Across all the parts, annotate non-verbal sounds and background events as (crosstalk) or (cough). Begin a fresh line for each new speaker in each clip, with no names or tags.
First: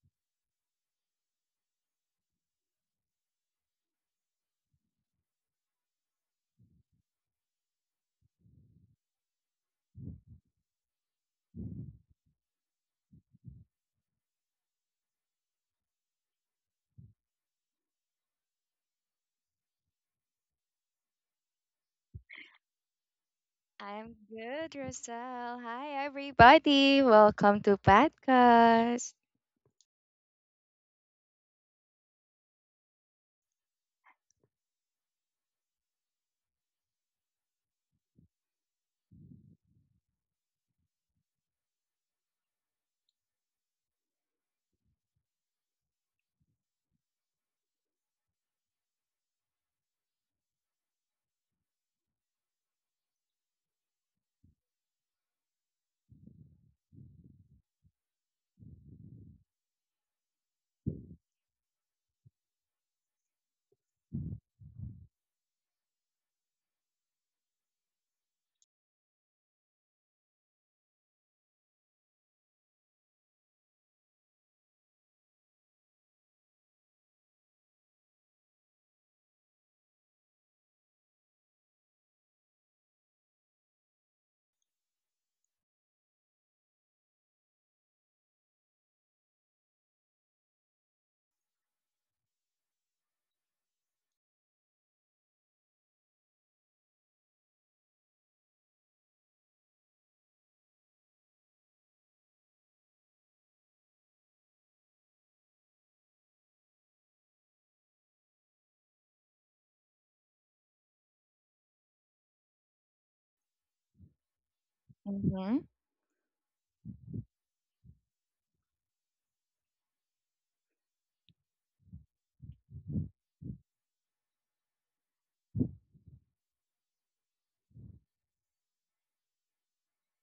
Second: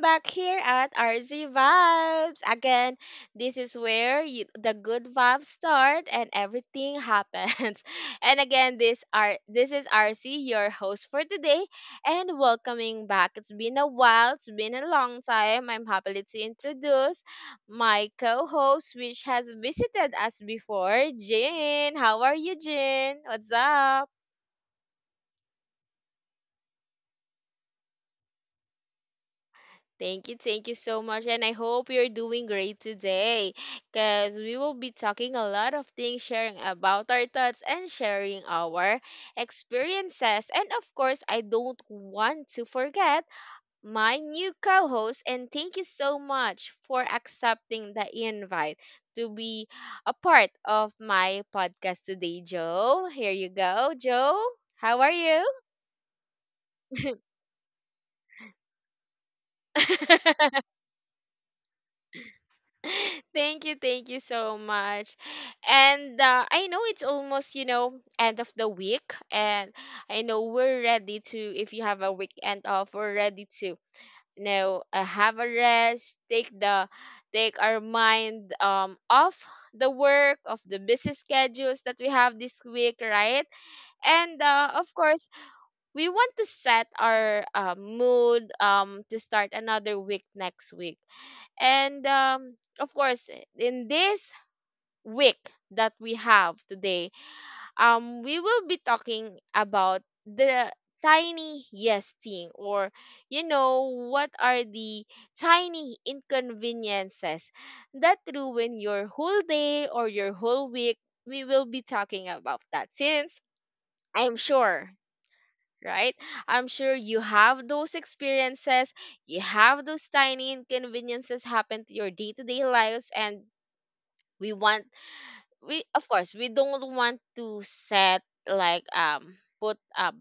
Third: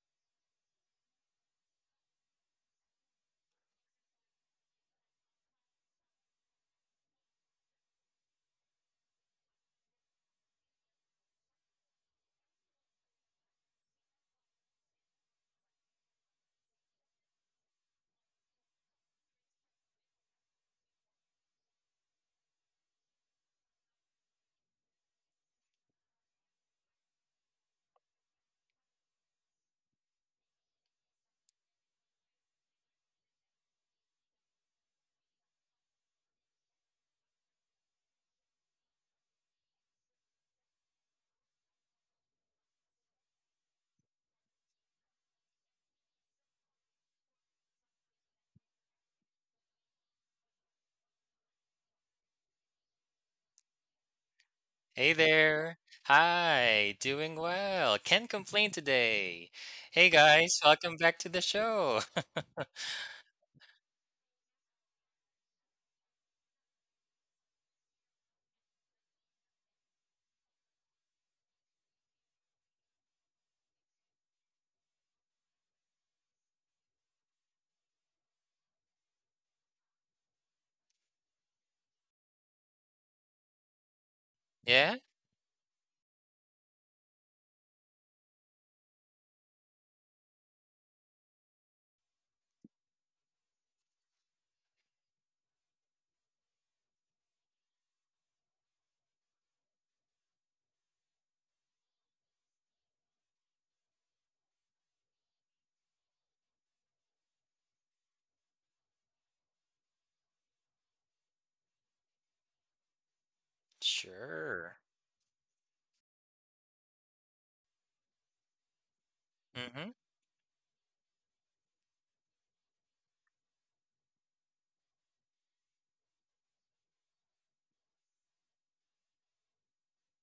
back here at RZ Vibes. Again, this is where you, the good vibes start and everything happens. (laughs) And again, this is RC, your host for today, and welcoming back. It's been a while. It's been a long time. I'm happily to introduce my co-host, which has visited us before, Jin. How are you, Jin? What's up?
I'm good, Rosal. Hi, everybody. Welcome to podcast.
Thank you so much. And I hope you're doing great today because we will be talking a lot of things, sharing about our thoughts and sharing our experiences. And of course, I don't want to forget my new co host. And thank you so much for accepting the invite to be a part of my podcast today, Joe. Here you go, Joe. How
Hey
are you?
there. Hi, doing well. Can't complain today. Hey guys,
(laughs)
welcome back to the show.
(laughs) Thank you, thank you so much. And I know it's almost, end of the week. And I know we're ready to, if you have a weekend off, we're ready to, have a rest, take our mind off the work, of the busy schedules that we have this week, right? And
(laughs)
of
Yeah?
course, we want to set our mood to start another week next week. And of course, in this week that we have today, we will be talking about the tiny yes thing, or what are the tiny inconveniences that ruin your whole day or your whole week. We will be talking about that since I'm
Sure.
sure,
Mm-hmm.
right? I'm sure you have those experiences, you have
Mm-hmm.
those tiny inconveniences happen to your day to day lives, and we want, we, of course, we don't want to set like, put a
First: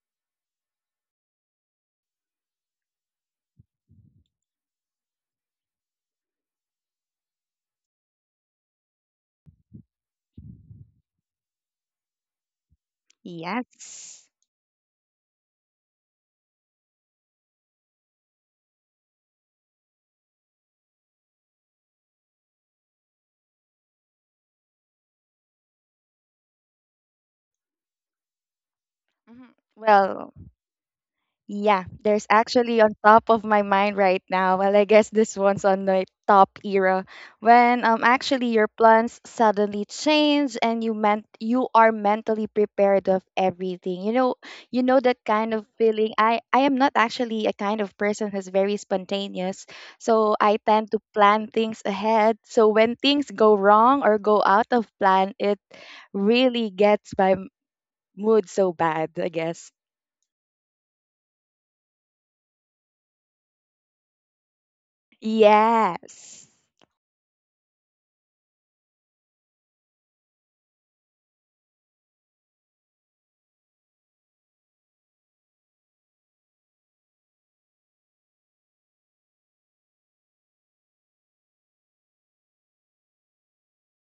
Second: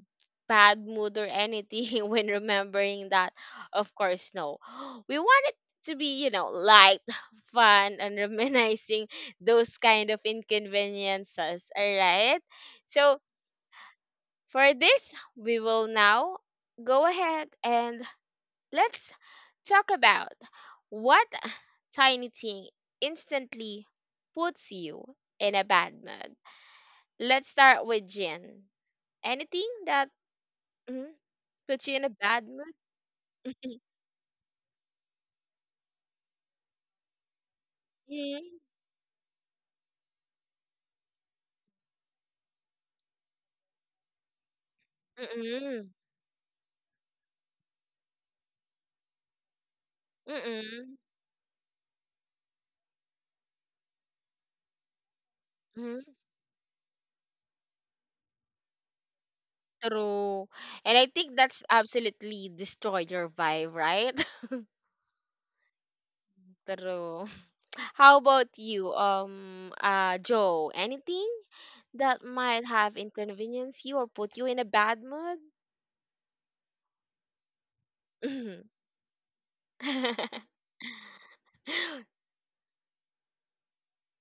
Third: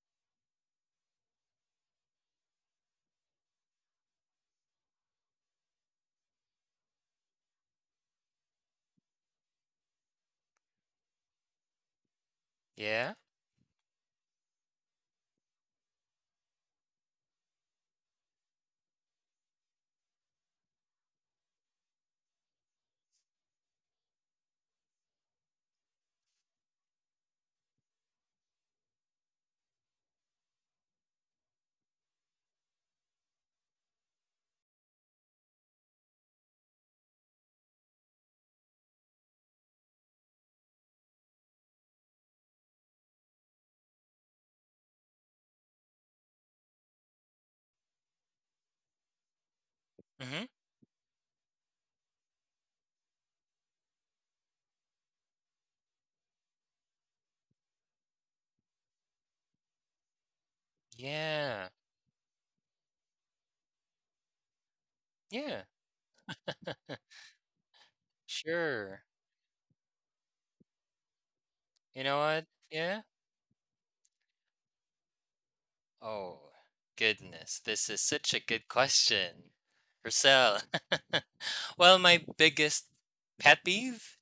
bad mood or anything (laughs) when remembering that. Of course, no. (gasps) We want it to be, light, (laughs) fun, and reminiscing those kind of inconveniences, all right?
Yeah.
So,
Yes.
for this, we will now go ahead and let's talk about what tiny thing instantly puts you in a bad mood. Let's start with Jin. Anything that
Well,
mm,
yeah,
puts you in a
there's
bad mood?
actually on top of my
(laughs)
mind right now. Well, I guess this one's on the top era when actually
Mm.
your plans suddenly change and you meant you are mentally prepared of everything. You know that kind of
Mm-mm.
feeling. I am not actually a kind of person who's very spontaneous, so
Mm-hmm.
I tend
Mm-mm.
to plan things ahead. So when things go wrong or go out of plan, it
Mm.
really gets my mood so bad, I guess.
True. And I think that's
Yeah.
absolutely destroyed your vibe, right?
Yeah.
Yes.
(laughs) True. How about you,
Sure.
Joe? Anything
You know
that
what?
might have
Yeah.
inconvenienced you or put you in a bad mood?
Oh, goodness. This is such a good
Mhm.
question. Marcel.
(laughs)
(laughs) Well, my biggest pet peeve,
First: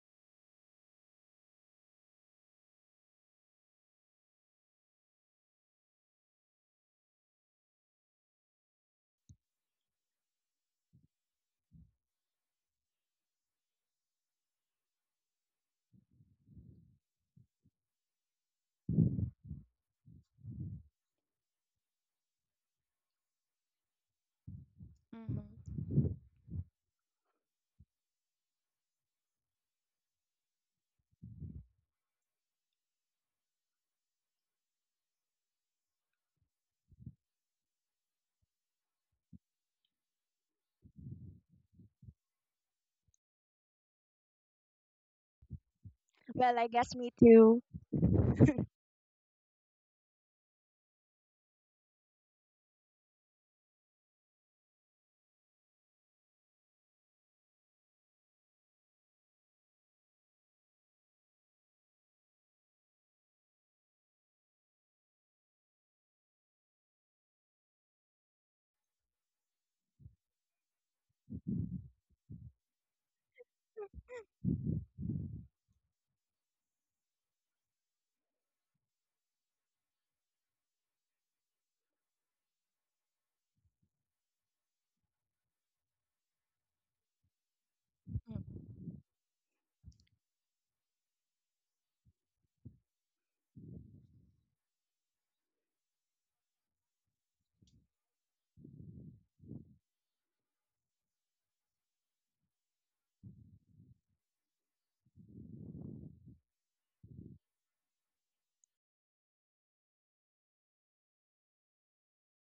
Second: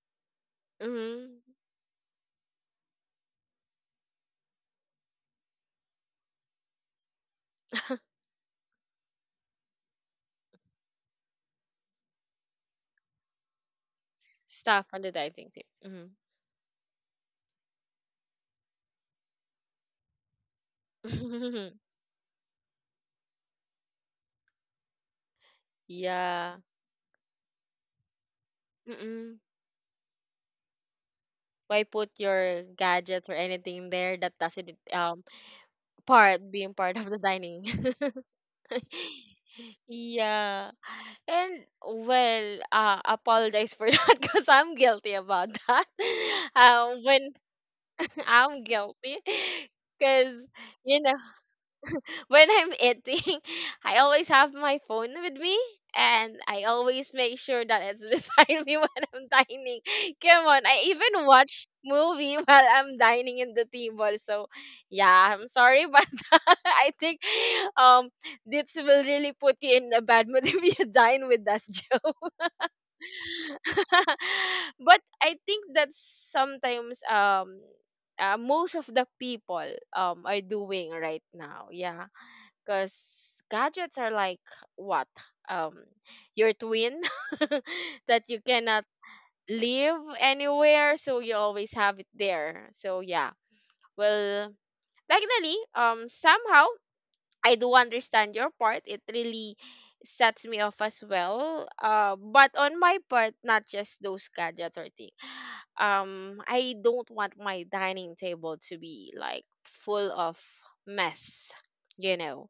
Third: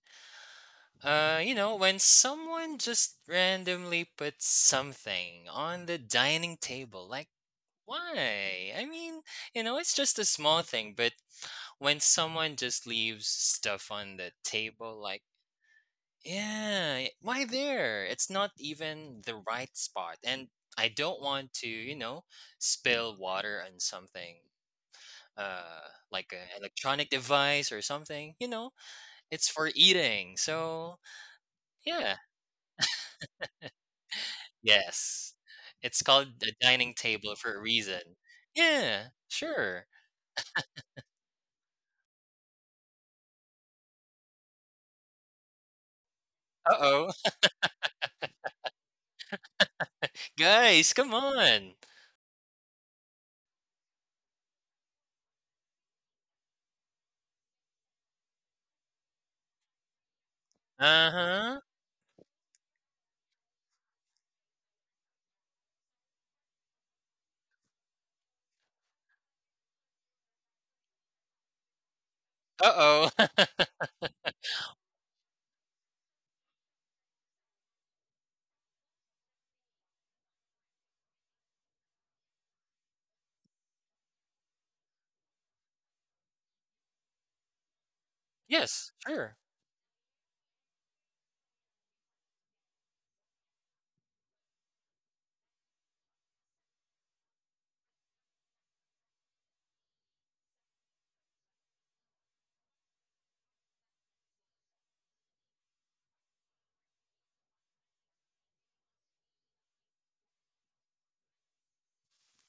Mhm.
you know, when someone just randomly puts something on the dining table, like
(laughs)
why? I mean, you know, it's just a small thing, but when someone just leaves stuff on the
Stuff
table,
on the
like,
diving tip. Mhm.
yeah, why there? It's not even the right spot. And I don't want to,
(laughs)
you know, spill water on something,
Mhm.
uh, like an
Yeah.
electronic device or something. You know,
Mm-mm.
it's for eating. So,
Why put
yeah,
your gadgets or anything there that doesn't
yes. It's called
part
a
being
dining
part of the
table for a
dining?
reason.
(laughs)
Yeah, sure.
Yeah. And well, apologize for (laughs) that because I'm guilty about that. (laughs)
Well, I
Uh
guess me
oh.
When
too.
(laughs) I'm guilty (laughs) because
(laughs) Guys,
you
come
know
on.
(laughs) when I'm eating, (laughs) I always have my phone with me, and I always make sure that it's beside (laughs) me when I'm dining. Come on, I even
Uh-huh.
watch movie (laughs) while I'm dining in the table. So, yeah, I'm sorry, but (laughs) I think um this will really put you in a bad mood (laughs) if you dine with us, (laughs) Joe.
Uh-oh. (laughs)
(laughs) But I think that's sometimes most of the people are doing right now. Yeah, because gadgets are like what um your twin (laughs) that you
Mm.
cannot
Yes, sure.
live anywhere, so you always have it there. So yeah, well, technically somehow I do understand your part. It really sets me off as well. But on my part, not just those gadgets or things. I don't want my dining table to be like full of mess. You know,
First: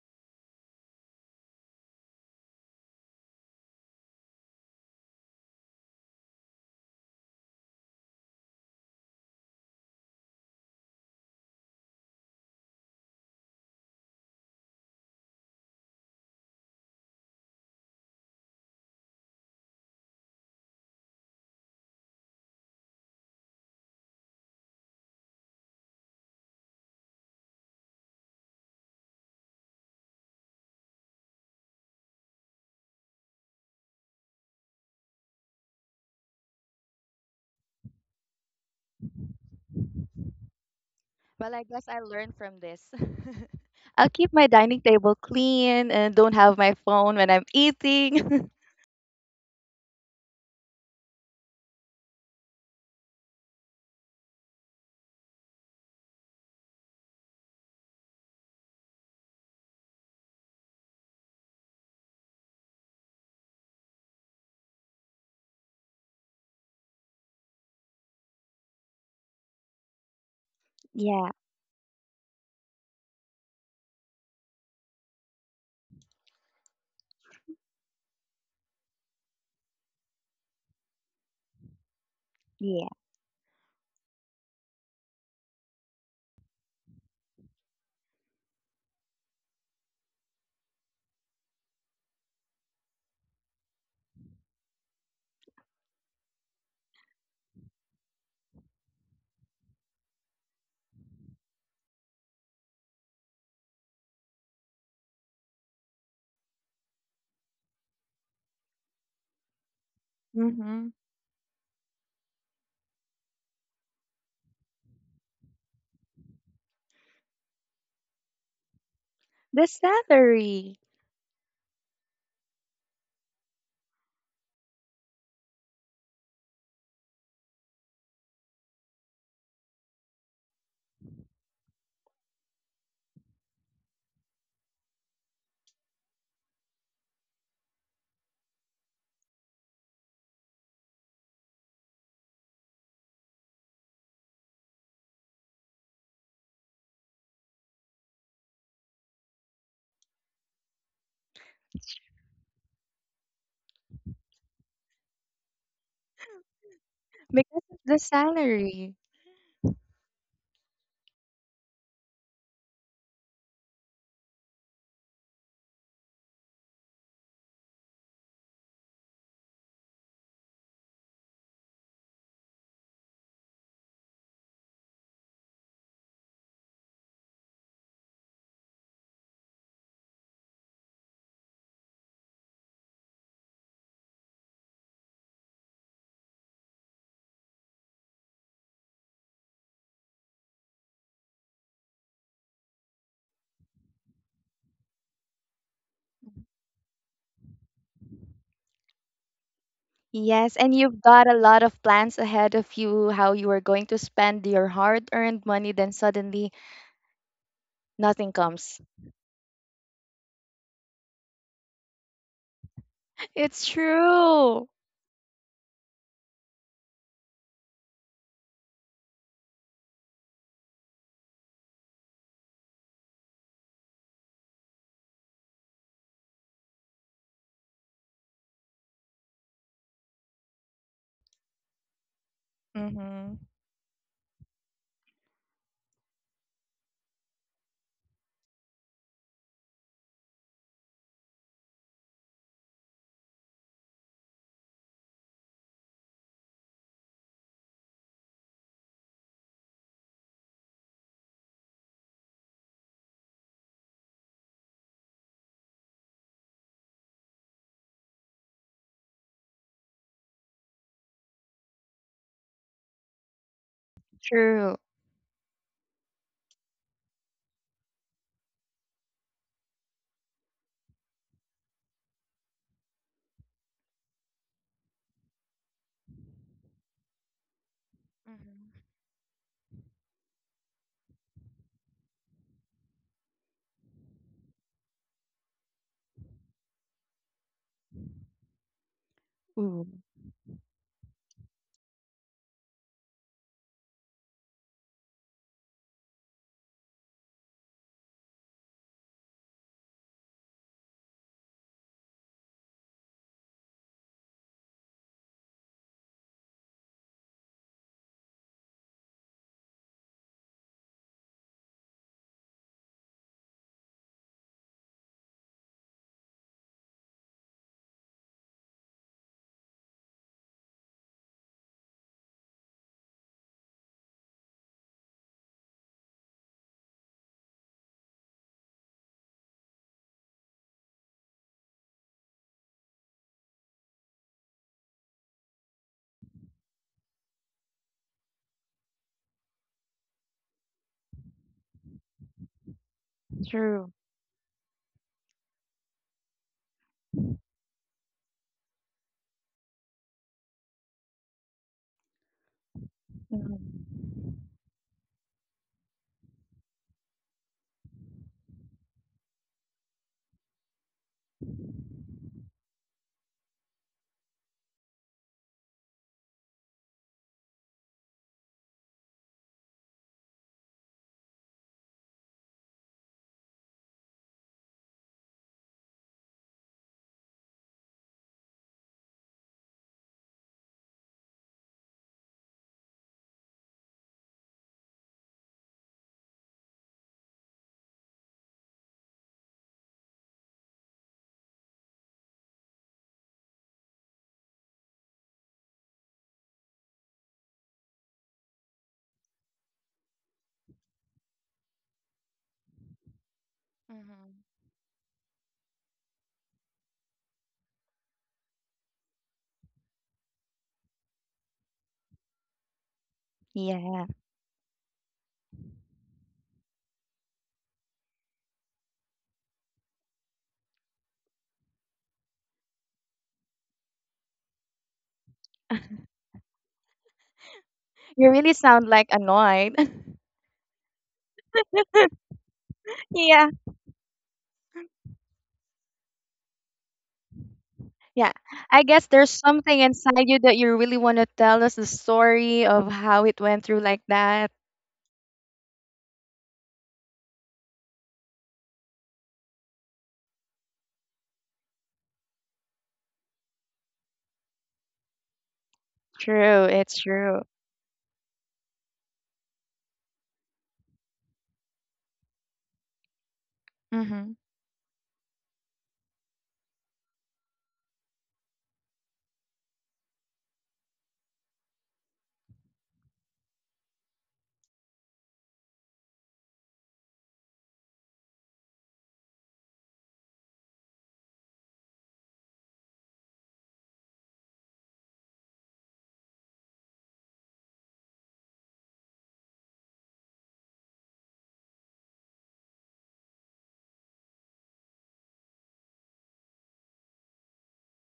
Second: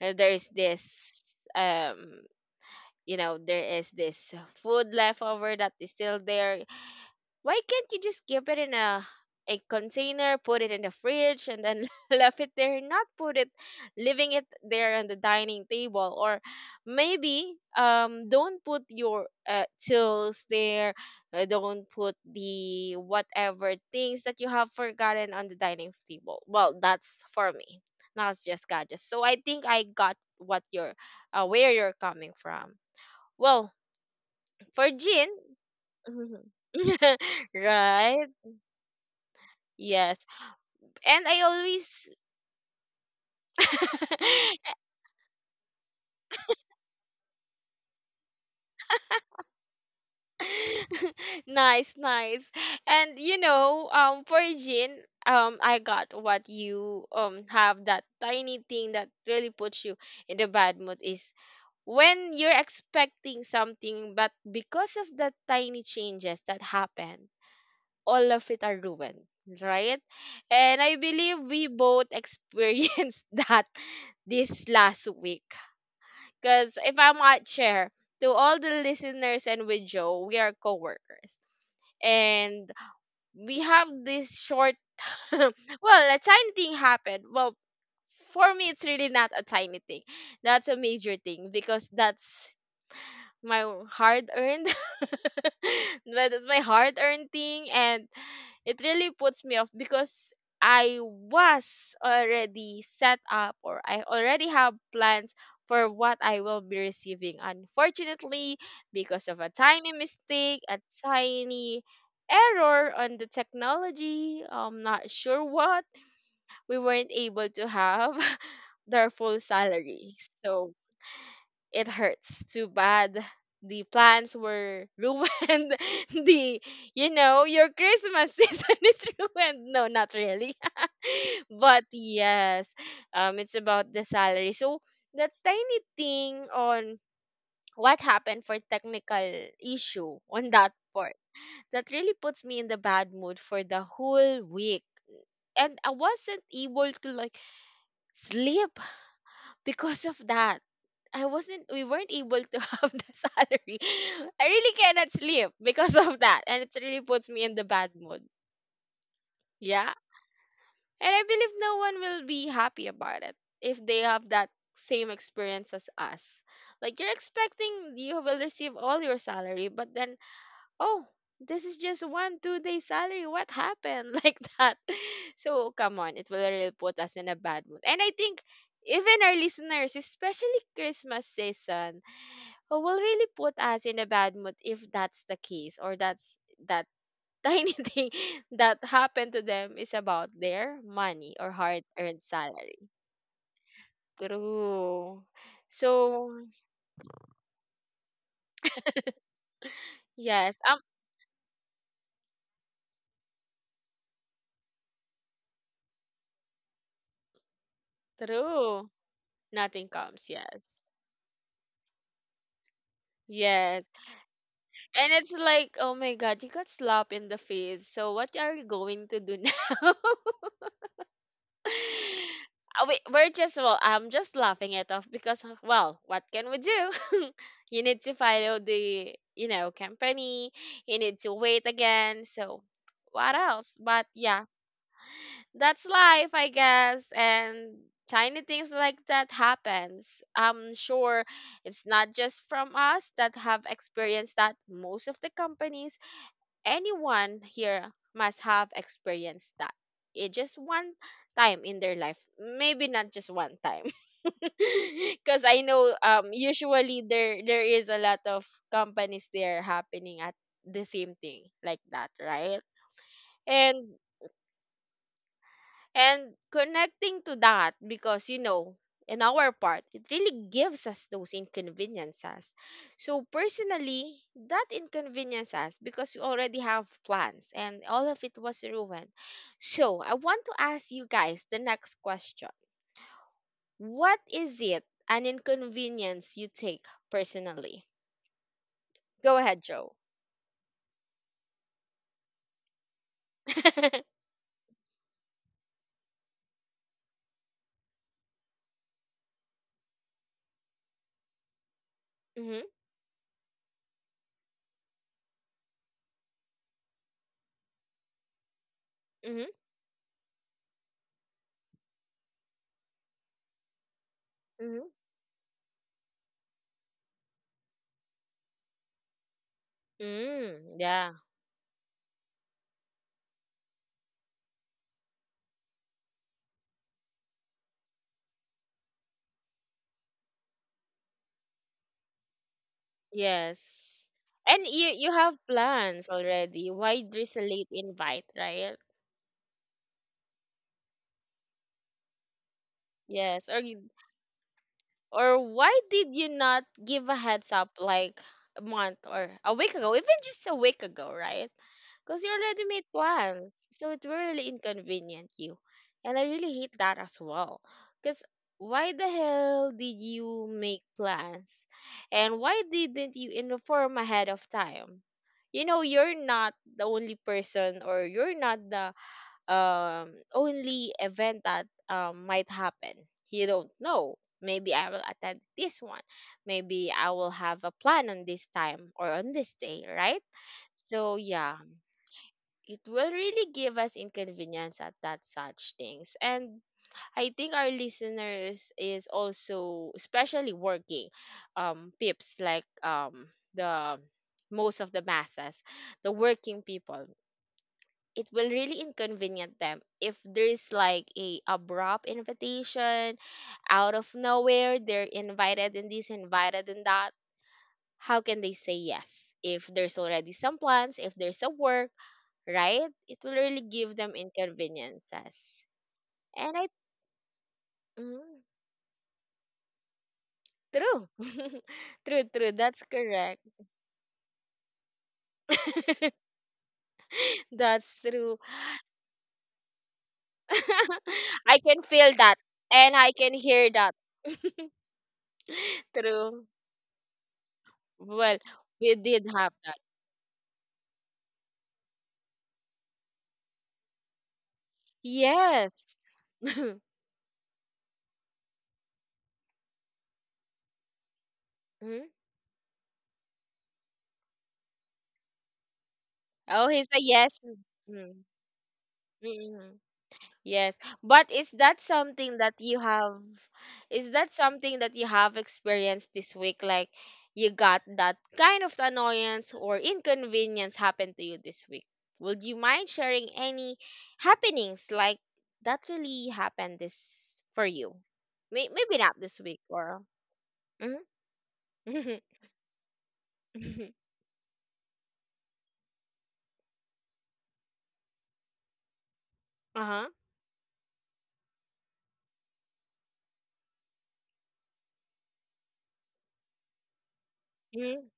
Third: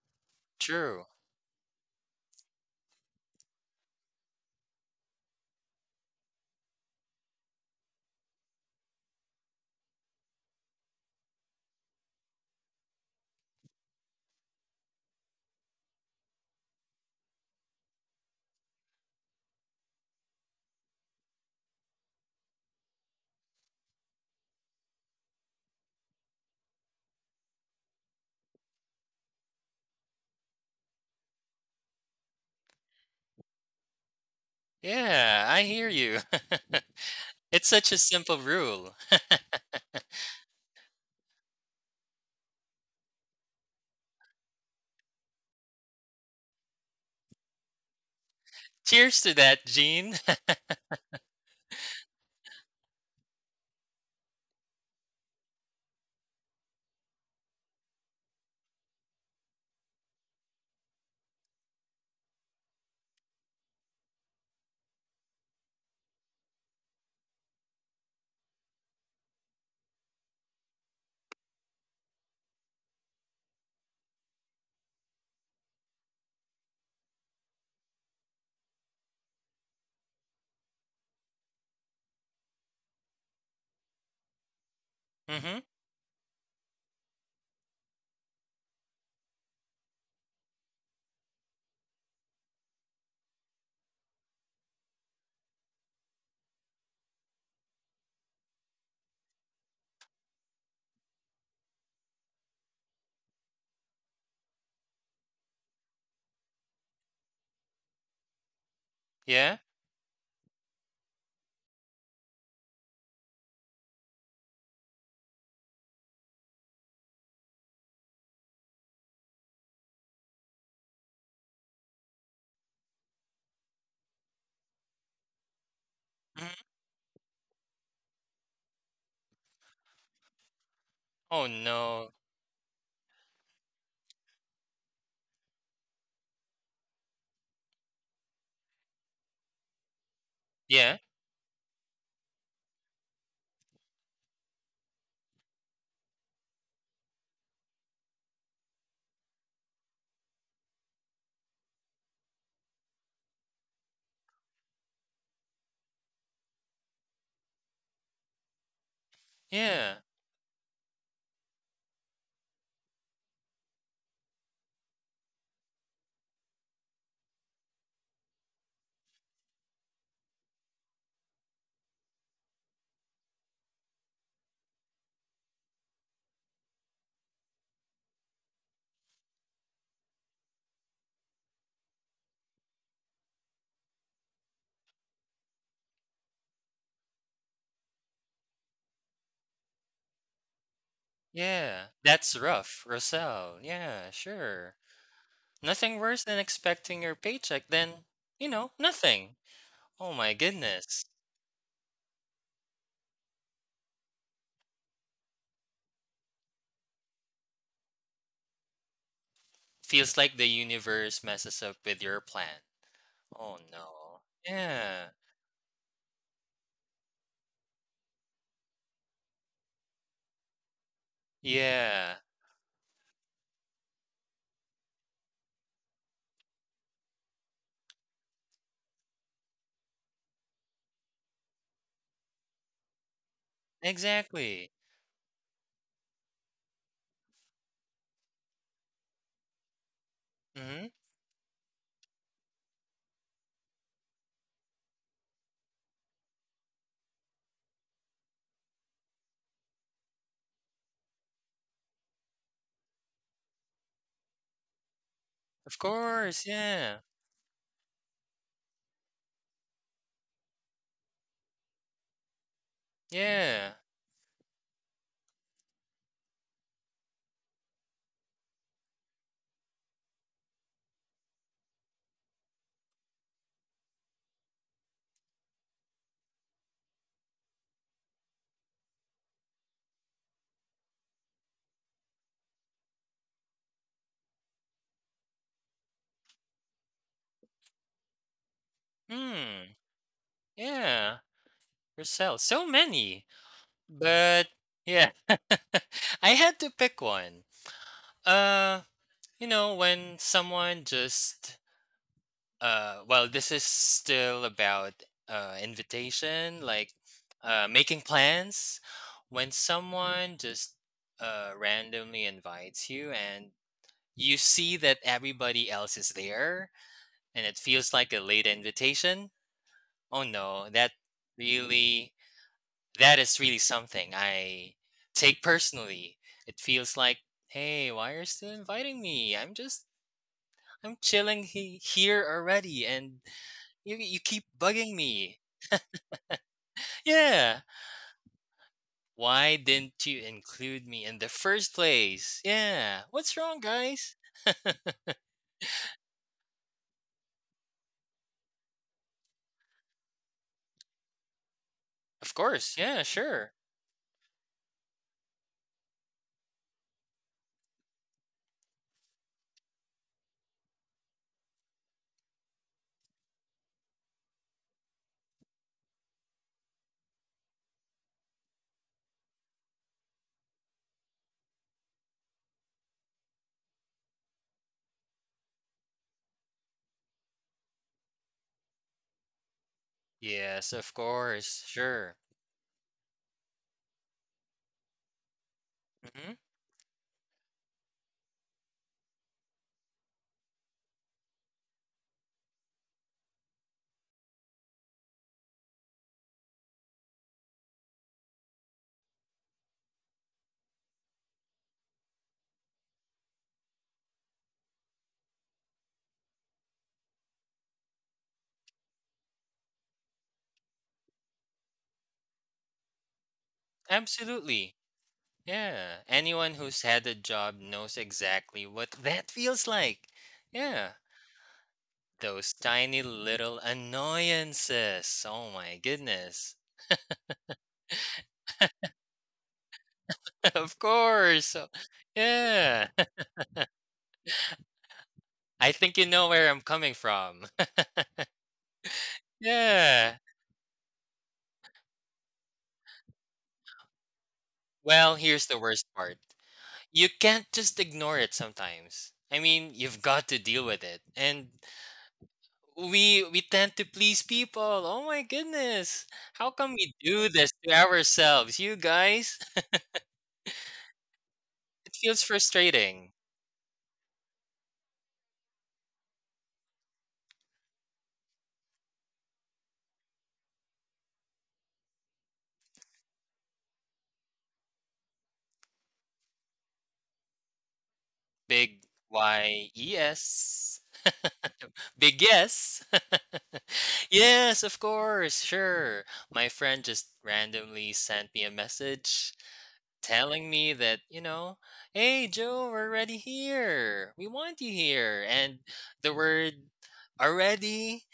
There's this
True.
um, there is this food left over that is still there. Why can't you just keep it in a container, put it in the fridge, and then (laughs) left it there, not put it, leaving it there on the dining table, or maybe don't put your tools there, don't put the whatever things that you have forgotten on the dining table. Well, that's for me, not just gadgets. So I think I got where you're coming from. Well, for Jean,
Yeah, I hear you.
(laughs)
(laughs)
(laughs)
It's such a
right?
simple rule.
Yes. And I
Well, I guess I
always
learned from this. (laughs) I'll keep my dining table clean and don't have my phone when I'm eating. (laughs)
Cheers to that, Gene.
(laughs) nice, nice. And for Jean, I got what you have. That tiny thing that really puts you in the bad mood is when you're expecting something, but because of the tiny changes that happen, all of it are ruined, right? And I
Yeah,
believe we both (laughs) experienced that this last week. Because if I might share to all the listeners, and with Joe, we are coworkers, and
yeah.
we have this short.
(laughs)
(laughs)
Mhm.
Well, a tiny thing happened. Well, for me, it's really not a tiny thing. That's a major thing because that's my hard earned (laughs) but it's my hard earned thing, and it really puts me off because I was already set up, or I already have plans for what I will be receiving. Unfortunately, because of a
Yeah.
tiny mistake, a
Hmm.
tiny error on the technology, I'm not sure what, we weren't able to have (laughs) their full
The
salary. So
salary,
it hurts too bad. The plans were (laughs) ruined.
Mhm.
the your Christmas season (laughs) is ruined. No, not really.
Oh,
(laughs) But
no.
yes, it's about the salary. So the tiny thing on what happened for technical issue on that
Yeah.
part, that really puts me in the bad mood for the whole week. And I wasn't able to like sleep because of that. I wasn't we weren't able to (laughs) have the salary. I really cannot sleep because of that. And it really puts me in the
because of
bad
the
mood.
salary.
Yeah.
Yeah.
And I believe no one will be happy about it if they have that same experience as us. Like, you're expecting you will receive all your salary, but then, oh, this is just one two day salary. What happened? (laughs) Like that. So come on, it will really put us in a bad mood. And I think even our listeners, especially Christmas season, who will really put us in a bad mood if that's the case, or that's that (laughs) tiny thing that happened to them is about their money or
Yeah.
hard-earned
That's rough,
salary.
Rosal. Yeah, sure.
True.
Nothing worse
So
than expecting your paycheck then, you know, nothing. Oh my
yes,
Yes, and you've
goodness.
got a lot of plans ahead of you, how you are going to spend your hard-earned money, then suddenly nothing comes.
true. Nothing
Feels
comes.
like the
Yes.
universe messes up with your plan.
(laughs)
Oh
It's
Yes.
no.
true.
Yeah.
And it's like, oh my God, you got slapped in the face. So what are you going to do (laughs) now?
Yeah.
(laughs) We, we're just well, I'm just laughing it off, because well, what can we do? (laughs) You need to follow the company. You need to wait again. So what
Mm-hmm.
else? But yeah,
Exactly.
that's life, I guess. And tiny things like that happens. I'm
Mm-hmm.
sure it's not just from us that have experienced that. Most of the companies, anyone here must have experienced that. It just one time in their life. Maybe not just one time. (laughs) Cause I
Of
know
course, yeah.
usually there is a lot of companies there happening at the same thing like that, right?
Yeah.
And
True.
and connecting to that, because in our part, it really gives us those inconveniences. So personally, that inconveniences us because we already have plans and all of it was
Mhm.
ruined. So I want to ask you guys the next question. What is it an inconvenience you take personally? Go ahead,
Hmm.
Ooh,
Joe.
Yeah. Roselle. So many.
(laughs) Mm-hmm,
But yeah. (laughs) I had to pick one. Uh, you know, when someone just well, this is still about invitation, like making plans.
mm-hmm,
When someone just randomly invites you and you see
mm-hmm.
that everybody else is there and it feels like a late invitation. Oh no,
Mm,
that
yeah.
really that is really something I take personally. It feels like, hey, why are you still inviting me? I'm just I'm chilling here already and you
Yes.
you keep
And you
bugging
you have
me.
plans already. Why
Yeah.
resolate invite, right?
Why didn't you include me in the first place? Yeah. What's
Yes.
wrong,
true.
guys? (laughs)
Or why did you not give a heads up like a month or a week ago? Even just a week ago, right? Because you
Of
already
course.
made
Yeah, sure.
plans. So
Mm-hmm.
it will really inconvenient you. And I really hate that as well. Because why the hell did you make plans? And why didn't you inform ahead of time? You know, you're not the only person, or you're not the only event that might happen. You don't know. Maybe I will attend this one. Maybe I will have a plan on this time or on this day, right?
Yes, of
So, yeah,
course. Sure.
it will really give us inconvenience at that such things.
hmm
And I think our listeners is also, especially working pips like the most of the masses, the working people, it will really inconvenient them if there's like a abrupt invitation out of
Mhm.
nowhere. They're invited, and this invited, and that. How can they say yes if there's already some plans, if there's a work, right? It will really give
Yeah.
them
Absolutely.
inconveniences.
Yeah, anyone
And I,
who's had a job knows
mm,
exactly what that feels like. Yeah,
True, (laughs) true,
those
true. That's
tiny
correct.
little annoyances. Oh my
(laughs)
(laughs)
goodness.
That's
You
true.
really sound like annoyed. (laughs)
(laughs) of
(laughs)
course.
I
So-
can feel that,
Yeah,
and I can
Yeah.
hear that.
(laughs) I
(laughs)
think you know
True.
where I'm coming from.
Yeah.
Well,
I
we
guess
did
there's
(laughs)
have that.
something
yeah.
inside you that you really want to tell us the story of how it went through like that.
Well, here's the worst
Yes.
part,
(laughs)
you can't just ignore it sometimes. I mean, you've got to deal with it. And
Mm.
we tend to please people. Oh my goodness. How
True.
Oh,
come
he's
we
It's
a
do
yes.
true.
this to
Mm.
ourselves, you guys?
Mm. Yes, but
It feels frustrating.
is that
Mm-hmm.
something that you have experienced this week, like, you got that kind of annoyance or inconvenience happen to you this week? Would you mind sharing any happenings like that really happened this for you? May-
Big
maybe not this week
Y E
or.
S.
Mhm.
(laughs) Big yes. (laughs)
(laughs)
yes, of course, sure. My friend just randomly sent me a message
Uh-huh.
telling me that, you know, hey, Joe, we're already here. We want you here. And the word
Mhm.
already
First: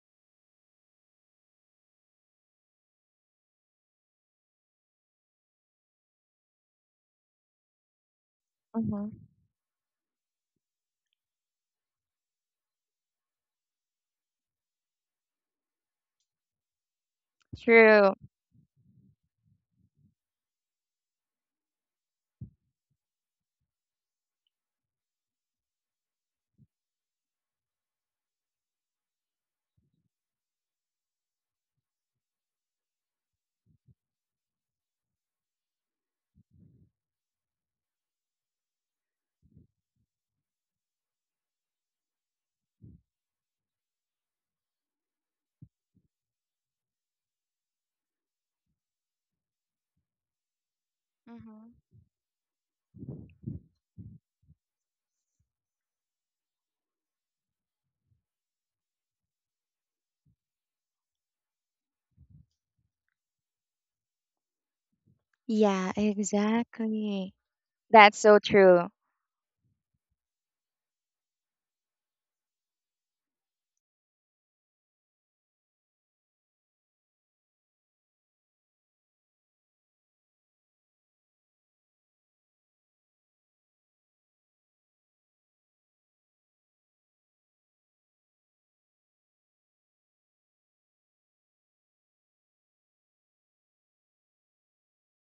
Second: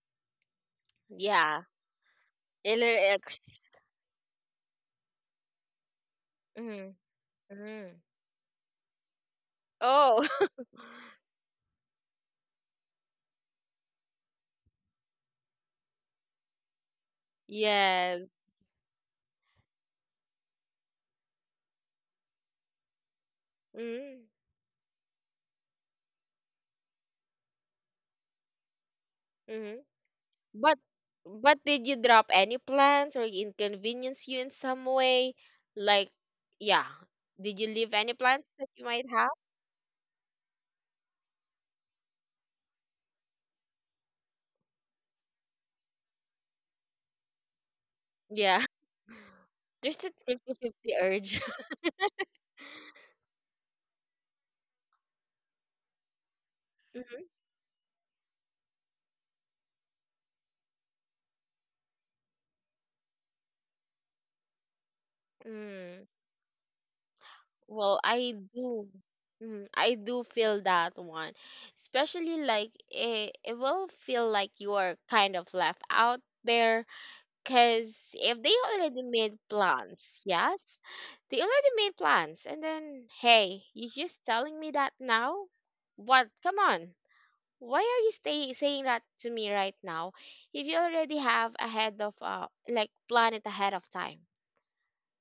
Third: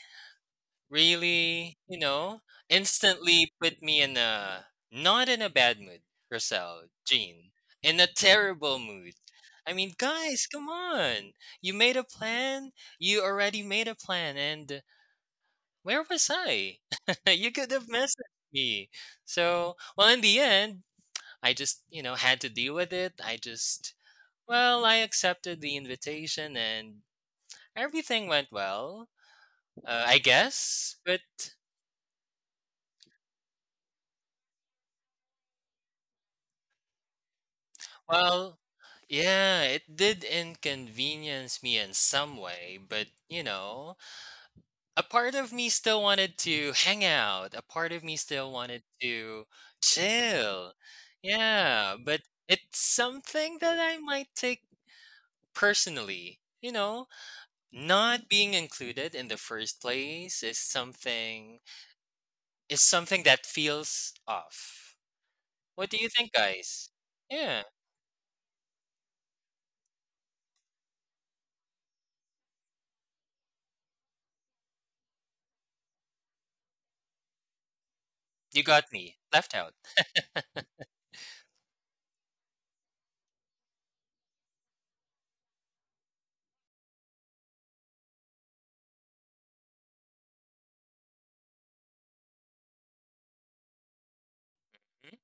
Yeah.
really, you know,
Ilex.
instantly put me in a not in a bad mood, Roselle,
Mhm.
Jean, in
Mhm.
a terrible
Mm-hmm.
mood. I mean,
Oh.
guys, come
(laughs)
on. You made a plan. You already made a plan. And where was I? (laughs) you could have messaged
True.
Yes.
me. So, well, in the end, I just, you know, had to deal with it. I just,
Mm-hmm.
well, I accepted the invitation and everything went well,
Mm-hmm.
I
But
guess. But
but did you drop any plans or inconvenience you in some way? Like, yeah, did you leave any plans
well,
that you might have?
yeah, it did inconvenience me in some way, but you know, a part of me still wanted to hang out. A part of me still
Yeah,
wanted to
(laughs) there's that fifty
chill.
fifty urge. (laughs)
Mm-hmm.
Yeah, but it's something that I might take personally. You know,
Mhm.
not being included in the first place is something that feels off. What
Yeah,
do
Mm.
you think, guys?
exactly.
Yeah,
Well,
That's
I
so true.
do. Mm, I do feel that one, especially like it will feel like you are kind of left out there. Because if they
you got
already
me.
made
Left out.
plans,
(laughs)
yes, they already made plans. And then, hey, you just telling me that now? What? Come on. Why are you saying that to me right now if you already have ahead of, like, plan it ahead of time,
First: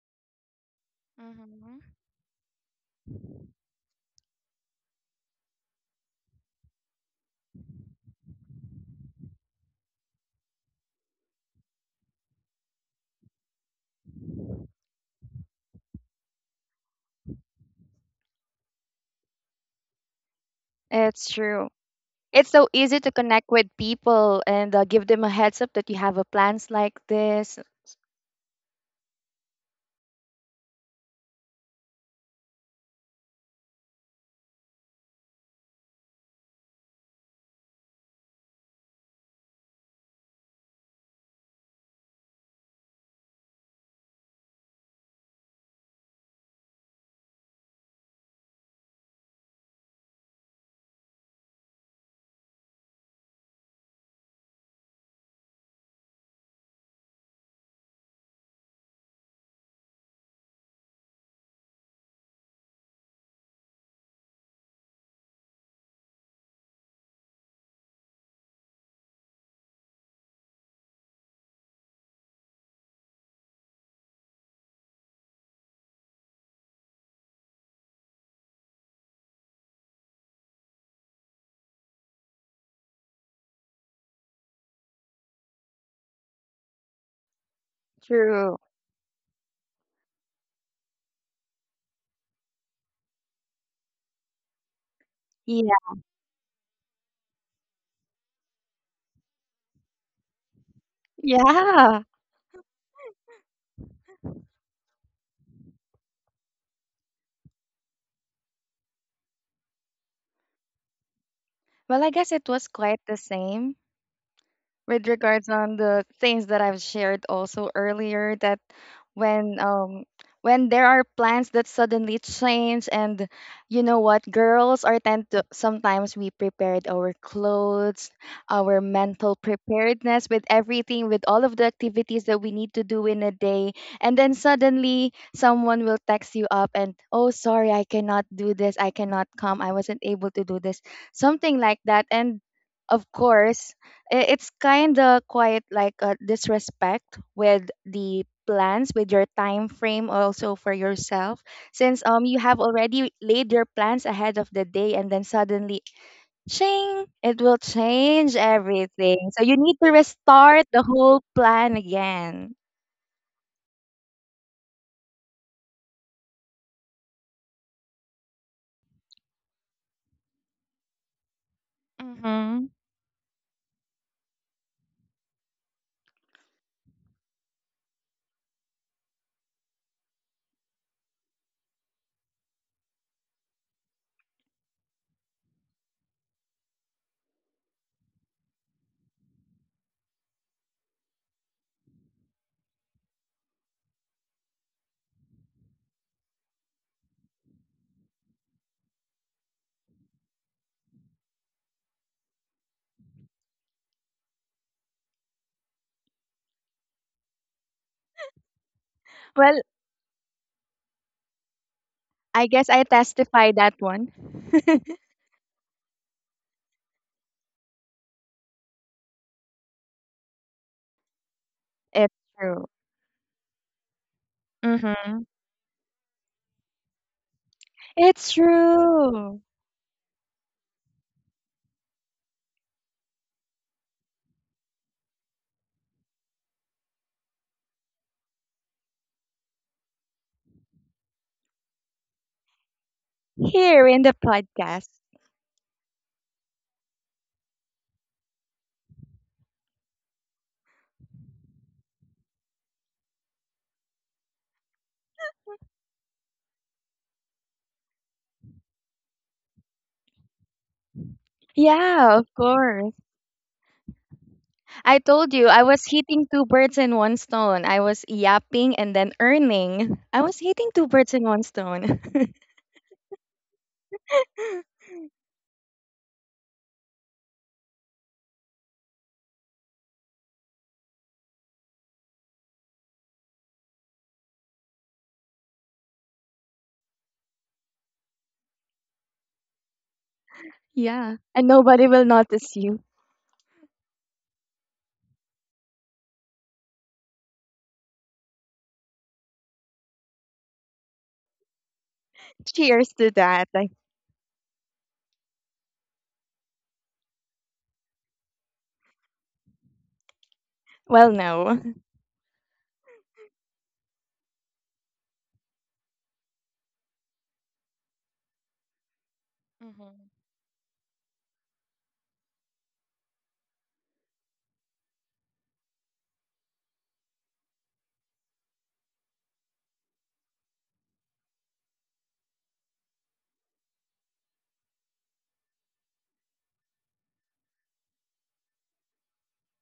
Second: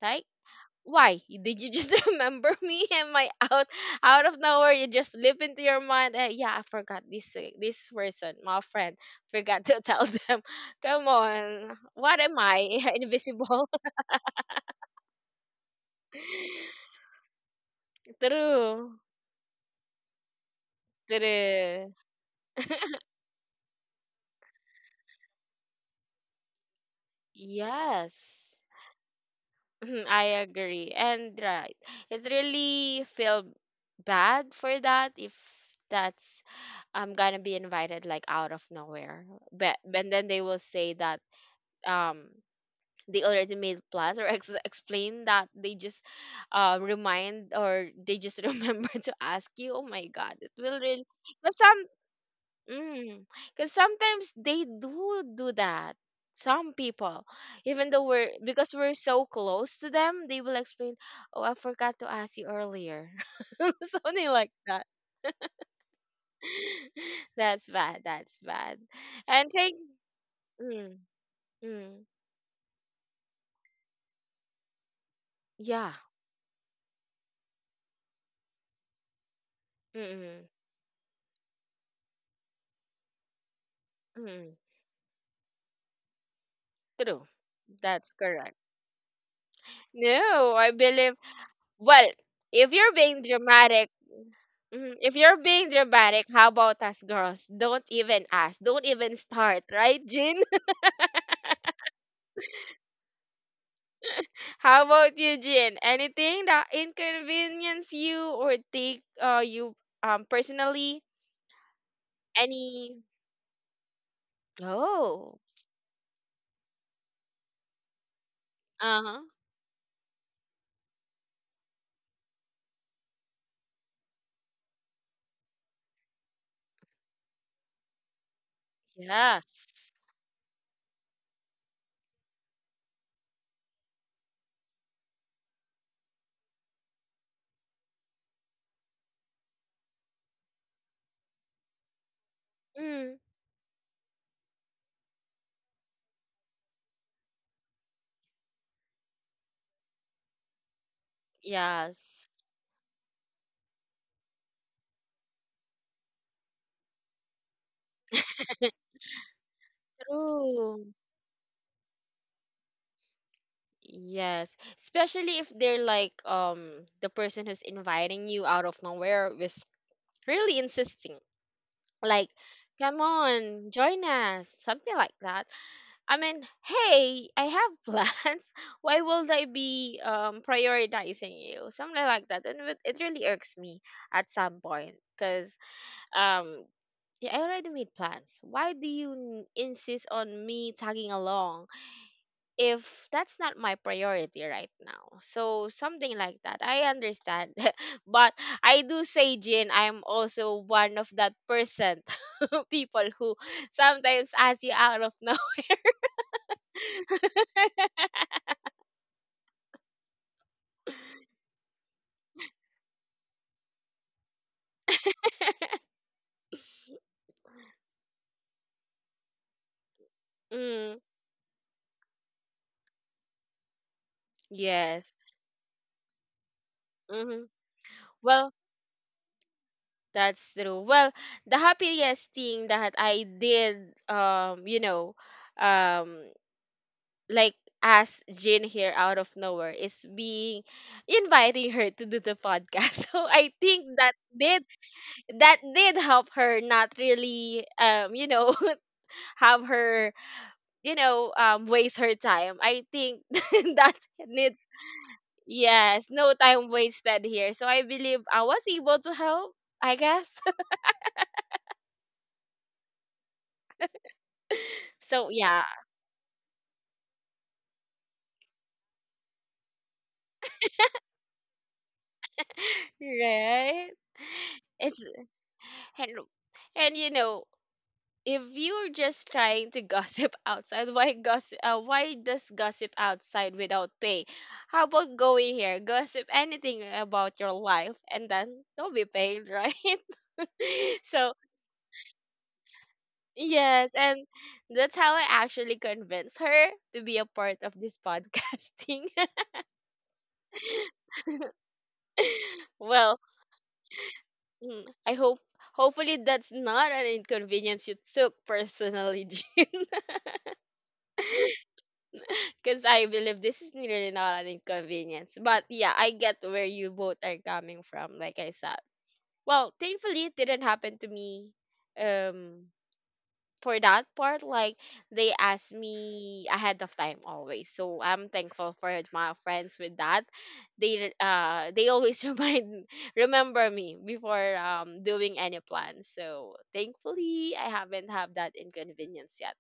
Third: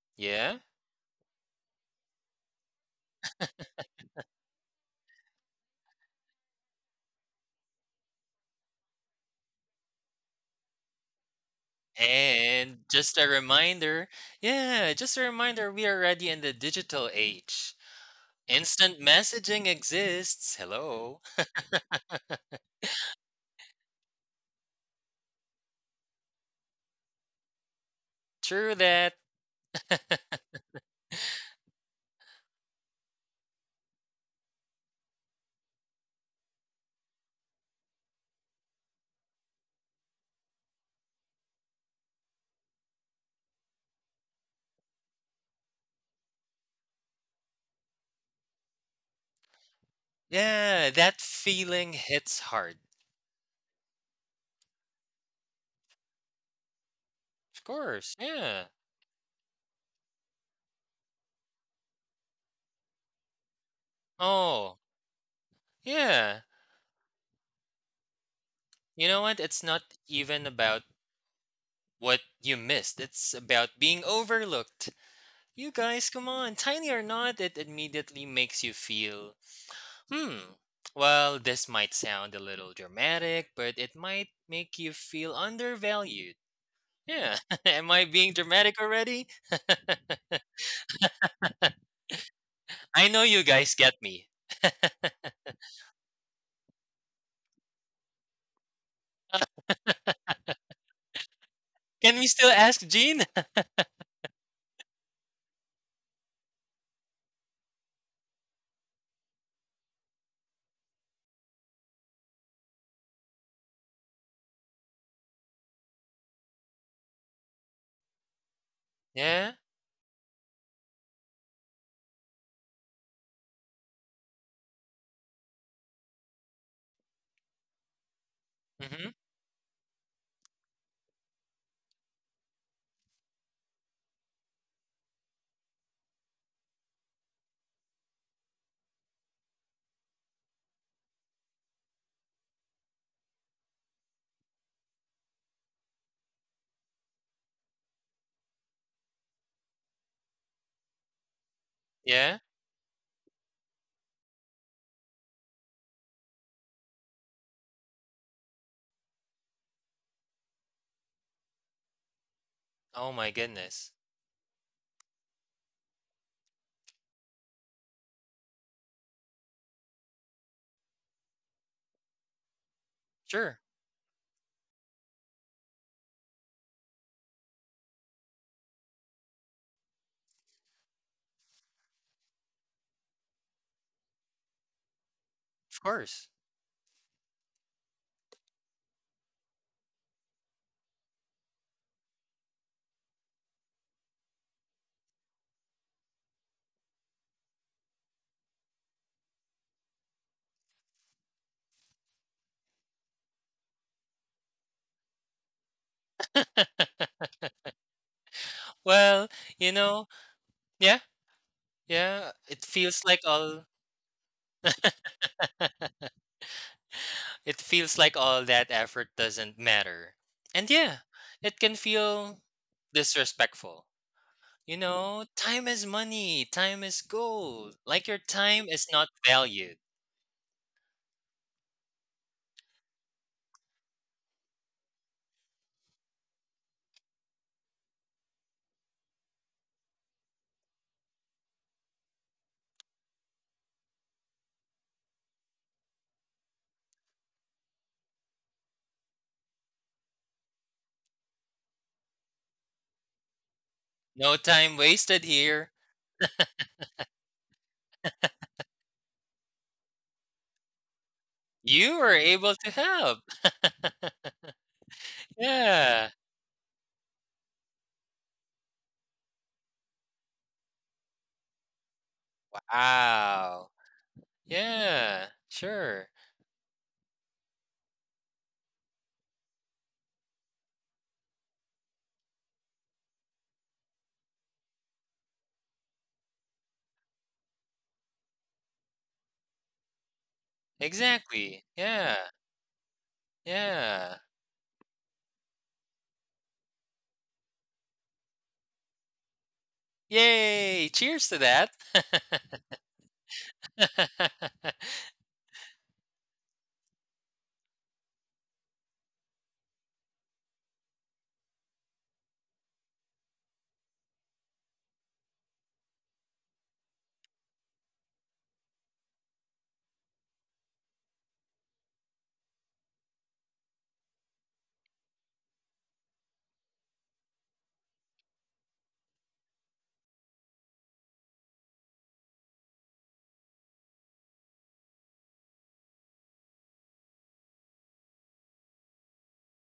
right?
Yeah.
Why did you
Mm-hmm.
just (laughs) remember me? Am I out of nowhere? You just slip into your mind, yeah, I forgot this, this person, my friend forgot (laughs) to tell them. (laughs) Come on, what am
And
I, (laughs)
just a
invisible?
reminder, yeah, just a reminder, we are already in the
(laughs)
digital age.
True.
Instant messaging exists. Hello.
It's true.
True.
It's so easy to connect with people and give them a heads up that you have a plans like this.
Yes.
True that.
(laughs)
(laughs)
I agree. And right, it really feel bad for that. If that's, I'm gonna be invited like out of nowhere, but then they will say that, um they already made plans, or explain that they just, remind, or they just (laughs) remember to ask you. Oh my god, it will
Yeah,
really,
that
because some
feeling hits hard.
because sometimes they do that. Some people,
Of
even though
course.
we're
Yeah.
because we're so close to them, they will explain, oh, I forgot to ask you earlier, (laughs) something like
Oh,
that.
yeah.
(laughs) That's bad, that's bad.
You know what?
And
It's
take,
not even about
mm, mm,
what you missed, it's about being overlooked. You
yeah,
guys, come on. Tiny or not, it immediately makes you feel hmm.
mm,
Well, this might sound a little dramatic, but it might
mm.
make you feel undervalued.
True.
Yeah. (laughs) Am I
That's
being
True.
correct.
dramatic already? (laughs)
No, I believe. Well, if you're
I
being
know you guys
dramatic,
get me. (laughs)
mhm, if you're
Yeah.
being dramatic, how about us girls? Don't even ask. Don't even start, right, Jin? (laughs)
Yeah.
Can we still ask Jean?
How about you, Jin? Anything that inconvenience you or take you personally?
Well, I guess it was quite
Any?
the same with
Oh.
regards on the things that I've shared also earlier that
Uh
(laughs)
huh.
yeah.
when um when there are plans that suddenly change, and you know what, girls are tend to sometimes we prepared our clothes, our
Mhm.
mental
Yes.
preparedness with everything, with all of the activities that we need to do in a day. And then suddenly someone will text you up and, oh, sorry, I cannot do this, I cannot come, I wasn't able to do this, something like that. And of
Mm.
course it's kind of quite like a disrespect with the plans, with your time frame also for yourself, since
Yes.
you
Yeah.
have already laid your plans ahead of the day, and then suddenly ching, it will change
(laughs)
everything, so you need to restart
True.
the whole plan again.
Oh my goodness.
Yes, especially if they're like the person who's inviting you out of nowhere was really insisting, like,
Mm-hmm.
come
Sure.
on, join us, something like that. I mean, hey, I have plans. (laughs) Why will I be prioritizing you? Something like that, and it really irks me at some point because,
Of course.
um yeah, I already made plans. Why do you insist on me tagging along if that's not my priority right now? So something like that. I understand. (laughs) But I do say, Jin, I'm also one of that percent (laughs) people who sometimes ask you out of no. (laughs)
Well,
Well,
you know, yeah. Yeah,
I
it
guess I
feels like
testify
all
that one.
it feels like all that effort doesn't matter. And yeah,
Mm,
it can
(laughs) It's
feel
true.
disrespectful. You
yes.
Mm-hmm.
know, time is money, time is
Hmm.
gold. Like your
It's
Well,
time is not
true.
valued.
that's true. Well, the happiest thing that I did, um like, as Jin here out of nowhere is being inviting her to do the podcast. (laughs) So I think
Here in
that
the
did
podcast.
that did help her, not really, you know (laughs) have her, waste her time. I think (laughs) that
No
needs,
time wasted here.
yes, no time wasted here. So I believe I was able to help, I guess.
You were
Yeah, of
able to
course.
help.
I
(laughs) So
told
(laughs)
you I
yeah.
was
yeah.
hitting two birds in one stone. I was yapping and then earning. I was hitting two birds in one stone.
Wow.
Right.
(laughs)
It's,
Yeah. Sure.
and and if you're just trying to gossip (laughs) outside, why gossip? Why does gossip outside without pay? How about going here, gossip anything about your life, and then don't be paid, right? (laughs)
Yeah.
So
And
Exactly.
nobody will
Yeah.
notice you.
yes,
Yeah.
and that's how I actually convinced her to be a part of this podcasting.
Yay. Cheers to that.
(laughs)
Cheers to
Well,
that. Like,
mm,
(laughs)
I hope hopefully that's not an inconvenience you took personally. (laughs)
well, no.
Because I believe this is really not an inconvenience. But yeah, I get where you both are coming from, like I said. Well,
Mm-hmm.
thankfully, it didn't happen to me, um, for that part. Like, they asked me ahead of time always. So I'm thankful for my friends with that. They always (laughs) remind remember me before doing any plans. So thankfully I haven't had that inconvenience yet.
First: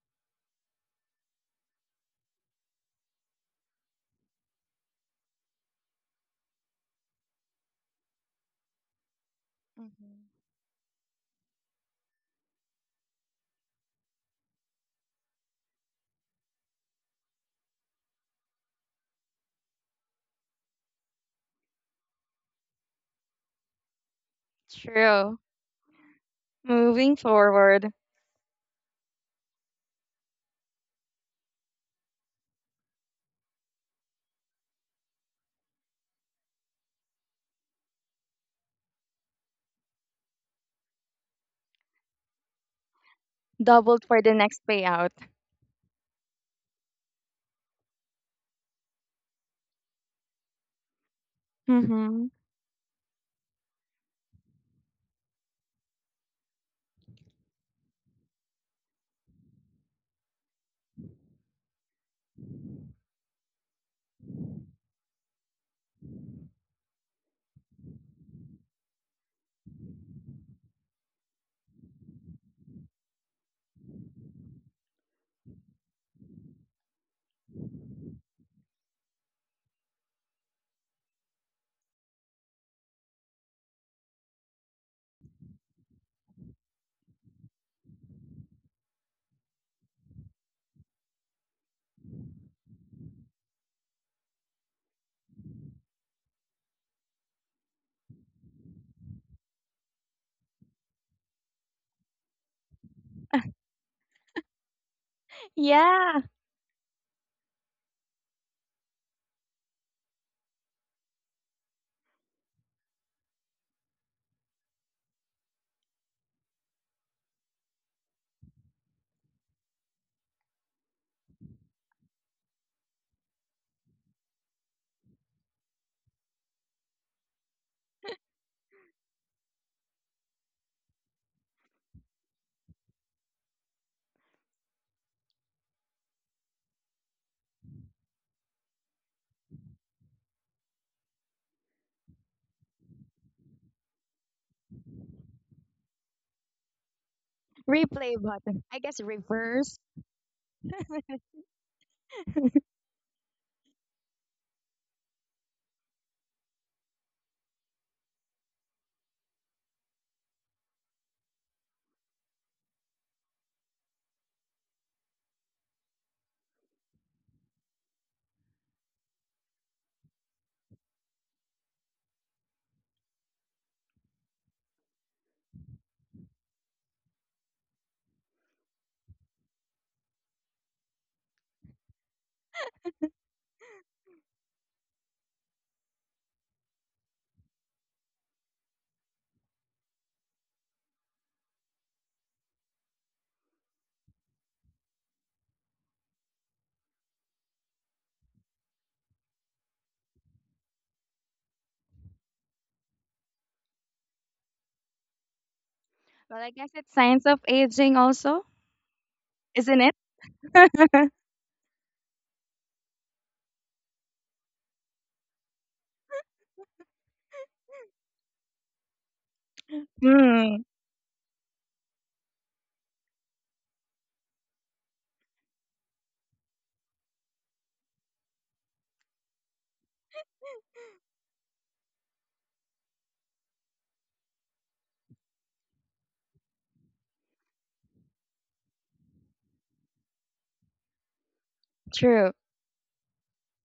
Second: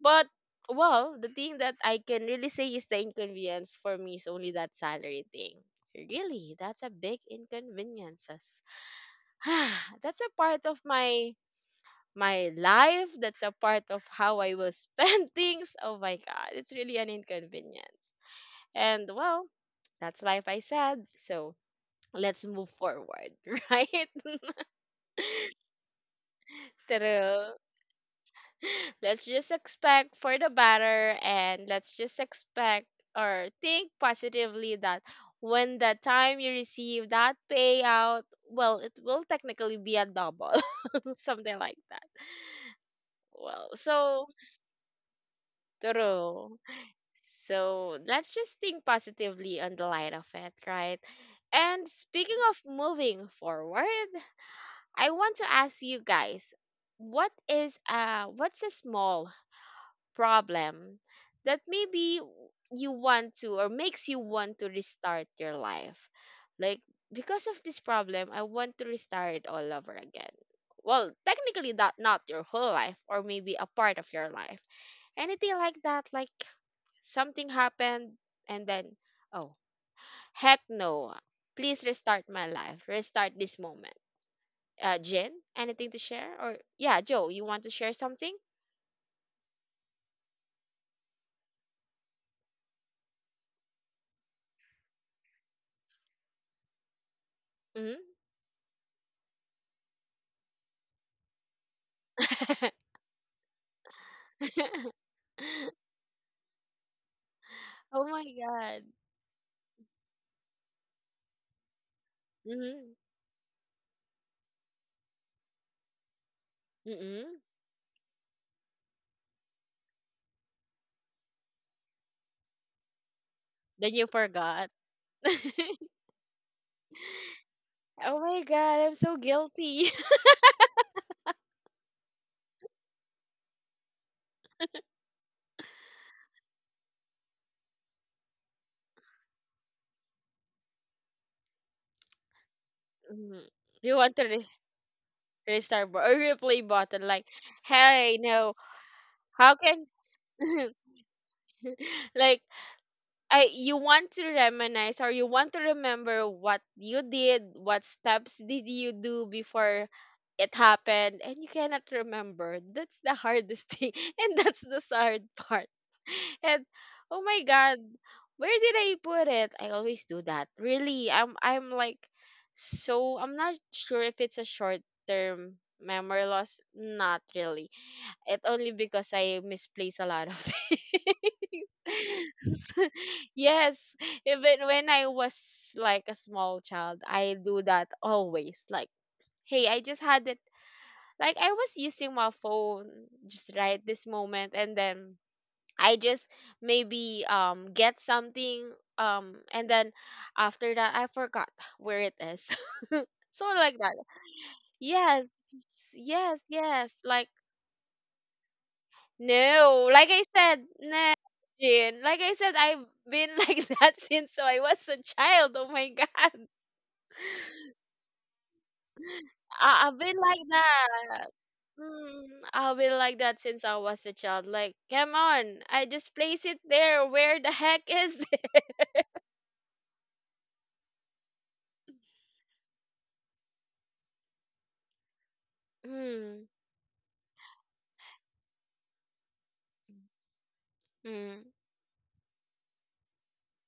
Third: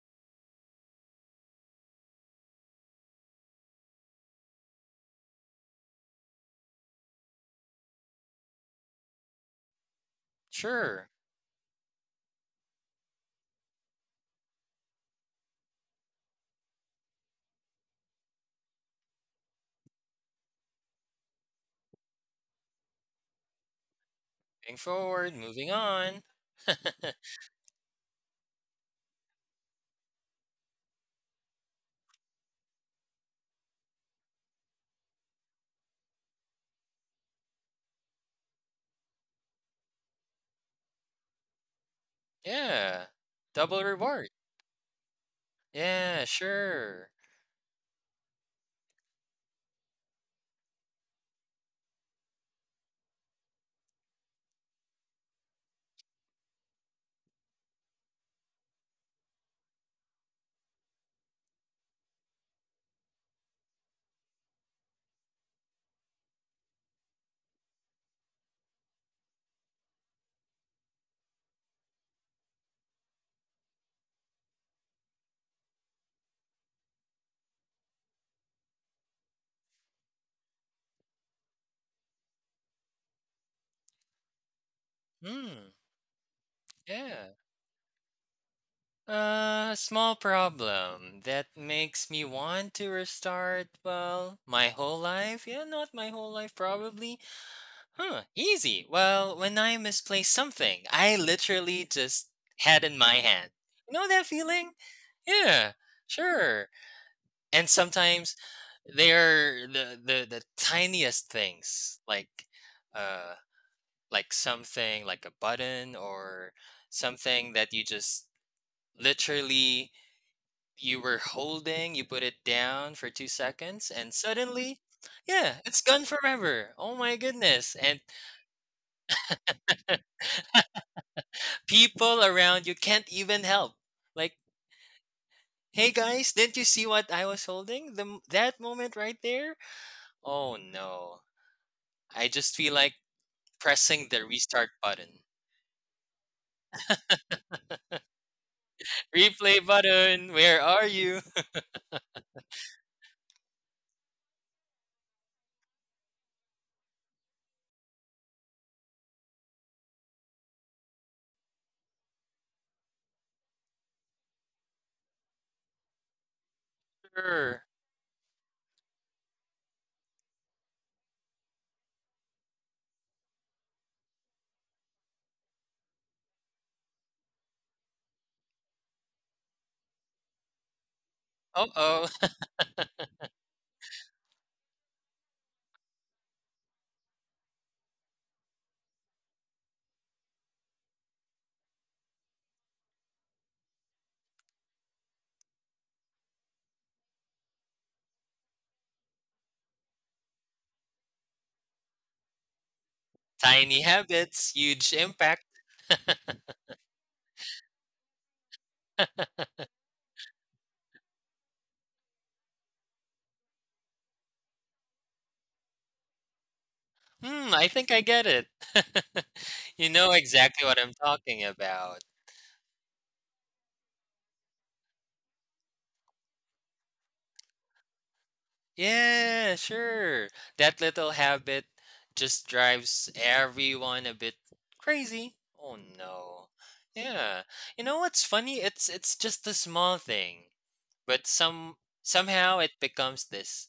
But well, the thing that I can really say is the inconvenience for me is only that salary thing. Really, that's a big inconveniences. (sighs) That's
Mm-hmm.
a part of
sure.
my life. That's a part of how I will spend (laughs) things. Oh my god, it's really an inconvenience. And well, that's life I said. So let's move forward, (laughs) right? (laughs)
Moving forward,
True.
moving on.
Moving
(laughs)
True.
forward,
Let's just expect for the better. And let's just expect, or think positively, that when the time you receive that payout, well, it will technically be a double, (laughs) something like that.
yeah.
Well,
Double
doubled for
so
reward.
the next payout.
Yeah,
true.
sure.
So let's just think positively on the light of it, right? And
Hmm.
speaking of moving forward, I want to ask you guys, what's a small problem that maybe you want to, or makes you want to restart your life. Like, because of this problem, I want to restart it all over again. Well, technically that not your whole life, or maybe a part of your life. Anything like that, like something happened and then, oh, heck no. Please restart my life. Restart this moment. Jen,
Hmm.
anything to share? Or yeah, Joe,
Yeah.
you want to share something?
Small problem that makes me want to restart, well, my whole life? Yeah, not my whole life, probably. Huh, easy. Well, when I misplace something, I literally just
Hmm.
had in my hand. You know that feeling? Yeah,
(laughs)
Yeah.
sure. And
Oh my
sometimes
god.
they are the tiniest things,
Mhm.
uh, like something like a button or
Mhm.
something that you just literally you were holding, you put it down for 2 seconds,
Then you
and
forgot.
suddenly,
(laughs)
yeah, it's gone forever. Oh my goodness. And
Oh my god, I'm so guilty. (laughs)
people around you can't even help. Like, hey guys, didn't you see what I was holding? That moment right there? Oh no. I just feel like
Mhm. You
pressing
want
the
to
restart button.
restart or replay button? Like, hey,
Replay
no,
button. I guess
how
Replay
reverse.
can,
button, where are you?
(laughs) like, I you want to reminisce or you want to remember what you did, what steps did you do before it happened, and you cannot remember. That's the hardest thing, (laughs) and that's the sad part. (laughs) And
(laughs)
oh my
Err.
god, where did I put it? I always do that. Really, I'm like, so I'm not sure if it's a short term memory loss. Not really. It only because I misplace a lot of (laughs) things.
Uh oh.
(laughs) Yes, even when I was like a small child, I do that always. Like, hey, I just had it. Like, I was using my phone just right this moment, and then I just maybe get something, and then after that I forgot where it is. (laughs)
(laughs)
So like
Tiny
that.
habits, huge
Yes,
impact.
Well,
yes,
I guess
yes.
it's
Like,
signs of aging also, isn't
no,
it?
like I said,
(laughs)
no, Jin. Like I said, I've been (laughs) like that since I was a child. Oh my God.
Hmm, I think I get it. (laughs) You
I've
know
been like
Hmm.
exactly what I'm
that.
talking about.
Mm, I've been like that since I was a child. Like, come on, I just place it there. Where the heck is it? (laughs)
Yeah, sure. That little habit just drives everyone a bit crazy. Oh
Mm,
no. Yeah. You know what's funny? It's just a small thing, but
mm,
True.
somehow it becomes this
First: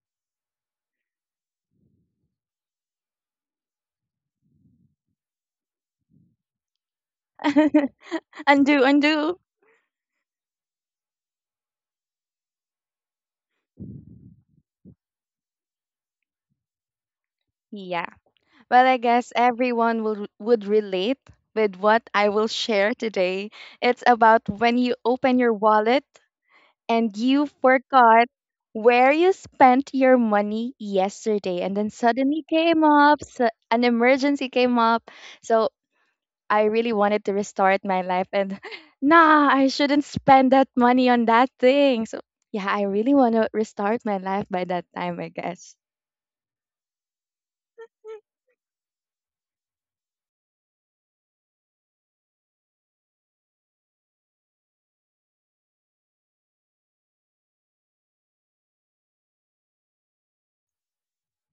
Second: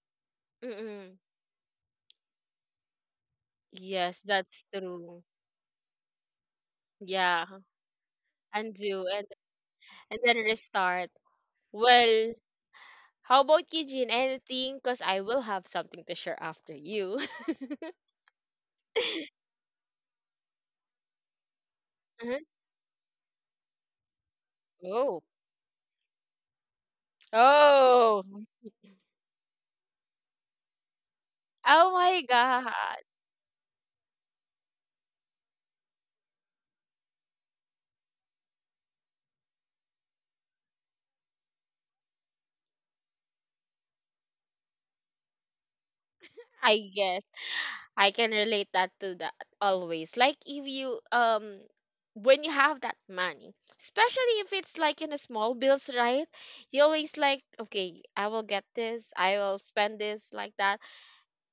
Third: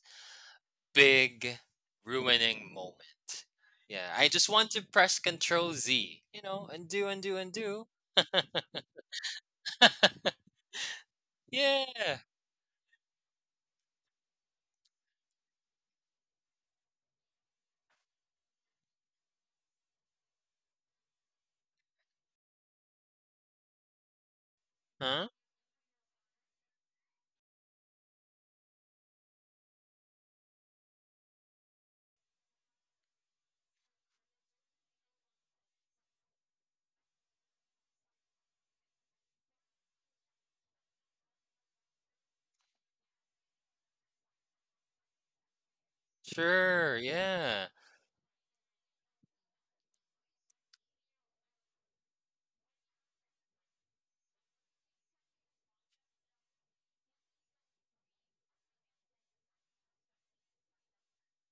mm-mm.
big ruining moment. Yeah,
Yes,
I just
that's
want to press
true.
control Z, you know, and do and do
Yeah,
and do. (laughs)
(laughs) Undo,
undo and
undo.
and then restart.
Yeah.
Well, how about you, Jin? Anything? Cause I will have something to share after you. (laughs)
Yeah. Well, I guess everyone will, would relate with what I
Uh-huh.
will share today. It's about when you
Oh.
Huh?
open your wallet and you
Oh,
forgot where you spent your money yesterday, and then
oh my
suddenly
God.
came up, so an emergency came up. So I really wanted to restart my life, and (laughs) nah, I shouldn't spend that money on that thing. So yeah, I really want to restart my life by that time, I guess.
I
Sure,
guess
yeah.
I can relate that to that always. Like, if you when you have that money, especially if it's like in a small bills, right? You always like, okay, I will get this, I will spend this like that.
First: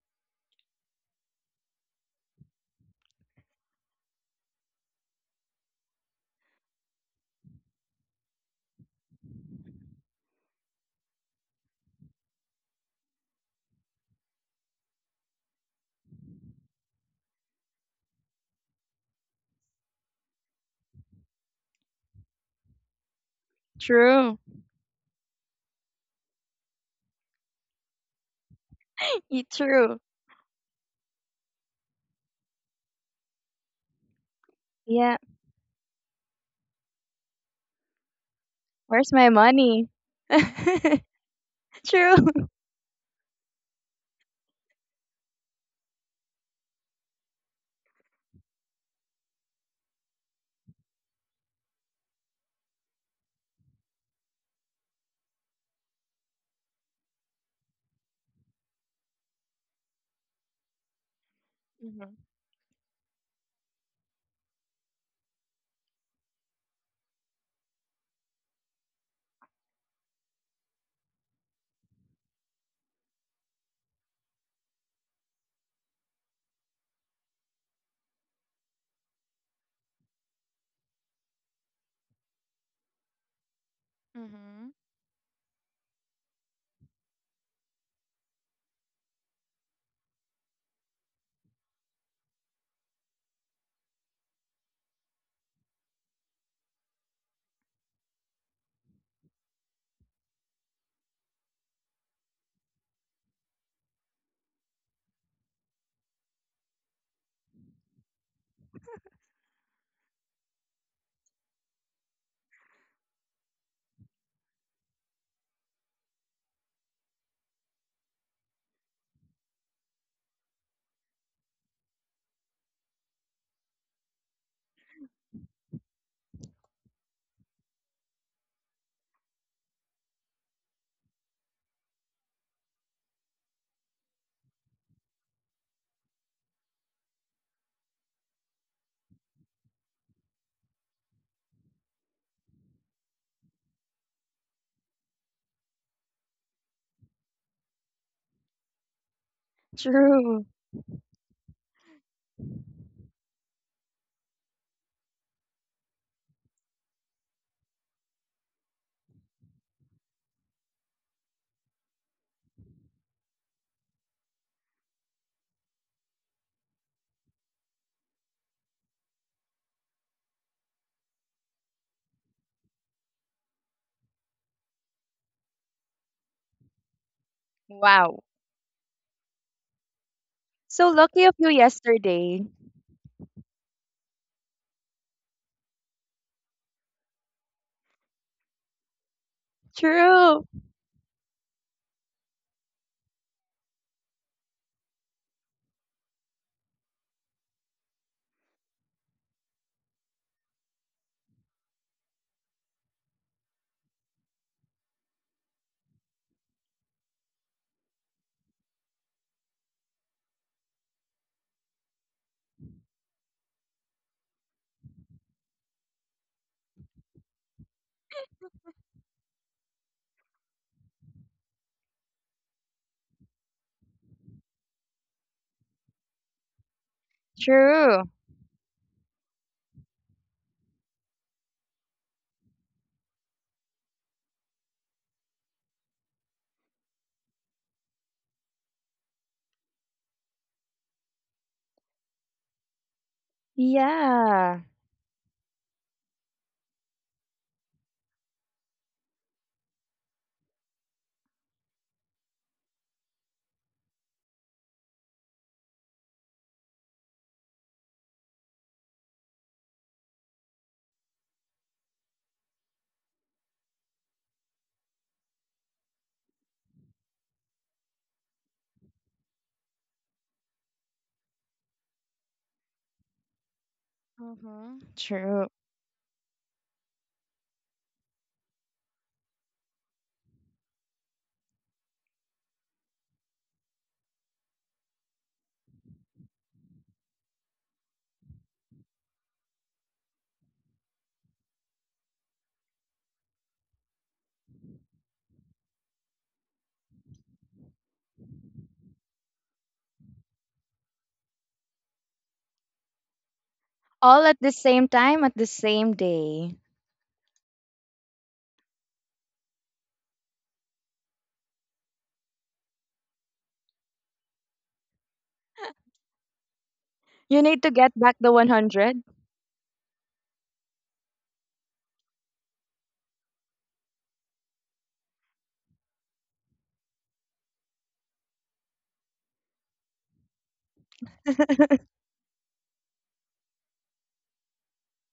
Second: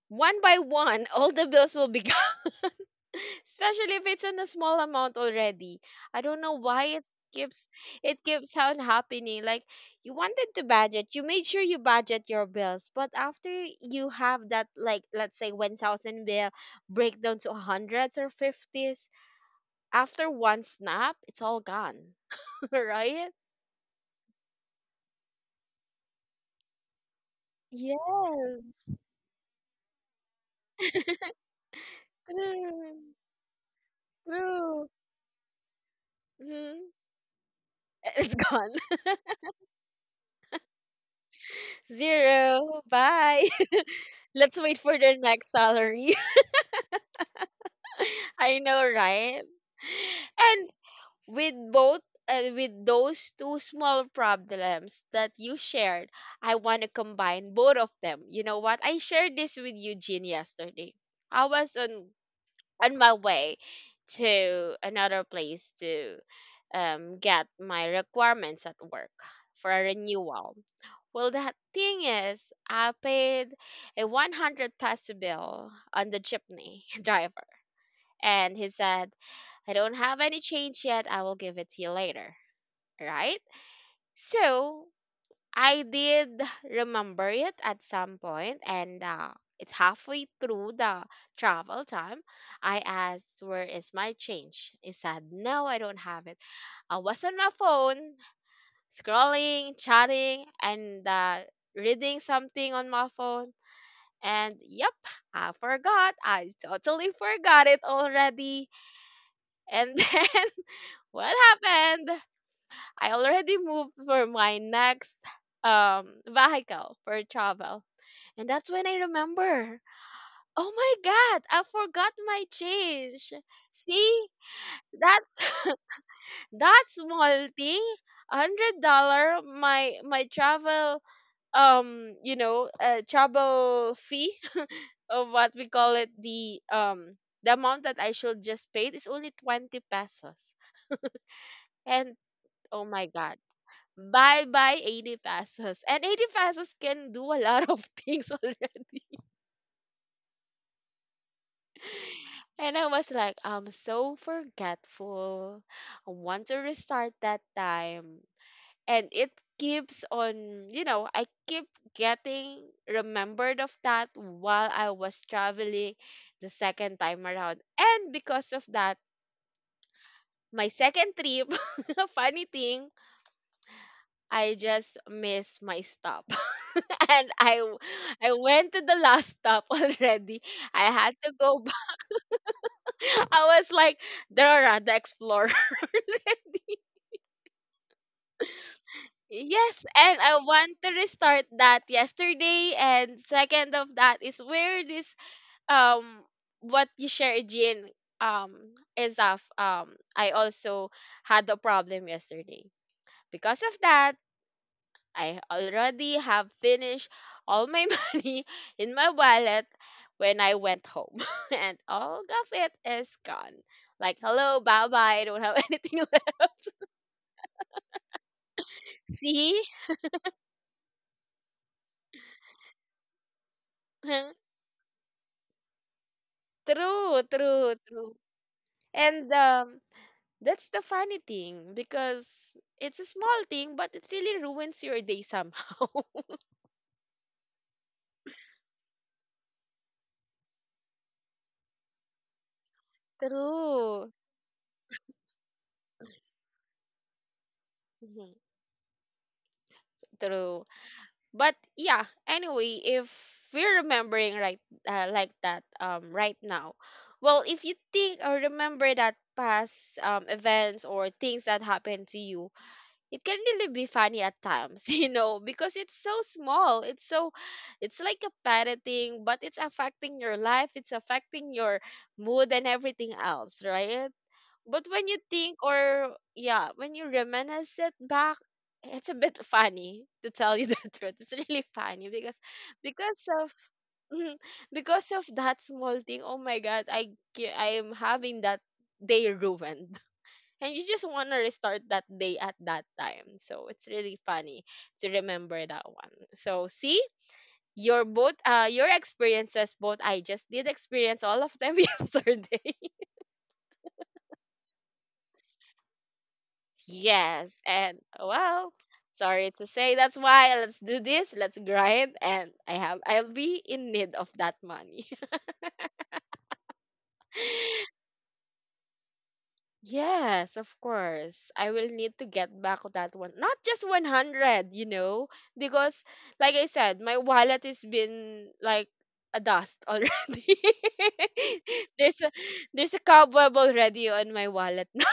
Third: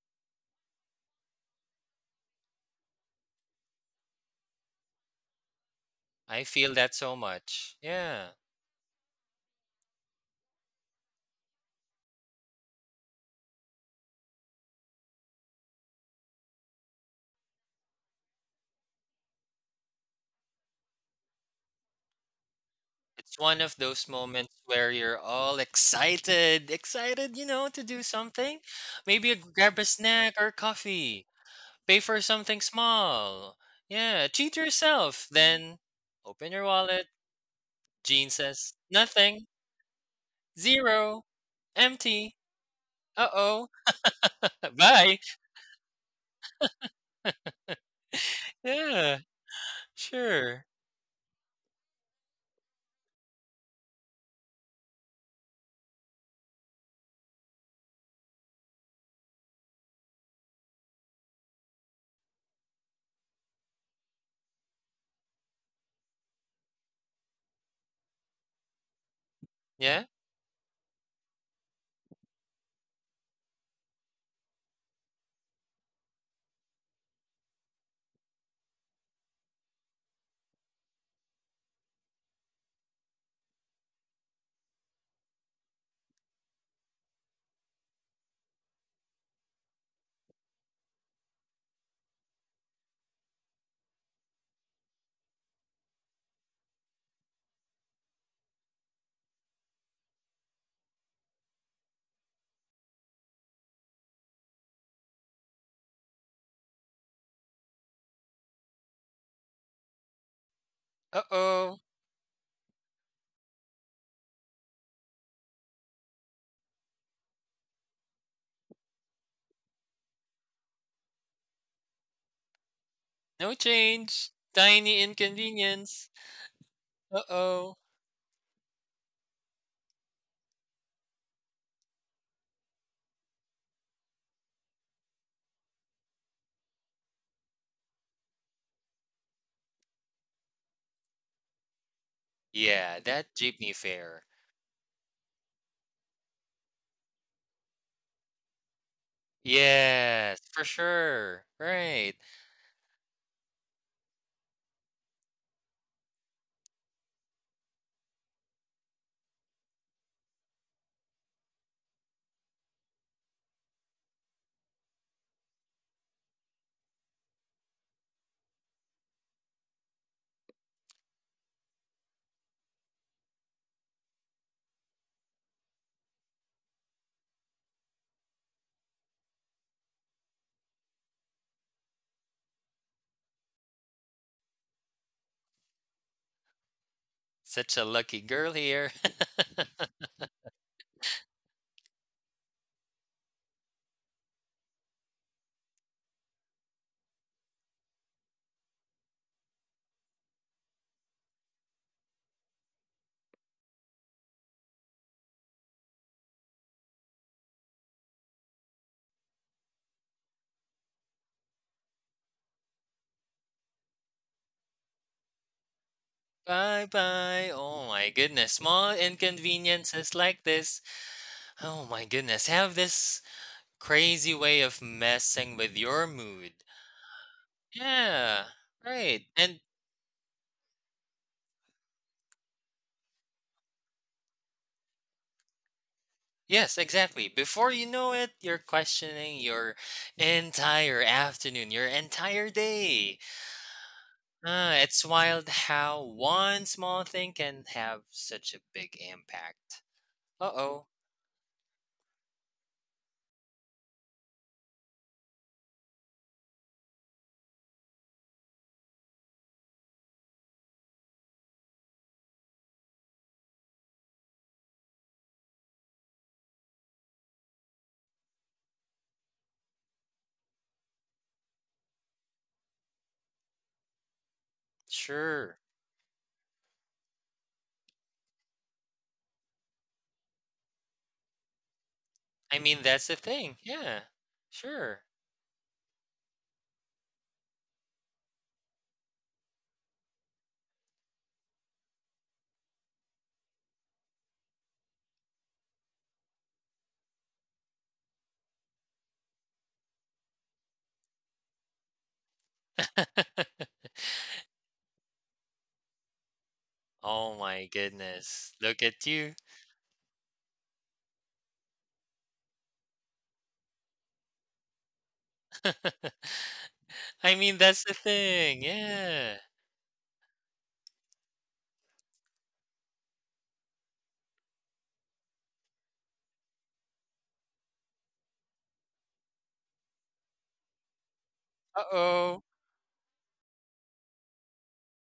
One by one, all the bills will be, (laughs) especially if it's in a small amount already. I don't
I
know
feel
why
that so
keeps
much.
it
Yeah.
keeps on happening. Like, you wanted to budget, you made sure you budget your bills, but after you have that, like let's say 1,000 bill break down to hundreds or fifties, after one snap, it's all gone, (laughs) right?
It's one of those
True.
moments where you're all excited, you know, to do something.
Yes,
Maybe a,
(laughs)
grab a
True.
snack or coffee, pay for something
true,
small. Yeah, treat
true.
yourself. Then open your
Hmm.
wallet. Jean
It's
says,
gone.
Where's my
nothing,
money? (laughs) True.
zero,
(laughs)
empty.
Zero.
Uh
Bye.
oh,
(laughs) Let's
(laughs)
wait for
bye.
their next salary. (laughs) I know,
Yeah,
right? And
sure.
with both with those two small problems that you shared, I want to combine both of them. You know what? I shared this with Eugene yesterday. I was on
Mm-hmm.
on my way to another place to, get my requirements at work for a
Yeah,
renewal. Well, the thing is, I paid a 100 peso bill on the jeepney (laughs) driver, and he said, I don't have any change yet. I will give it to you later. Right?
Mm-hmm.
So I did remember it at some point, and, it's halfway through the travel time. I asked, where is my change? He said, no, I don't have it. I was on my phone, scrolling, chatting, and, reading something on my phone. And yep, I forgot. I totally forgot it already. And (laughs) then
uh
what
oh,
happened? I already moved for my next vehicle for travel. And that's when I remember. Oh my god, I forgot my change.
no
See?
change, tiny
That's (laughs)
inconvenience.
that small
Uh-oh.
thing. $100, my travel, travel fee, (laughs) of what we call it, the amount that I should just pay is only 20 pesos. And oh
Yeah,
my
that
god.
jeepney fare.
Bye bye 80 pesos. And 80 pesos can do a lot of (laughs) things already.
Yes,
True.
for sure. Right.
And I was like, I'm so forgetful. I want to restart that time. And it keeps on, you know, I keep getting remembered of that while I was traveling the second time around. And because of that, my second trip, (laughs) funny thing, I just missed my stop. (laughs) And
Wow.
I went to the last stop (laughs) already. I
So
had
lucky of
to
you
go back.
yesterday.
(laughs) I was like, Dora, the explorer. (laughs)
Such a lucky girl here. (laughs)
Yes, and I
True.
want to restart that yesterday. And second of that is where this um what you share, Jean, um is of I also had a problem yesterday. Because of that, I already have finished all my (laughs) money in my wallet when I went home. (laughs) And all of it is gone. Like, hello, bye bye. I don't have (laughs) anything left.
Bye bye. Oh my goodness. Small
See?
inconveniences like this. Oh my goodness. Have this crazy
(laughs)
way of messing with your mood.
True, true,
True.
true.
Yeah. Right.
And
And
that's the funny thing because it's a small thing, but it really ruins your day somehow. (laughs)
yes, exactly. Before you know it, you're questioning your entire afternoon, your entire day.
True.
Yeah.
It's wild how one small thing can have
Mhm.
such a big impact. Uh
True.
oh,
But yeah, anyway, if we're remembering right, like that right now, well, if you think or remember that past events or things that happened to you, it can really be funny at times. (laughs) You know, because it's so small, it's so, it's like a petty thing, but it's affecting your life, it's affecting your mood and everything else, right?
Mm-hmm.
But when you
True.
sure.
think, or yeah, when you reminisce it back, it's a bit funny to tell you the (laughs) truth. It's really funny
I mean, that's the
because of
thing. Yeah,
(laughs)
sure.
because of that small thing. Oh my god, I am having that day ruined. (laughs) And you just want to restart that day at that time. So it's really funny to remember that one. So see, your both your experiences, both I just did experience all of them (laughs) yesterday.
(laughs)
All at the same time at the same day.
oh
Yes,
my
and
goodness,
well,
look at you.
sorry to say, that's why let's do this, let's grind, and I have I'll be in need of that money. (laughs)
(laughs) I
You
mean,
need to
that's the
get back the
thing.
100.
Yeah.
Yes, of course. I will need to get back that one. Not just 100, you know, because like I said, my wallet has been like a dust already. (laughs)
Uh
there's a
oh.
there's a cobweb already on my wallet now.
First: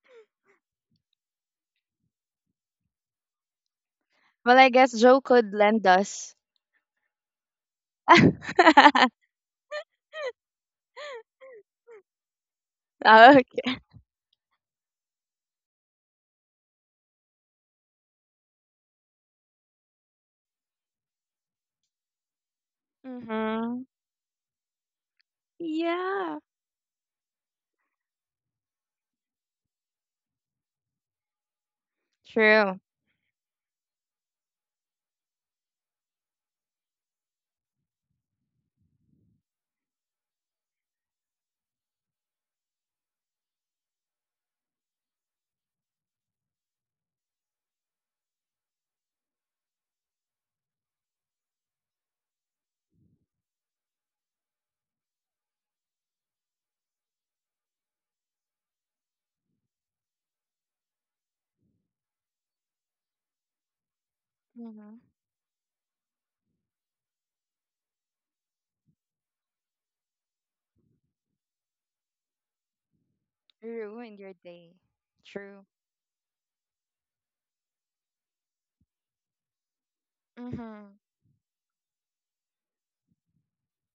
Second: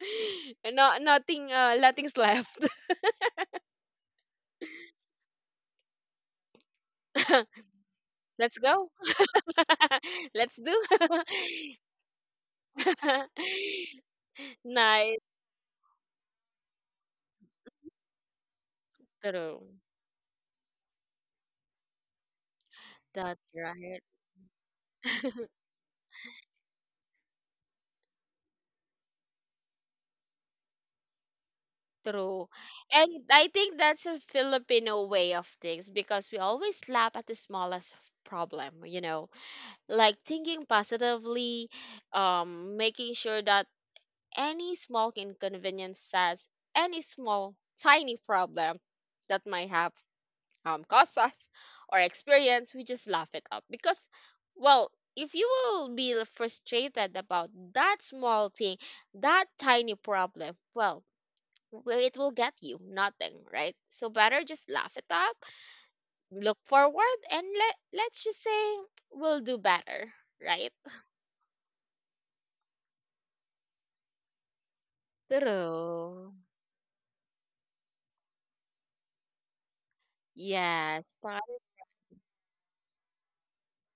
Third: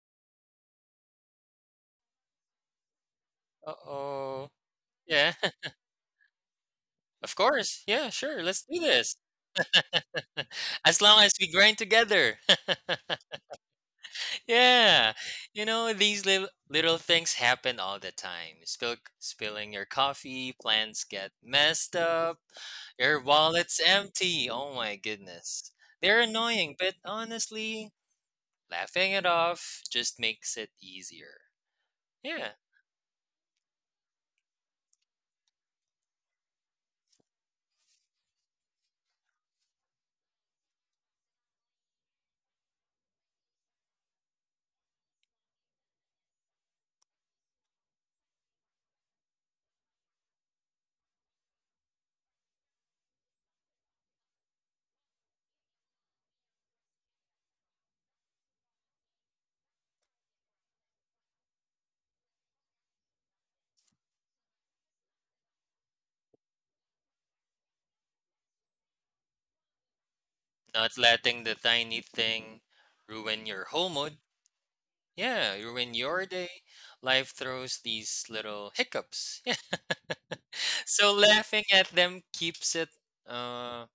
(laughs) No, nothing, nothing's left.
Uh oh.
Well, I guess Joe
Yeah,
could
(laughs)
lend us.
of
(laughs)
course. Yeah,
(laughs)
sure.
Let's
Let's do
go.
Okay.
this.
(laughs) Let's do.
(laughs) as long as we grind together. (laughs)
(laughs)
Yeah,
Nice.
you know, these little things happen all the time.
True.
Spilling your coffee, plans get messed up, your
That's
wallet's
Mm-hmm.
right.
empty. Oh my
(laughs)
goodness. They're
Yeah.
annoying, but honestly, laughing it off just makes it easier.
True.
Yeah,
True.
And I think that's a Filipino way of things because we always laugh at the smallest problem, you know, like thinking positively, making sure that any small inconvenience says any small, tiny problem that might have. Cause us or experience, we just laugh it up. Because, well, if you will be frustrated about that small thing, that tiny problem, well, it will get you nothing, right? So better just laugh
Mm-hmm.
it up, look forward, and let's just say we'll do better, right?
not letting the tiny thing ruin your whole mood.
Ruined your day.
Yeah,
True.
ruin your
True.
day. Life throws these little hiccups. (laughs) Yeah.
Mm-hmm.
So
Yes, but
laughing at them keeps it uh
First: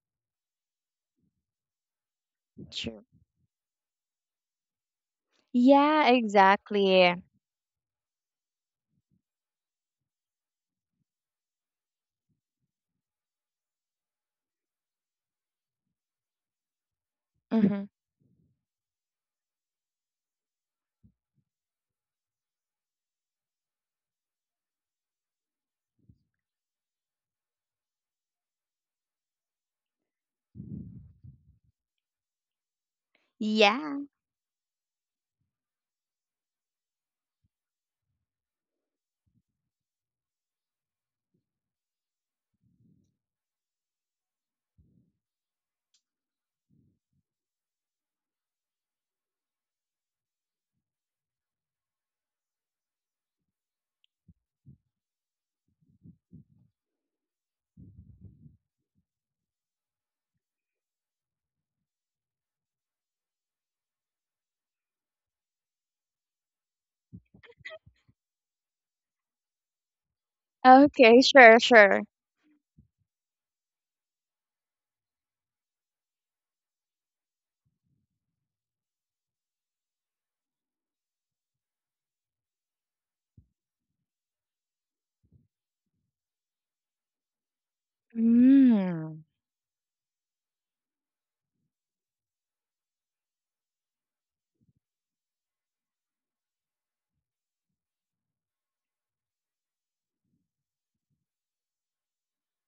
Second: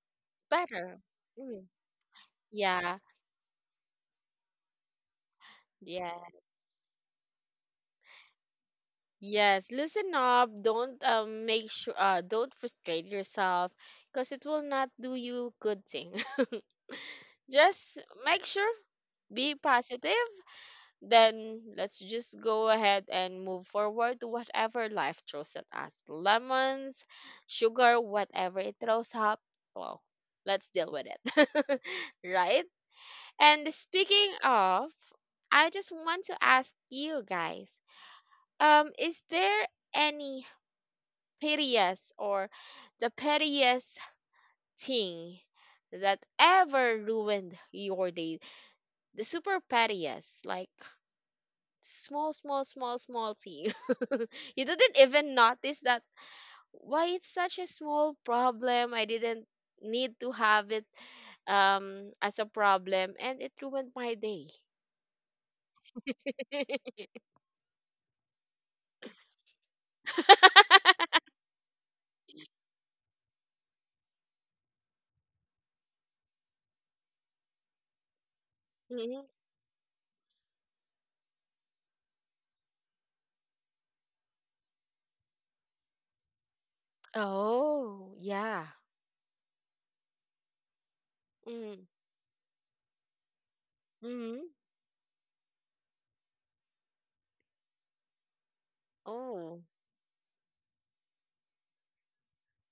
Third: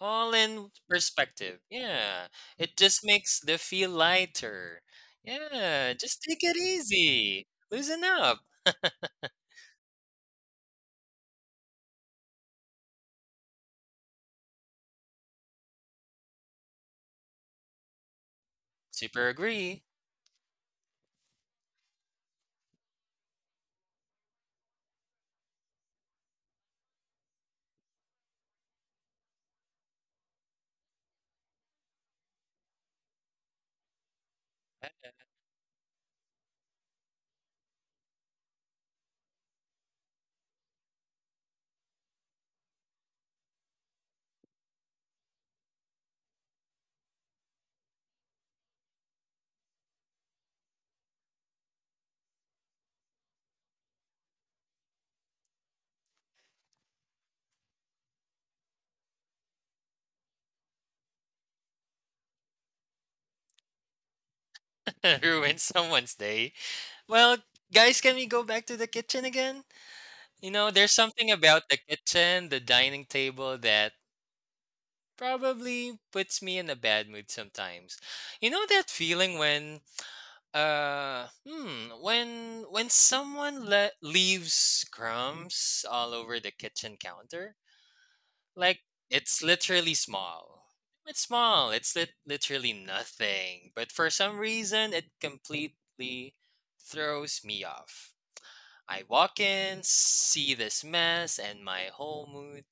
all in
better.
perspective.
Mm,
Yeah. It
yeah.
True.
just makes the feel lighter. Yeah.
Yeah,
Just
Yes.
take it
exactly.
easy. Loosen up.
Yes, listen up. Don't make sure, don't frustrate yourself because it will not do you good thing. (laughs)
Mm-hmm. (laughs)
Just make sure
Super
be
agree.
positive. Then let's just go ahead and move forward to whatever life throws at us. Lemons, sugar, whatever it throws up. Well, let's deal with it. (laughs) Right? And
Yeah.
speaking of, I just want to ask you guys, is there any pettiest or the pettiest thing that ever ruined your day. The super pettiest, like small, small, small, small thing. (laughs) You didn't even notice that why it's such a small problem. I didn't need to have it as a problem and it ruined my day.
(laughs) Ruin someone's day. Well,
(laughs)
guys, can we go back to the kitchen again? You know, there's
Okay,
something
sure,
about the
sure.
kitchen, the dining table that probably puts me in a bad mood sometimes. You know that
Mhm.
feeling when uh, hmm. When someone leaves crumbs all over the kitchen counter,
Oh, yeah.
like
Mm.
it's literally small. It's small.
Mm.
It's literally nothing. But for some
Mm.
reason, it completely throws me off. I walk
Oh,
in, see this mess, and my whole mood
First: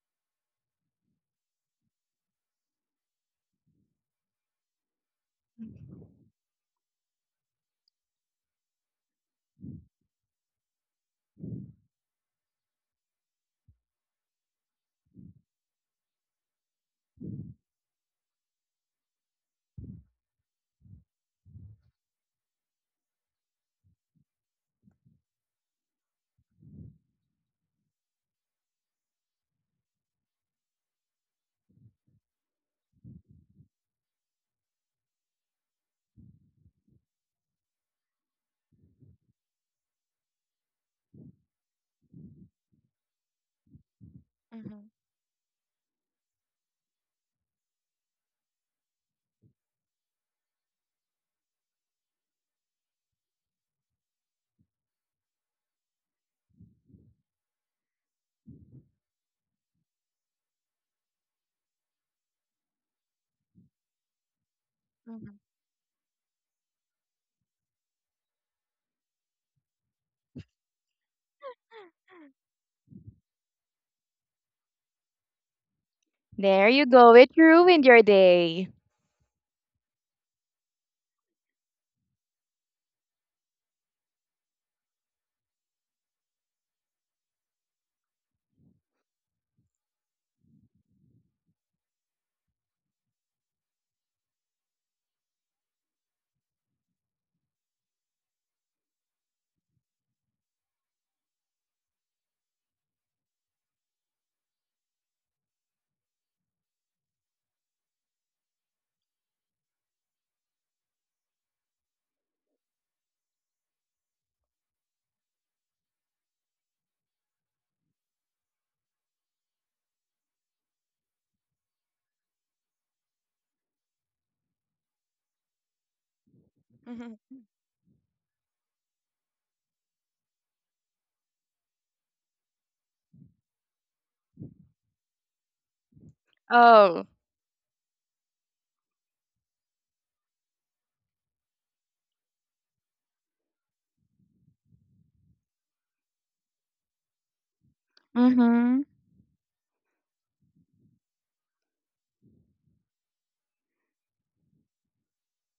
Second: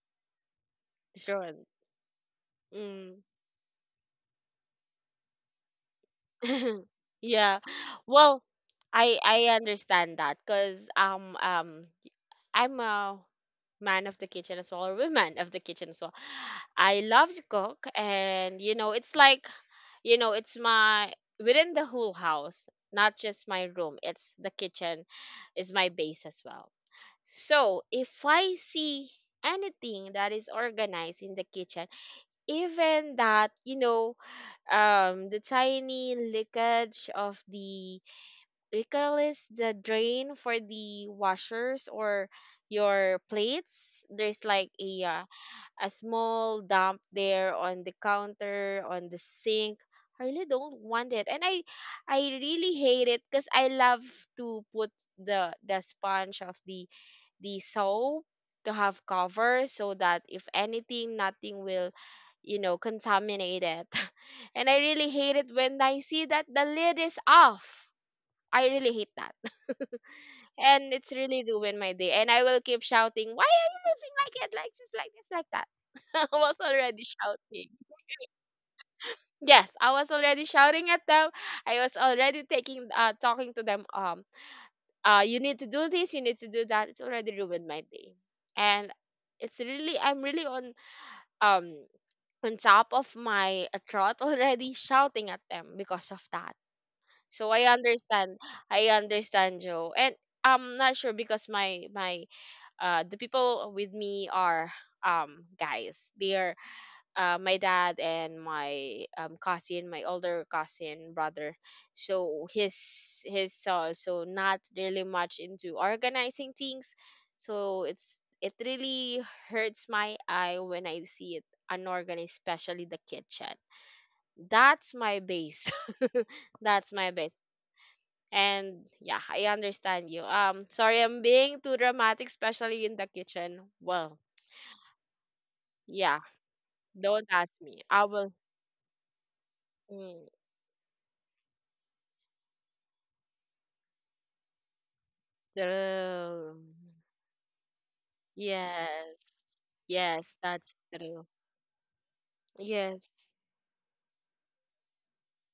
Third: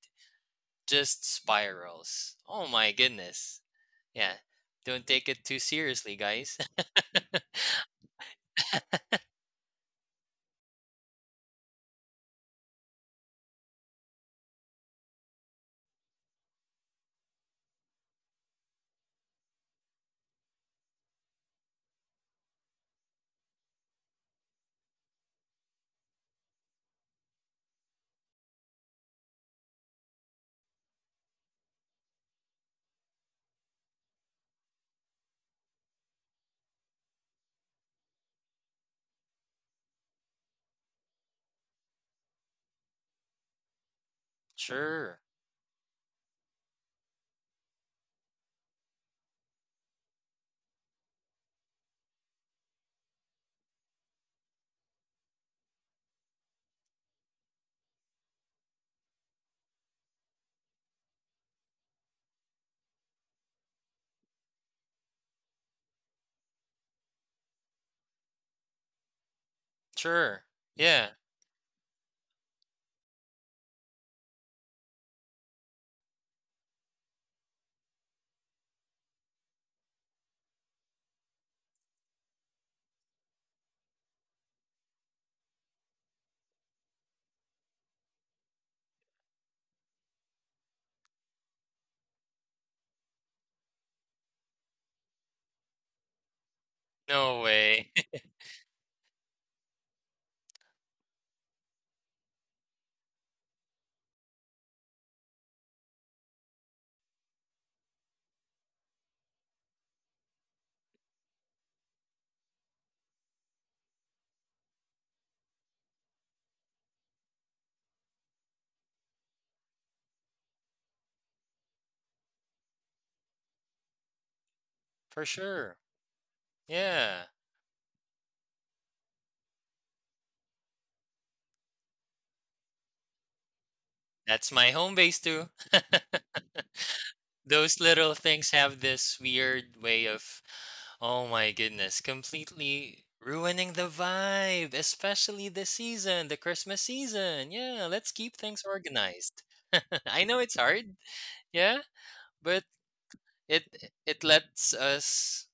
just
it's ruined.
spirals. Oh my
Mm.
goodness. Yeah. Don't take it too seriously, guys.
(laughs) Yeah.
(laughs)
Well, I understand that because I'm a man of the kitchen as well, or woman of the kitchen as well. I love to cook, and you know, it's like, you know, it's my, within the whole house, not just my room. It's the kitchen is my base as well. So if I see anything that is organized in the kitchen, even that, you know, the tiny leakage of the, we call this the drain for the washers or your plates, there's like
Mhm.
sure.
a small dump there on the counter on the sink. I really don't want it, and I really hate it because I love to put the sponge of the soap, to have cover so that if anything, nothing will, you know, contaminate it. (laughs) And I really hate
Mhm.
it when I see that the lid is off. I really hate that.
Sure.
(laughs) And
Yeah.
it's really ruined my day, and I will keep shouting, why are you living like it, like this, like this, like that. (laughs) I was
There you
already
go. It
shouting.
ruined your day.
Yes, I was already shouting at them. I was already taking, talking to them. You need to do this, you need to do that. It's already ruined my day. And it's really, I'm really um, on top of my (laughs) throat already shouting at them because of that.
No
So
way. (laughs)
I understand Joe. And I'm not sure because the people with me are, guys. They're my dad and my, cousin, my older cousin brother. So his also not really much into organizing things. So it's it really hurts my eye when I see it unorganized, especially the kitchen. That's my
For
base.
sure.
(laughs) That's my
Mhm.
Yeah.
base. And yeah, I understand you. Sorry, I'm being too dramatic, especially in the kitchen. Well,
That's my home base too.
yeah,
(laughs)
Oh.
don't ask
Those
me. I
little
will.
things have this weird way
Mm,
of, oh my goodness, completely ruining the vibe, especially this season, the
true.
Christmas season. Yeah, let's keep things
Mm-hmm.
Yes.
organized. (laughs) I
Yes,
know it's
that's
hard,
true.
yeah, but
Yes.
it it lets us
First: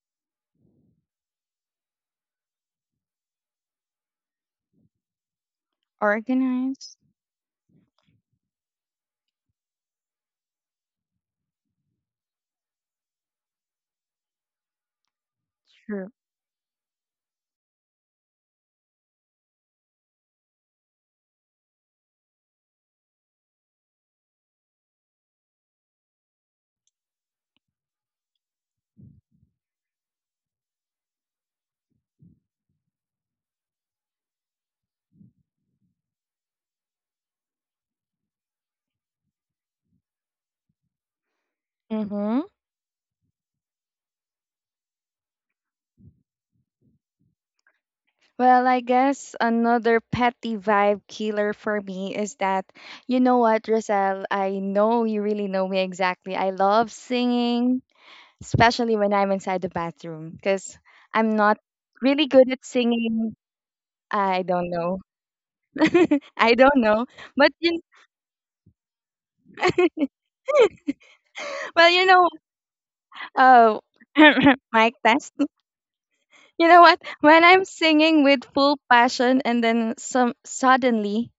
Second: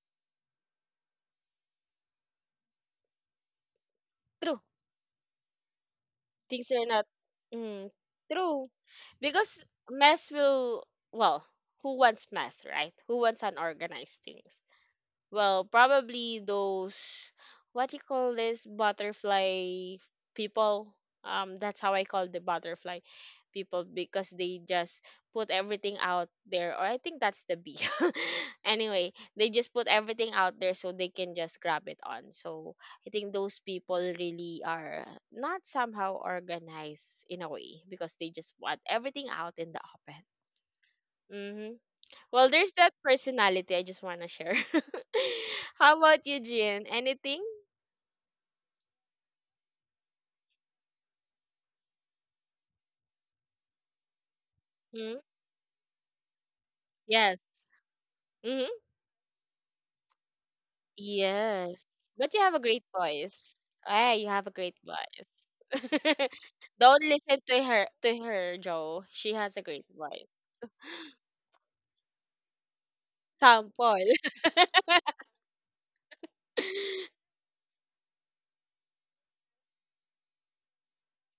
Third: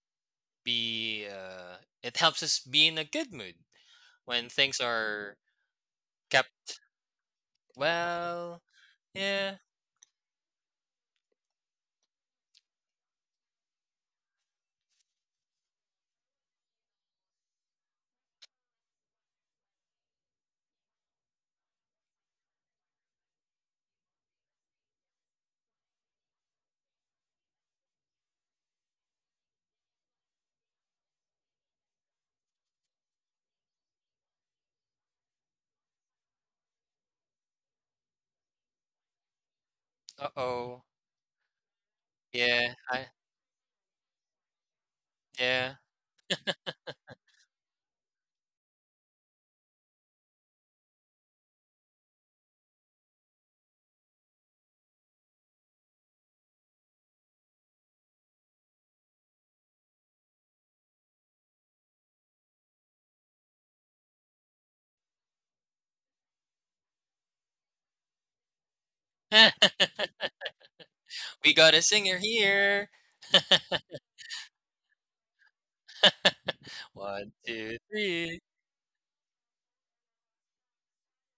be it helps us be in a good mood when
True.
things are
Things
kept
are
Organized.
not, mm,
well.
true.
Yeah,
Because mess will, well, who wants mess, right? Who wants unorganized things? Well,
True.
probably those, what you call this, butterfly people. That's how I call the butterfly people, because they just put everything out there. Or I think that's the bee. (laughs) Anyway, they just put everything out there so they can just grab it on. So I think those people really are not somehow organized in a way because they just want everything out in the open.
uh-oh.
Mm-hmm.
Mm-hmm.
Well, there's
Yeah,
that
I
personality I just want to share.
yeah.
(laughs) How about you, Jean? Anything?
Well, I guess another petty vibe killer for me is that, you know what, Roselle, I know you
Hmm?
really know me exactly. I love
Yes.
singing,
Hmm.
especially when I'm inside the bathroom, because I'm not
Yes.
really
But you
good
have a
at
great
singing.
voice. Ah, you
I
have a
don't
great
know.
voice.
(laughs)
(laughs)
I don't
Don't
know.
listen
But
to
you,
her, Joe. She has a
(laughs)
great voice.
We got a
well, you
singer
know,
here.
uh,
Sample.
(clears throat)
(laughs)
mic test. (laughs) You know what?
One,
When I'm
two,
singing
three.
with full passion and then some suddenly,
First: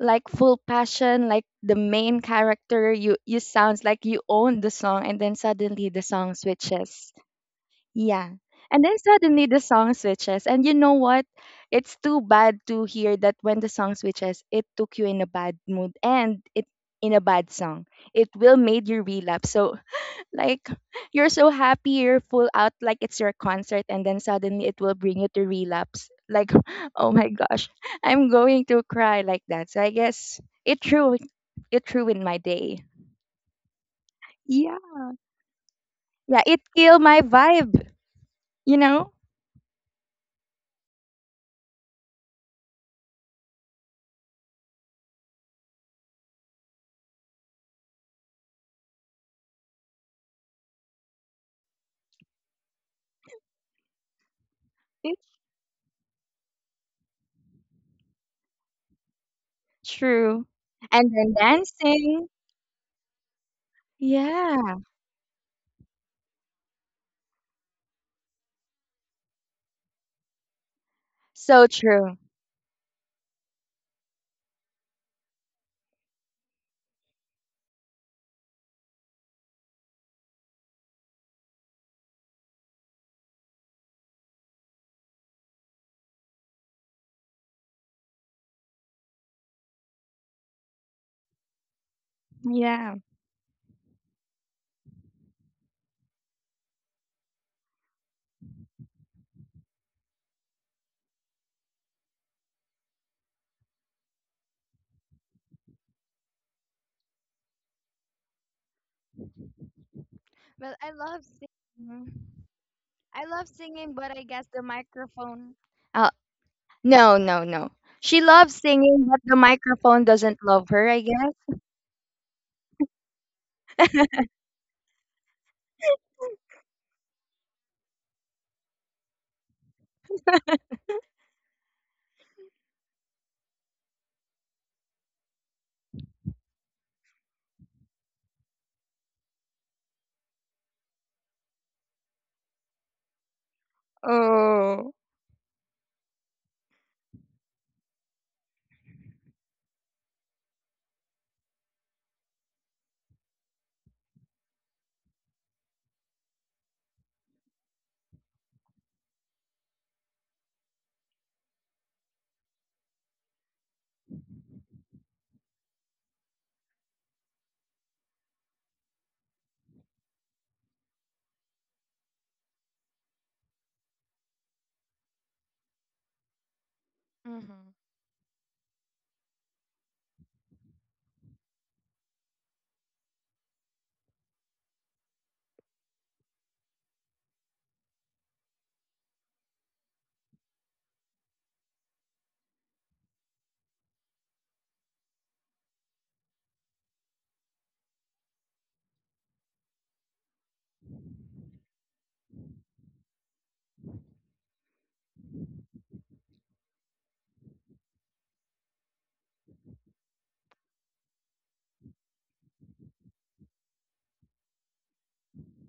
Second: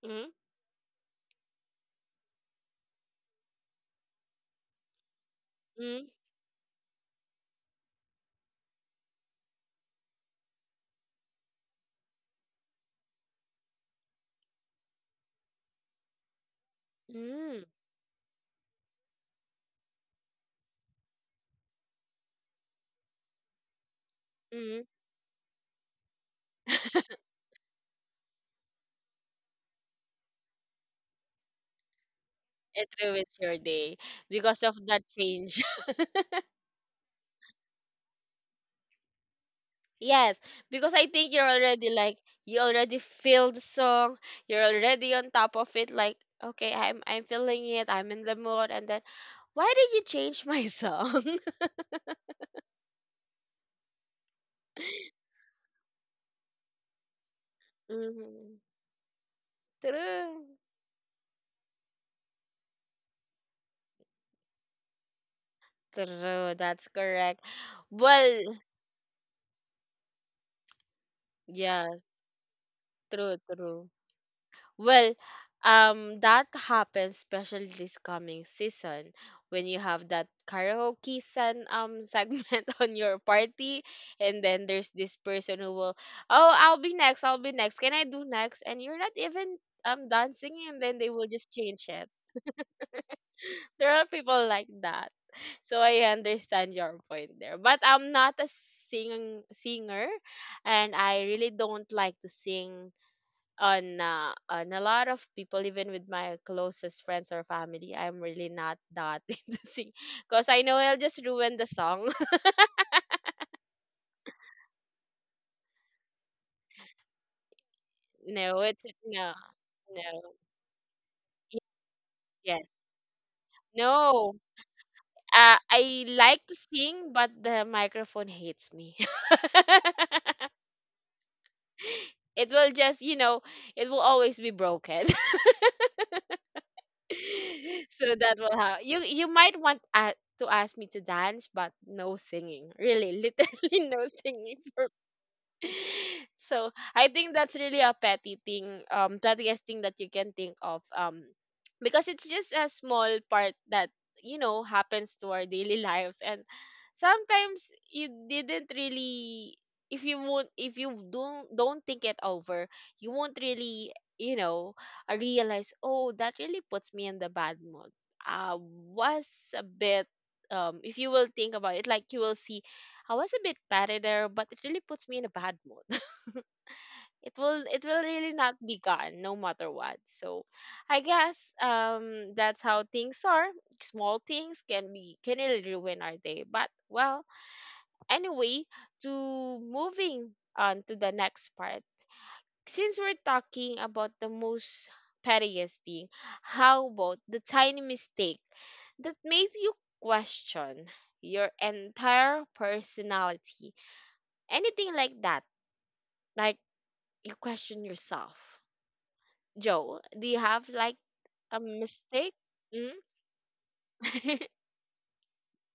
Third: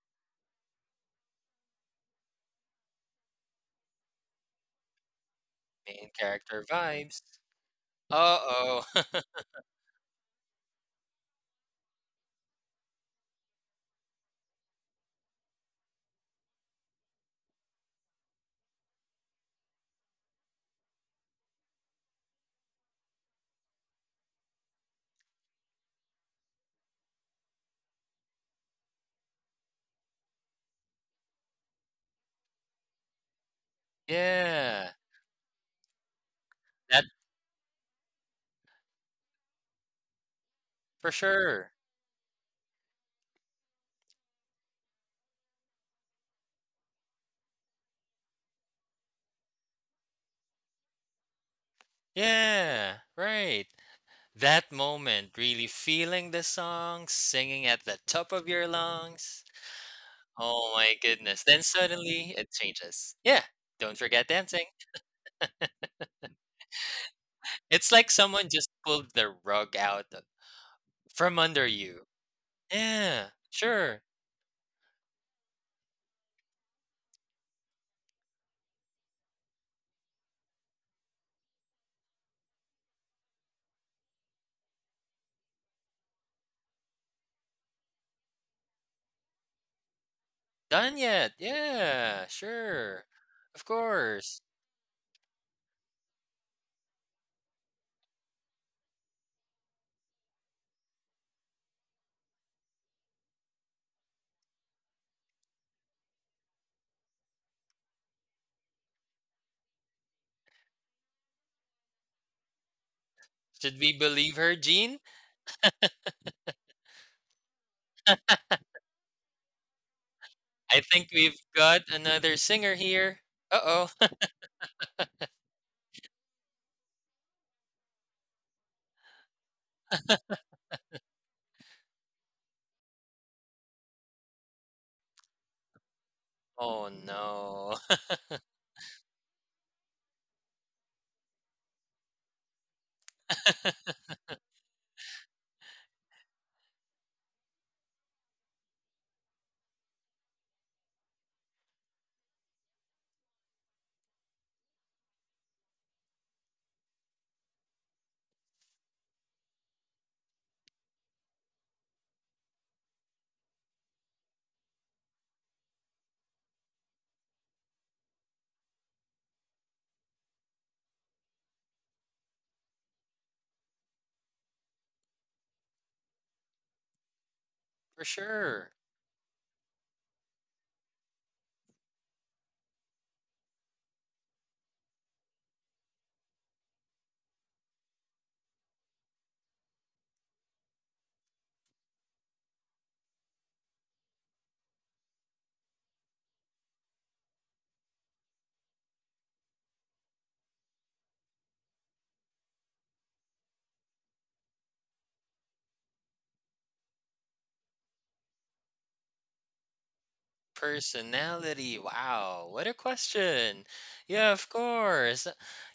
like
Mm,
full passion, like the main character, you sounds like you own the song, and then suddenly the
mm,
Main
song
character
switches.
vibes.
Yeah. And
Uh-oh.
then
(laughs)
suddenly the song switches. And you know what? It's too bad to hear that when the song switches, it took you in a bad mood and it in a bad
mm,
song. It will made you relapse. So (laughs) like you're so happy, you're full out like it's your concert and then suddenly it
mm. (laughs)
will bring you to relapse. Like, (laughs) oh my gosh, I'm going to cry like that. So I guess it ruined my day.
It ruins your day because of
Yeah.
Yeah.
that change.
Yeah, it
That
killed my vibe, you know?
Yes, because I
for
think you're
sure.
already like, you already feel the song. You're already on top of it. Like, okay, I'm feeling it. I'm in the mood, and then why did you change my song?
Yeah, right. That moment, really feeling the song, singing at
(laughs)
the top of
Hmm.
your lungs.
True.
True,
Oh my
And then
goodness. Then suddenly
dancing.
it changes. Yeah. Don't forget dancing.
Yeah.
true. That's correct.
It's like
Well,
someone just pulled the rug out of- from under
So
you.
yes,
true.
Yeah,
true, true.
sure.
Well, that happens especially this coming season when you have that karaoke sen (laughs) segment on your party, and then there's this person who will, oh, I'll be next, I'll be next. Can I do next? And you're not even dancing, and
Done
then they will
yet?
just change it.
Yeah, sure.
Yeah.
Of
There are
course.
people like that, so I understand your point there. But I'm not a singer, and I really don't like to sing on, on a lot of people, even with my closest friends or family. I'm really not that (laughs) into sing because I know
Well,
I'll
I
just
love
ruin the song.
singing.
(laughs)
I love
Should we
singing, but I
believe her,
guess the
Jean?
microphone. Uh, no, no, no. She
no
loves
it's
singing, but
no
the microphone
no.
doesn't
I
love her,
think
I
we've
guess.
got another
Yes,
singer here. Uh-oh. Oh
no. I like to sing, but the microphone hates me. (laughs) It will just, you know, it will always be broken.
(laughs) oh
(laughs)
no.
So that will how you, you might want, to ask me to dance, but no singing, really, literally,
(laughs)
(laughs) no singing for.
Oh.
(laughs) So I think that's really a petty thing, pettiest thing that you can think of, because it's just a small part that, you know, happens to our daily lives, and sometimes you didn't really, if you won't, if you don't think it over, you won't really, you know, realize, oh, that really puts me in the bad mood. I was a bit. If you will think about it, like you will see I was a bit petty there, but it really puts me in a bad mood. (laughs) It will,
Hmm.
it will
For
really not
sure.
be gone no matter what. So I guess that's how things are. Small things can be, can really ruin our day. But well, anyway, to moving on to the next part. Since we're talking about the most pettiest thing, how about the tiny mistake that made you question your entire personality? Anything like that? Like you question yourself. Joe, do you have like a
Personality.
mistake?
Wow. What a
Mm? (laughs)
question. Yeah, of course.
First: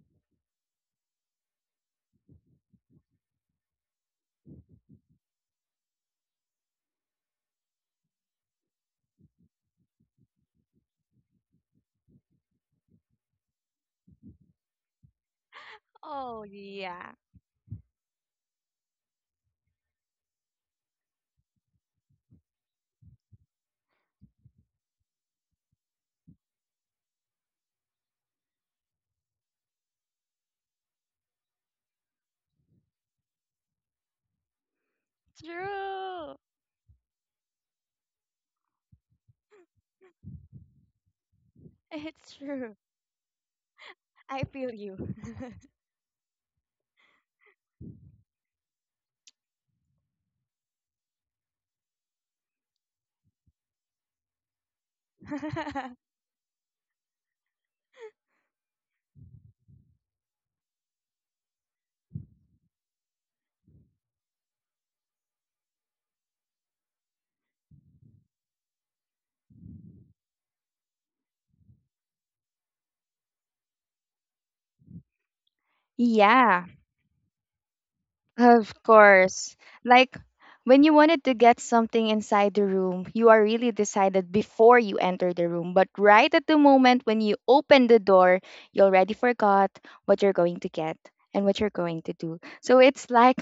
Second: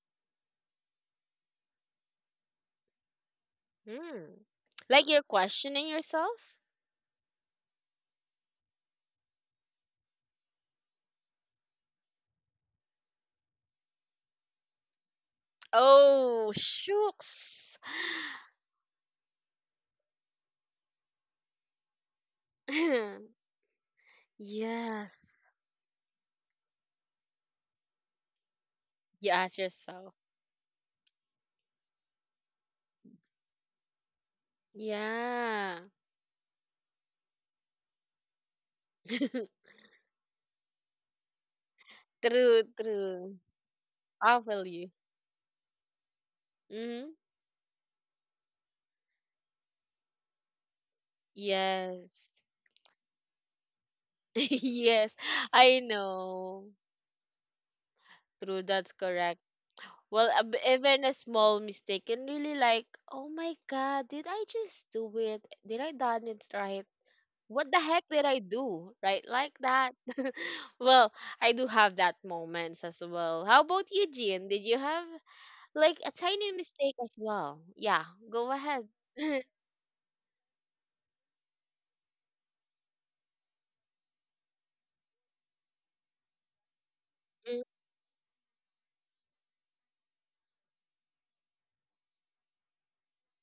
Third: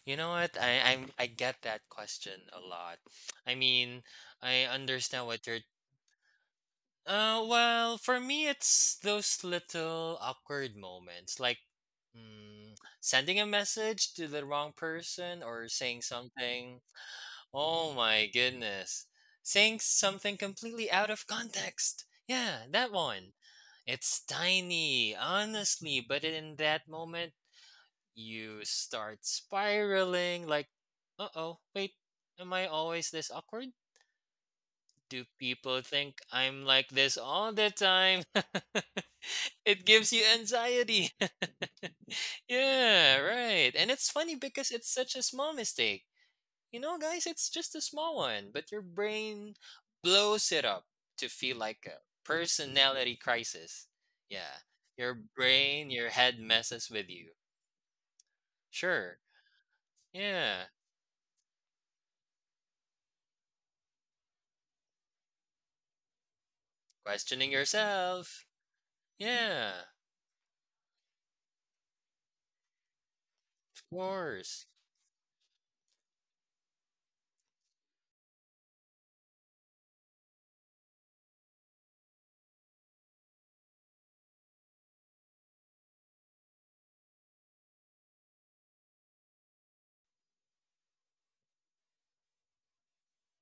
You know what? I get that question a lot. I mean,
Hmm.
I
Like you're
understand what you're
questioning yourself?
uh, well, for me, it's those little awkward moments, like mm, sending a message to the wrong person or saying
Oh
Oh,
something.
yeah,
shooks.
Oh my goodness. Saying something completely out of context. Yeah, that one.
(laughs)
It's
(sighs)
tiny,
Yes.
honestly, but in that moment, you start
You ask yourself.
spiraling like, uh oh, wait, am I always this awkward? Do people
Yeah.
think
true. (laughs)
I'm like this all the time?
(laughs)
(laughs) It gives you anxiety. (laughs)
It's
True,
true.
Yeah,
true.
right. And it's funny
I
I
feel
feel
because it's
you.
you.
such a small mistake. You know,
Hmm.
guys, it's just a small one, but your brain blows it up to feel like a
Yes.
personality crisis.
(laughs)
Yeah.
Yes.
Your
I
brain, your
(laughs)
head
know.
messes with you.
True, that's
Sure.
correct. Well,
Yeah.
even a small mistake can really like, oh my god, did I just do it? Did I done it right?
Questioning
What the heck did I
yourself.
do? Right, like
Yeah.
that. (laughs) Well, I do have that moments as well. How
Of
about you, Jean? Did
course.
you have like a tiny
Yeah,
mistake as well? Yeah, go
of
ahead. (laughs)
course. Like when you wanted to get something inside the room, you are really decided before you enter the room. But right at the moment when you
Mm,
open the door, you already forgot what you're going to get and what you're going to do. So it's like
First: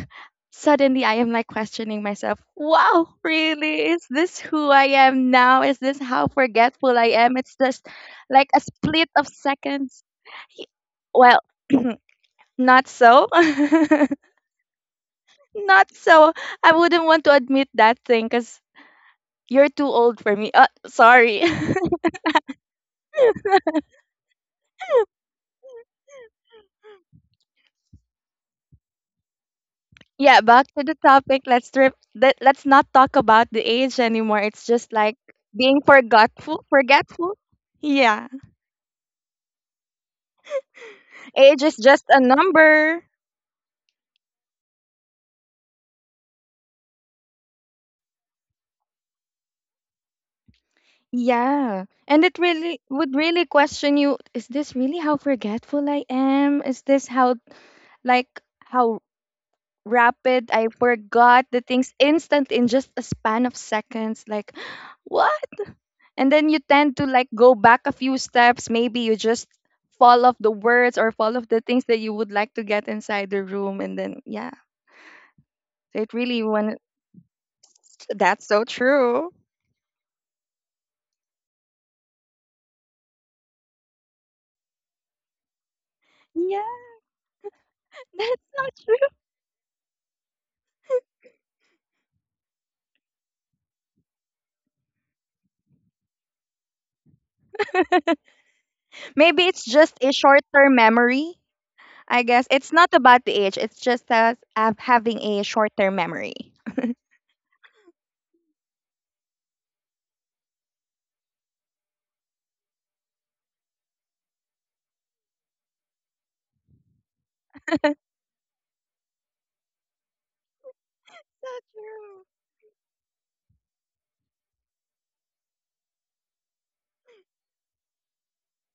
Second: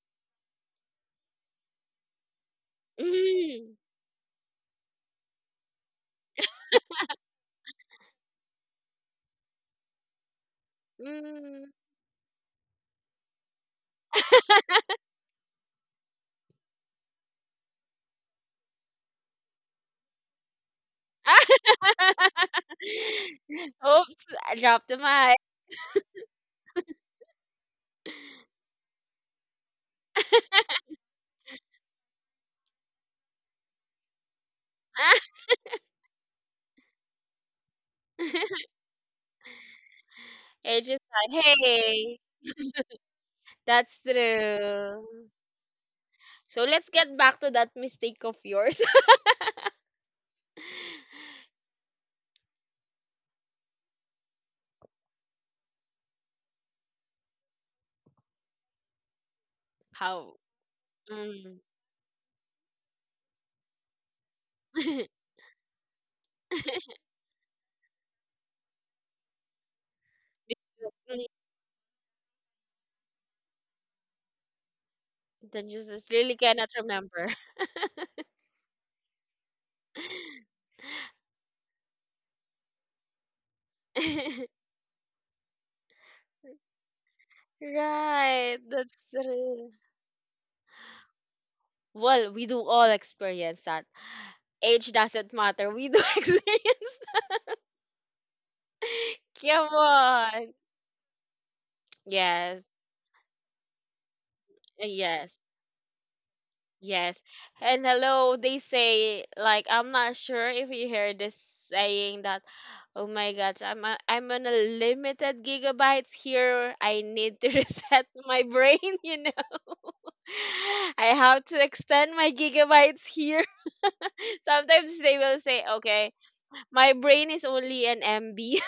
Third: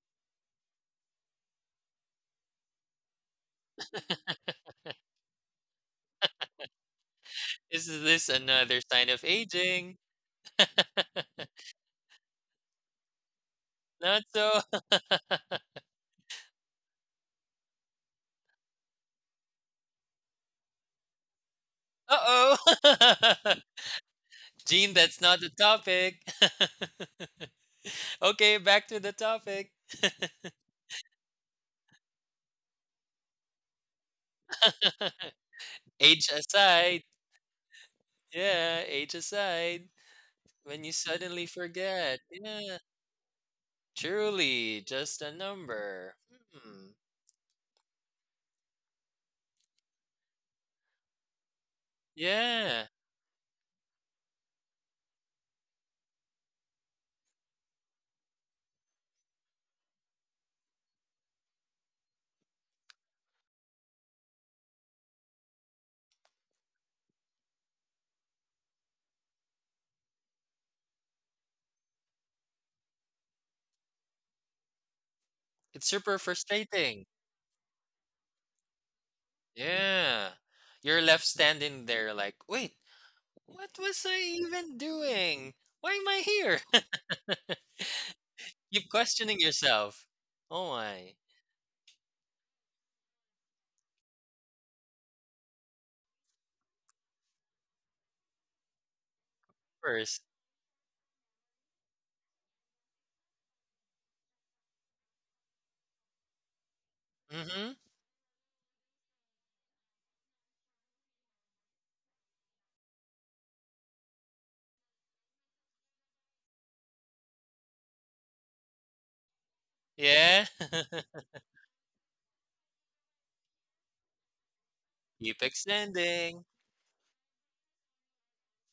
suddenly I am like questioning myself, wow,
mm,
really? Is this who I am now? Is this how forgetful I am? It's just
Is this
like a
another
split
sign
of
of aging?
seconds. Well,
mm.
(clears throat) not so.
Not
(laughs)
so. (laughs)
Not so. I wouldn't want to admit that thing because you're too old for me. Sorry.
Uh-oh.
(laughs)
(laughs)
Oops, I dropped
Gene,
the
that's
mic.
not the topic. (laughs) Okay, back to the topic.
(laughs) Yeah, back to the topic. Let's trip. Let's not talk about the age anymore. It's just like being
(laughs) Age
forgetful.
aside.
Forgetful. Yeah.
(laughs)
Yeah, age aside. When
It's
you
just like,
suddenly
Age is just
hey.
forget.
a
Yeah,
number.
That's
truly, just
true.
a number.
So
Hmm.
let's get back to that mistake of yours.
Yeah. And it really
Yeah,
would really question you, is this really how forgetful I am? Is this how, like, how
(laughs) How?
rapid. I forgot the
Mm. (laughs)
things instant in just a span of seconds. Like, (gasps) what? And then you tend to like go back a few steps. Maybe you just fall off the words or fall off the things that you would like to get inside the room. And then, yeah,
Then
it's
just
it
just
super
really
really
cannot
went.
frustrating.
remember.
That's so true.
Yeah.
(laughs)
You're left standing there like, wait, what was I even doing? Why am I
Yeah,
here?
(laughs) that's
Right,
not
You're
that's
true.
questioning
true.
yourself. Oh my.
Well, we do all experience that. Age doesn't matter. We do (laughs) experience that.
Maybe it's
Come
just a
First.
short
on.
term memory. I guess it's
Yes.
not about the age, it's just us having a
Yes.
short term memory.
Yes.
Mm-hmm.
And hello, they say like I'm not sure if you heard this saying that oh my gosh, I'm on a limited gigabytes here. I need to (laughs) reset my brain, (laughs) you know.
Yeah.
I
(laughs)
have to
So
extend my gigabytes here. (laughs) Sometimes they
Keep
will say, "Okay,
extending.
my brain is only an MB."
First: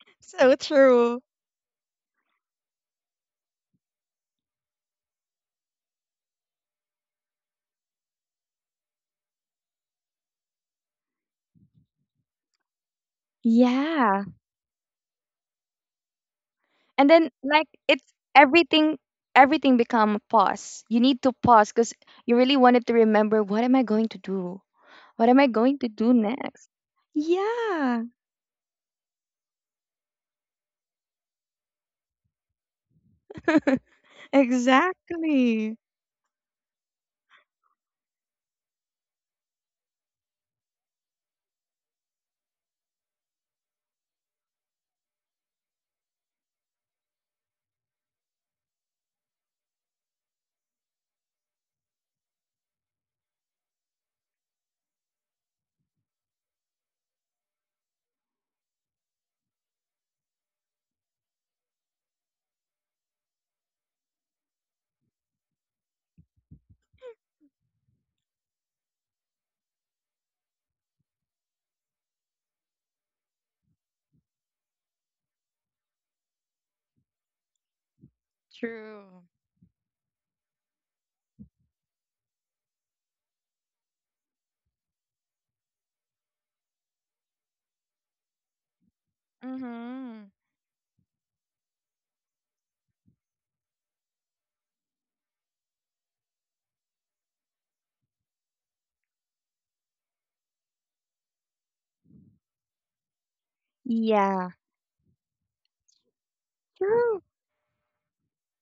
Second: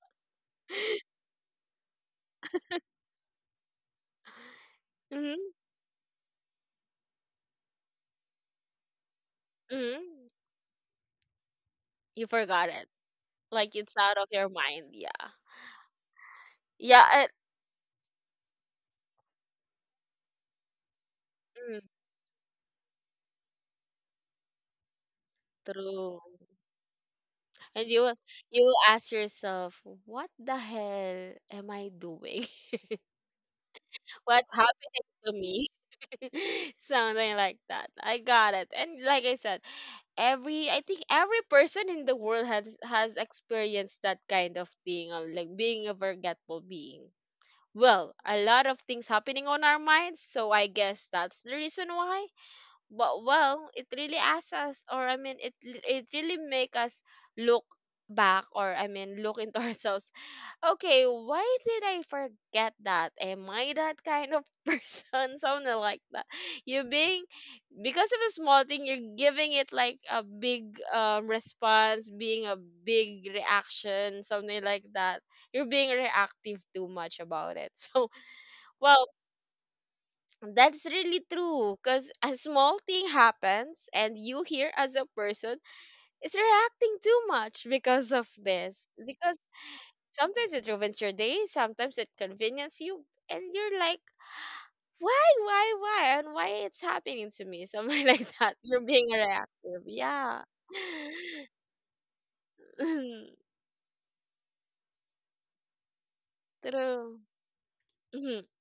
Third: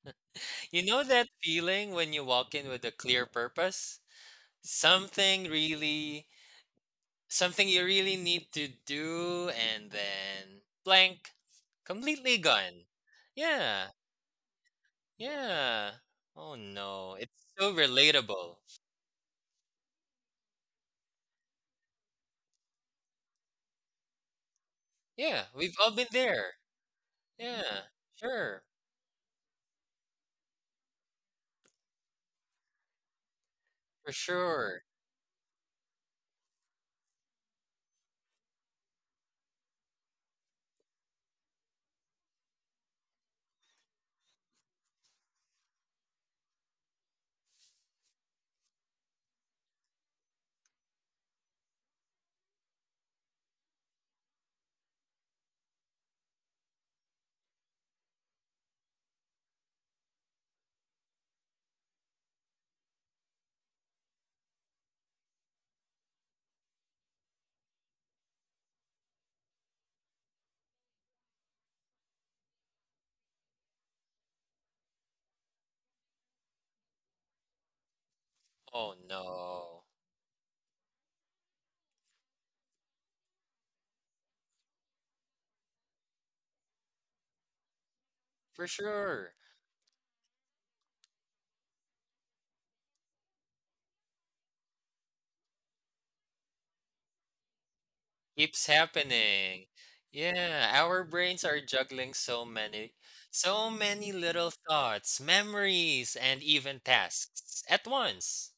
true. So
You know
true.
that feeling when you walk in with a clear purpose?
(laughs)
Something
hmm
really, something you really need to do, and
hmm
then blank,
You
completely
forgot
gone.
it. Like
Yeah.
it's out
Yeah.
of your mind. Yeah.
Yeah. Oh
And
no.
Yeah,
then
it,
It's
like
so
it's
relatable.
everything everything become a pause, you need to pause
mm,
because you really wanted to remember what am I going to do, what am
Yeah.
I
We've
going to
all been
do
true.
there.
next.
Yeah.
And
Yeah.
you
Sure.
will ask yourself, what the hell am I doing? (laughs)
(laughs)
For
What's
sure.
happening to me?
Exactly.
(laughs) Something like that. I got it. And like I said, every I think every person in the world has experienced that kind of thing, like being a forgetful being. Well, a lot of things happening on our minds, so I guess that's the reason why. But well, it really asks us, or I mean, it really make us look back, or I mean, look into (laughs) ourselves. Okay, why did I forget that? Am I that kind of (laughs) person? Something like that. You being, because of a small thing, you're giving it like a big response, being a big reaction, something like that. You're being reactive too much about it. (laughs) So
Oh
well,
True.
no.
that's really true, because a small thing happens and you here as a person is reacting too much because of
For
this. Because
sure.
Mm-hmm.
sometimes it ruins your day, sometimes it conveniences you, and you're like, why, and why it's happening to me? Something (laughs) like that.
Keeps
You're being
happening.
reactive. Yeah. (laughs)
Yeah, our brains are juggling so many,
Mhm.
so many
Yeah.
little thoughts, memories, and even
True.
True.
tasks at
Hmm
once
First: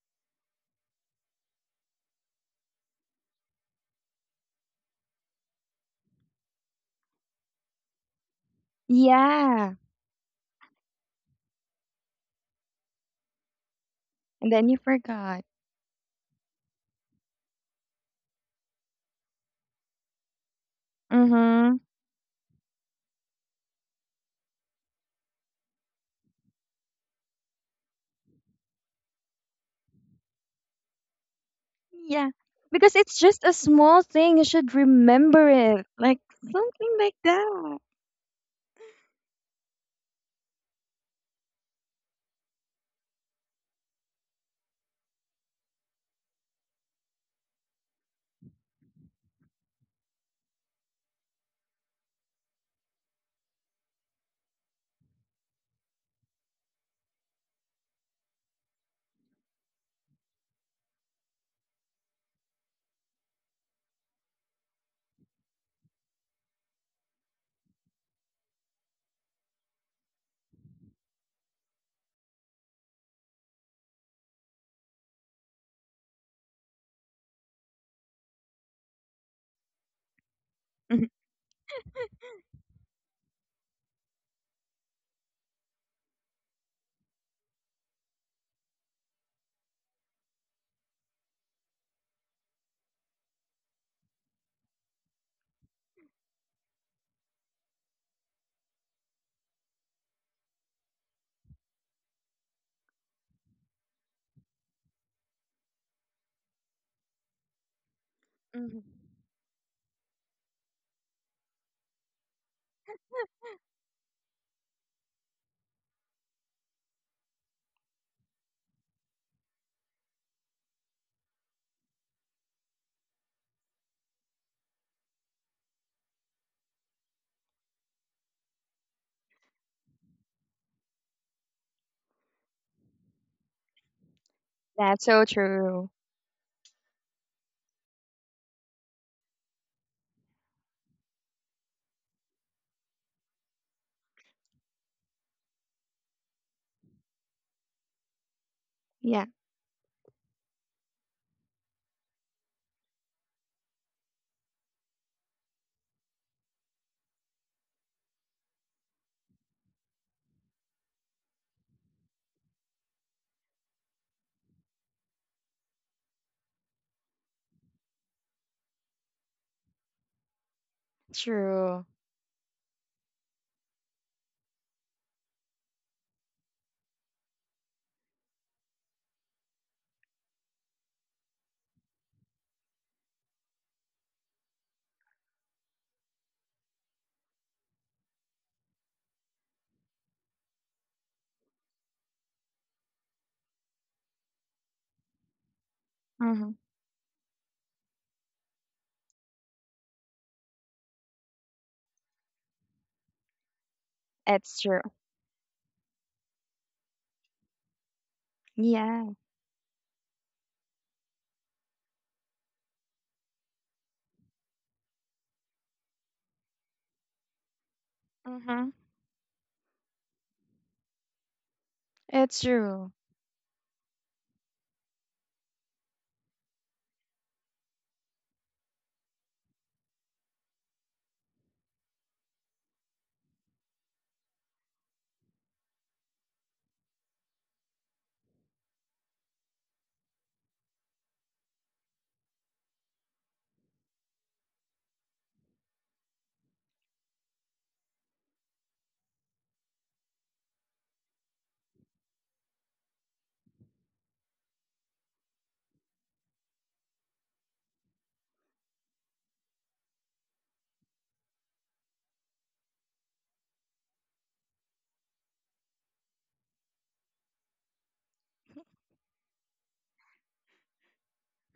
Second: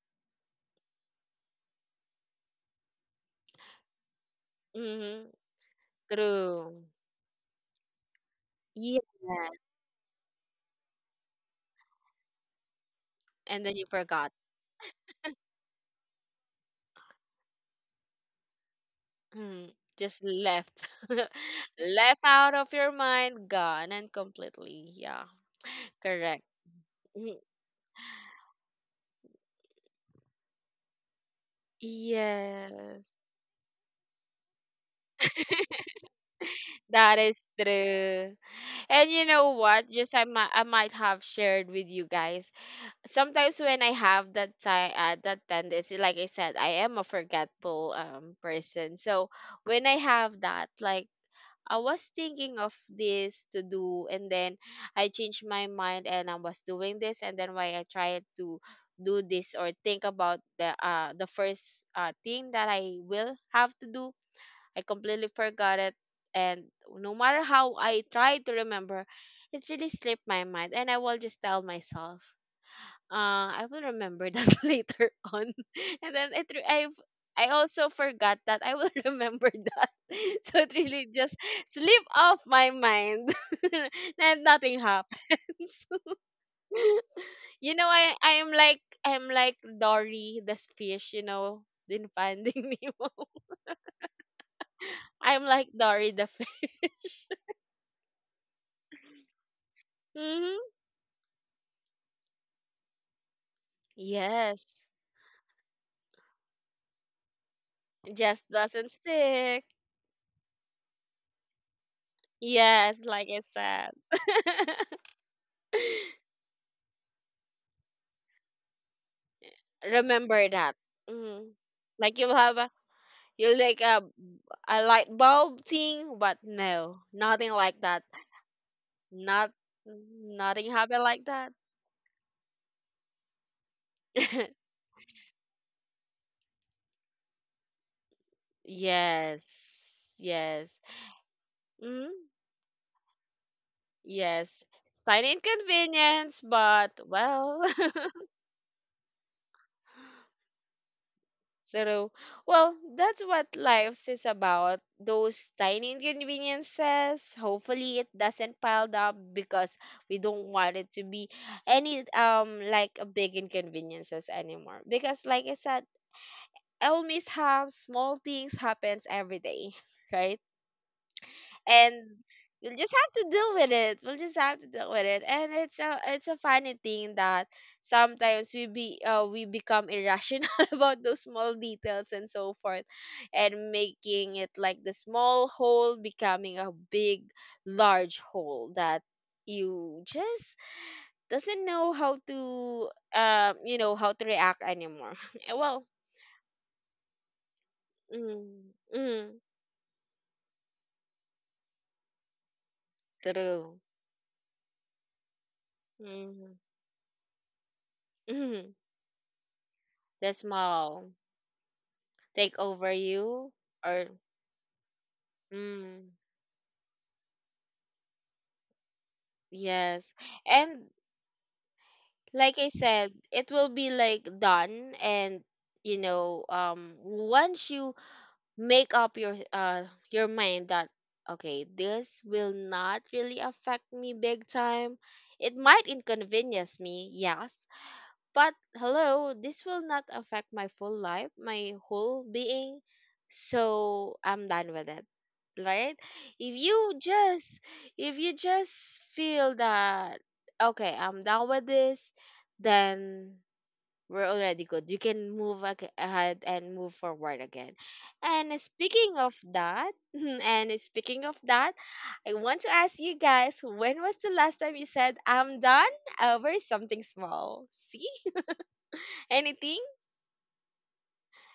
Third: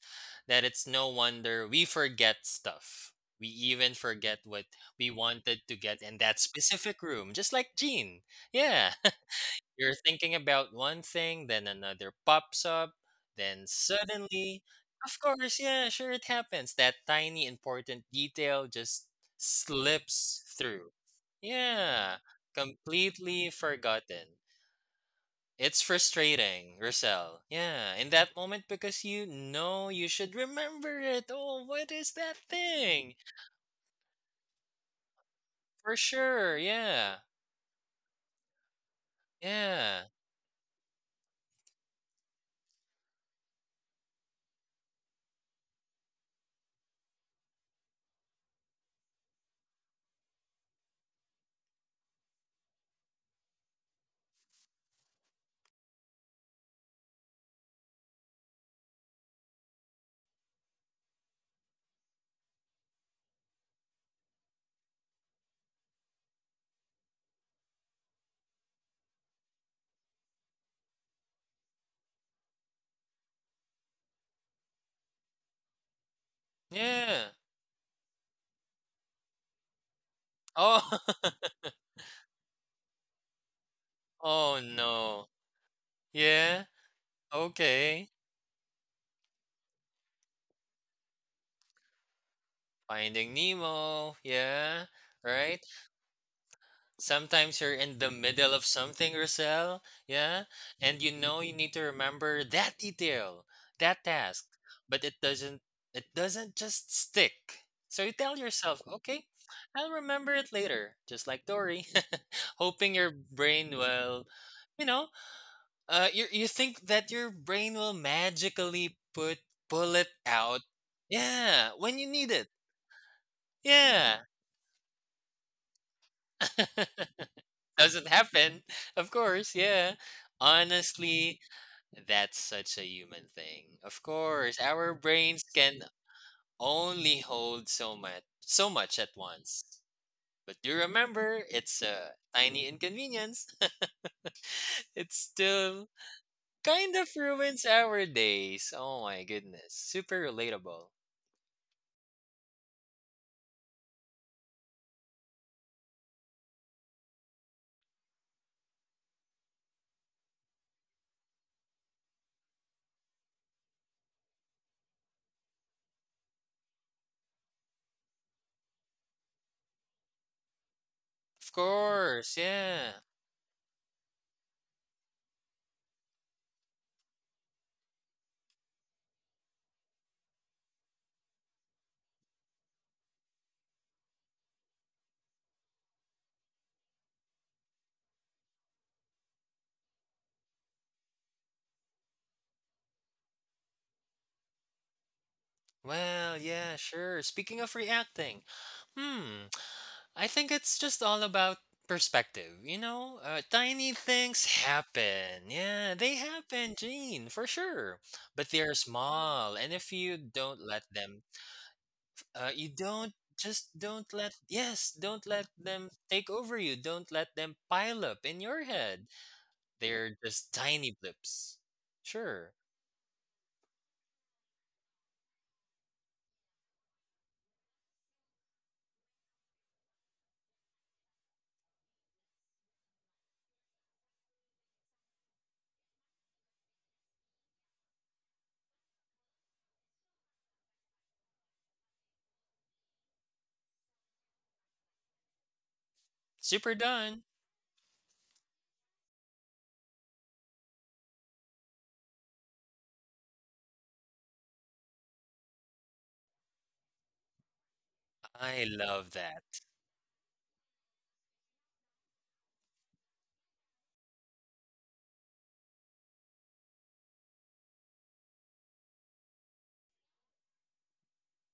that it's no wonder we forget stuff. We even forget what we
hmm
wanted to get in that
True.
specific room, just like Jean. Yeah.
Yeah.
Yeah.
You're thinking about one thing, then another pops up, then
And then you forgot.
And
suddenly,
then you
of
forgot.
course, yeah, sure, it happens. That tiny important detail just
Mm, just
slips
left
through.
Mm-hmm.
(laughs)
Yeah,
left out of your mind,
completely
gone and
forgotten.
completely, yeah.
It's
Correct.
frustrating,
Mm,
Rosel. Yeah, in that moment because you know you should remember it. Oh, what is
Yeah,
that
because
thing?
yes,
it's just a small thing, you should remember it,
For
like
sure,
something like
yeah,
that is
that.
true. And you know what,
yeah,
just I might have shared with you guys sometimes when I have that time, that tendency, like I said, I am a forgetful person. So when I have that, like, I was thinking of this to do, and then I changed my mind and I was doing this, and then why I tried to do this or think about the first thing that I will have to do. I completely forgot it, and no matter how I try to remember, it really slipped my mind, and I will just tell myself, I will remember that (laughs) later on. (laughs) And then I've
yeah.
I also forgot that I will (laughs) remember that. (laughs) So it
Oh,
really
(laughs)
just slip off my mind (laughs)
(laughs)
and
oh
nothing
no.
happens.
Yeah.
(laughs) You know,
Okay.
I am like I'm like Dory the fish, you know, in Finding (laughs) Nemo.
Finding Nemo. Yeah.
I'm
Right?
like Dory the fish.
Sometimes you're in the middle of something, Rosel.
(laughs)
Yeah.
hmm
And you know you need to remember that detail, that task.
Yes.
But it doesn't just stick. So you tell
Just
Hmm.
yourself,
doesn't
okay,
stick.
I'll remember it later, just like Dory. (laughs) Hoping
Yes,
your
like I
brain
said.
will, you know,
(laughs)
you think that your brain will magically put pull it
Remember
out.
that. hmm.
Yeah, when you
Like
need
you'll
it.
have a, you like a
Yeah.
a light bulb thing, but no, nothing
(laughs)
like that.
Doesn't happen, of
Not
course, yeah.
nothing happen like
Honestly,
that.
that's such a human thing. Of
(laughs)
course, our
That's so
brains can
true.
only hold so much, so much at once.
Yes,
But do
yes,
remember, it's
mm,
a tiny inconvenience. (laughs)
yes.
It
Tiny
still
inconvenience,
kind
but
of
well,
ruins our
(laughs)
days. Oh my
Yeah.
goodness, super relatable.
so, well, that's what life is about. Those tiny inconveniences. Hopefully, it doesn't pile up, because we don't want it to be any like a big inconveniences anymore. Because, like I said, all mishaps, small things happens every day, (laughs) right?
Of
True.
And
course,
we'll
yeah.
just have to deal with it. We'll just have to deal with it. And it's a, it's a funny thing that sometimes we become irrational (laughs) about those small details and so forth, and making it like the small hole becoming a big, large hole that you just doesn't know how to, you know, how to react anymore. (laughs) Eh, well,
Well,
Hmm.
yeah, sure. Speaking of reacting,
mm, mm,
hmm. I think it's just all about perspective, you know?
true.
Tiny things
It's true.
happen. Yeah, they
Mm,
happen, Gene, for sure. But they're
mm,
Yeah.
small. And if you
that's
don't let
small.
them,
Take
you
over
don't
you,
just
or
don't let, yes, don't let them
mm,
take over you. Don't let them pile up in your
Hmm.
head.
yes.
They're just
And
tiny blips.
It's
Sure.
like I
true.
said, it will be like done. And you know, once you make up your mind that okay, this will not really affect me big time, it might inconvenience me, yes. But hello, this will not affect my full life, my whole being. So I'm done with it. Right? If
Super
you
done.
just, if you just feel that okay, I'm done with this, then we're already good. You can ahead and move forward again. And
I love
speaking of
that.
that, (laughs) and speaking of that, I want to ask you guys, when was the last time you said I'm done over something small? See? Anything?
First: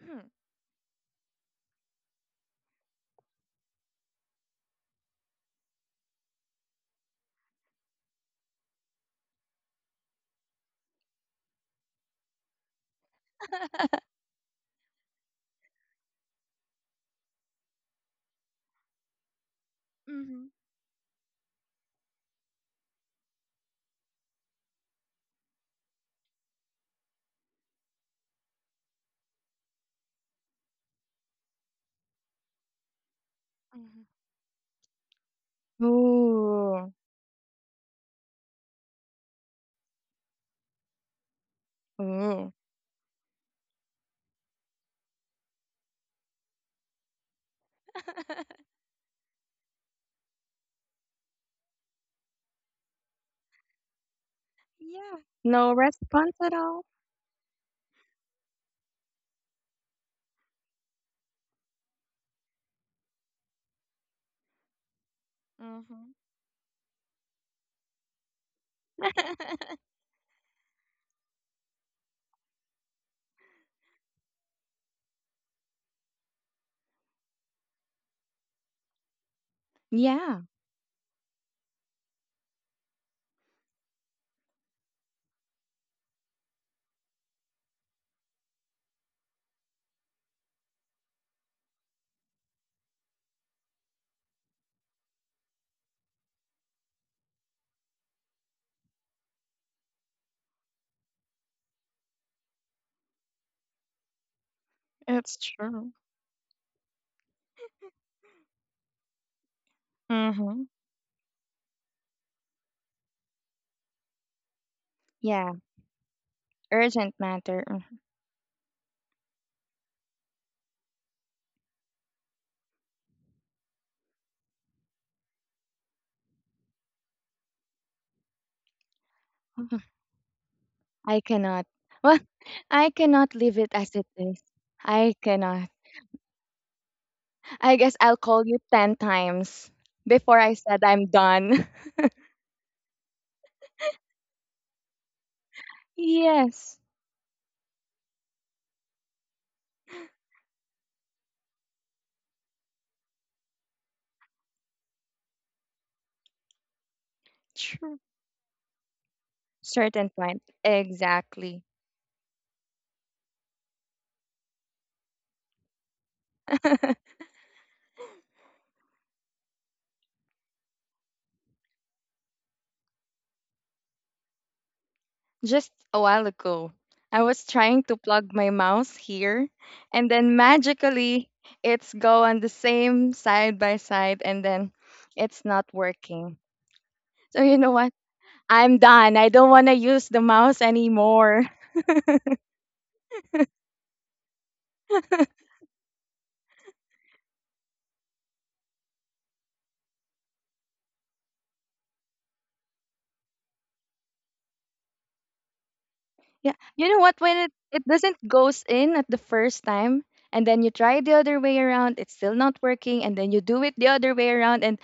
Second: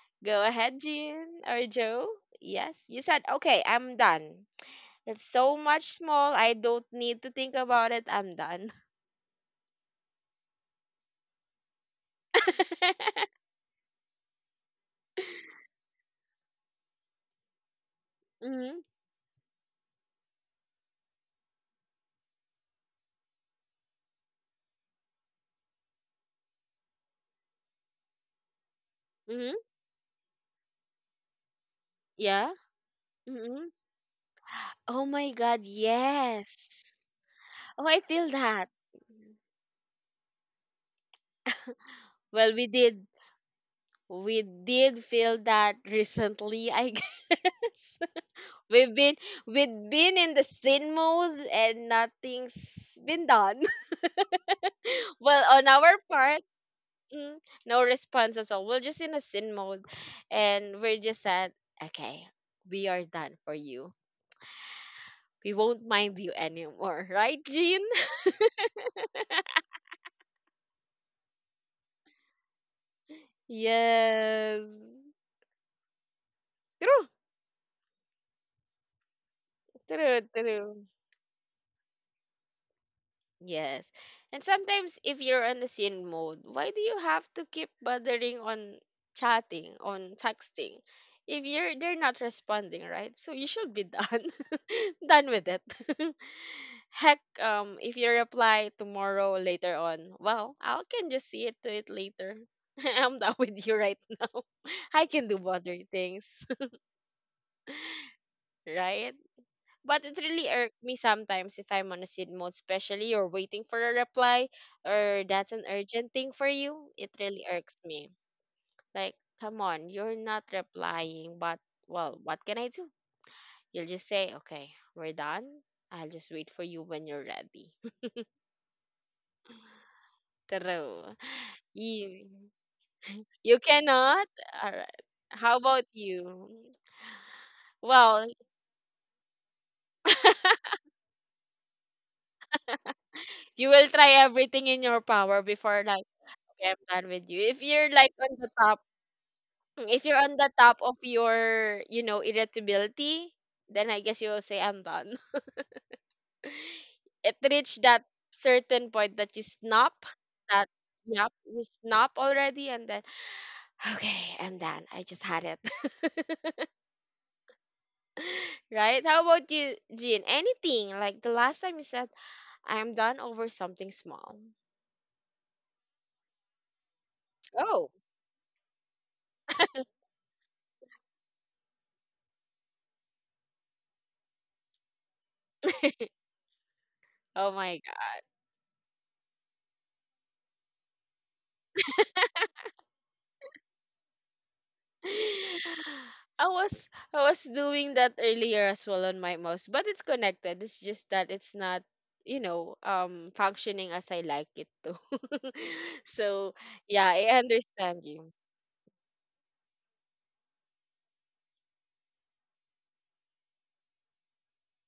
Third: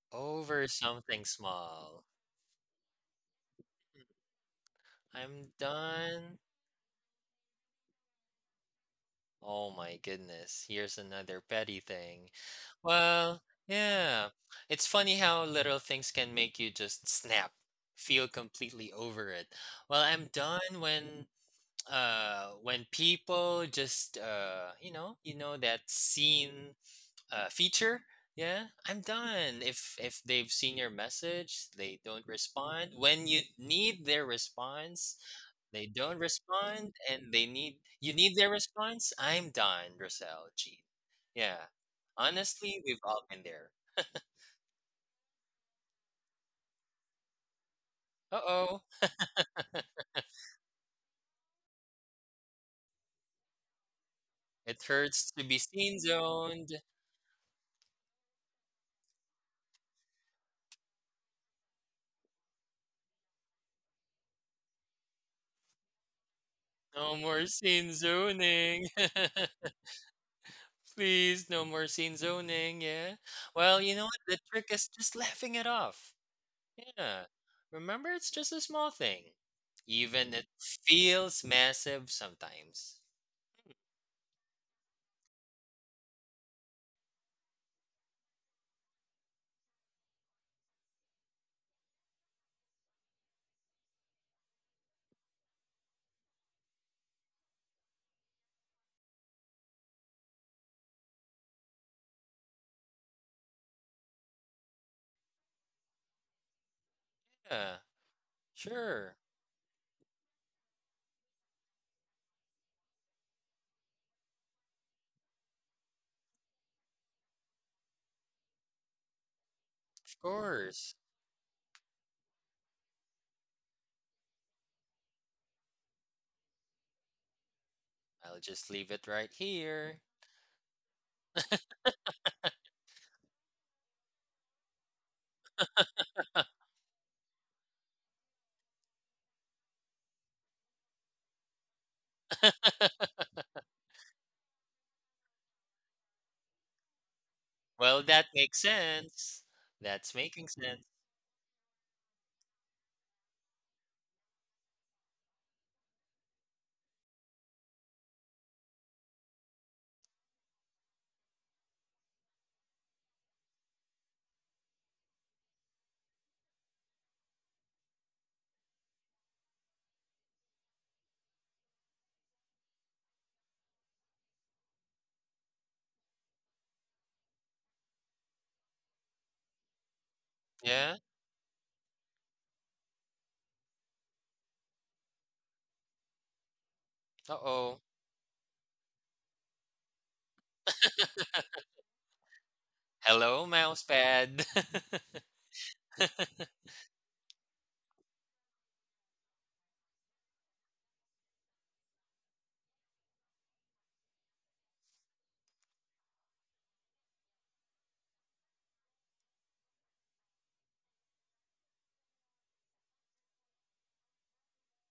Hmm.
Go
Over
ahead,
something
Jean or
small.
Joe. Yes, you said, okay, I'm done. It's
I'm
so much small.
done.
I don't need to think about it. I'm done.
Oh my goodness, here's another petty thing.
(laughs)
Well,
(laughs)
yeah. It's funny how little things can make you just snap, feel
Mm-hmm.
completely over it. Well, I'm
Hmm.
done when people just you know that scene feature. Yeah, I'm done.
Mm-hmm.
If they've seen your message, they don't
Yeah.
respond. When you
Mm-hmm.
Hmm.
need their
Oh
response,
my God,
they don't respond,
Ooh.
yes.
and they need
Oh, I
you
feel
need their
that.
response. I'm done, Roselle Jean. Yeah,
Ooh.
Well, we
honestly, we've
did.
all been there.
We did feel that recently, I (laughs) guess.
Uh
(laughs)
oh,
We've been, we've been in the sin mode and nothing's been done.
it
Yeah.
(laughs)
hurts to
Well,
be
on
No
our
scene
response
part,
at
zoned.
all.
mm, no response at all. We're just in a sin mode, and we're just said, okay, we are done for you. We won't
Hmm.
mind you anymore, (laughs)
No
right,
more
Jean?
scene zoning.
(laughs)
(laughs) Please, no more scene zoning. Yeah. Well, you know what? The trick
Yes.
is just laughing it off.
True,
Yeah. Remember, it's just a small thing.
true,
Even
Yeah.
it
true.
feels massive sometimes.
Yes. And sometimes if you're on the scene mode, why do you have to keep bothering on chatting, on texting? If you're they're not responding, right? So you should be done. (laughs) Done with it. (laughs) Heck, if you reply tomorrow later on, well, I can just see it to it later. (laughs) I'm done with you right now. (laughs) I can do
It's
other
true.
things, (laughs)
Yeah,
right?
sure.
But it really
Hmm.
irked me sometimes if I'm on a seed mode, especially you're waiting for a reply or that's
Yeah.
an urgent thing for you. It
Urgent
really
matter.
irks
Mhm.
me. Like, come on,
Of
you're not
course.
replying, but well, what can I do? You'll just say, okay, we're done. I'll just wait for you when you're ready. (laughs)
I'll just leave it right here.
(laughs)
True.
I cannot. Well,
You,
(laughs) I cannot
you
leave it as it
cannot?
is.
All right.
I
How
cannot.
about you?
(laughs)
I guess I'll
Well,
call you 10 times before I said I'm done.
you will try everything in your power before,
(laughs)
like, okay, I'm
Yes.
done with you. If you're
Well,
like
that
on the
makes
top,
sense.
mm, if
That's
you're on
making
the top
sense.
of your, you know, irritability, then I guess you will say I'm done. (laughs) It reached
True.
that certain point that you snap,
Certain point.
that yep, you
Exactly.
snap already, and then (laughs) okay, I'm done. I just had it. (laughs)
(laughs)
Right? How about you, Jean? Anything like the last time you said I'm done over something small.
Just a while ago, I was trying
Oh.
to plug my mouse here, and then
Yeah.
magically it's go on the same side by side, and then it's not working. So
Oh
you know
Uh-oh.
my.
what? I'm done. I don't want to use the mouse anymore.
Hello, mouse pad. (laughs)
(laughs) I was, I was doing that earlier as well on my mouse, but it's connected. It's just that it's not, you know, functioning as I like it to. (laughs) So
Yeah. You know
yeah,
what?
I
When it
understand
doesn't
you.
goes in at the first time and then you try the other way around, it's still not working, and then you do it the other way around and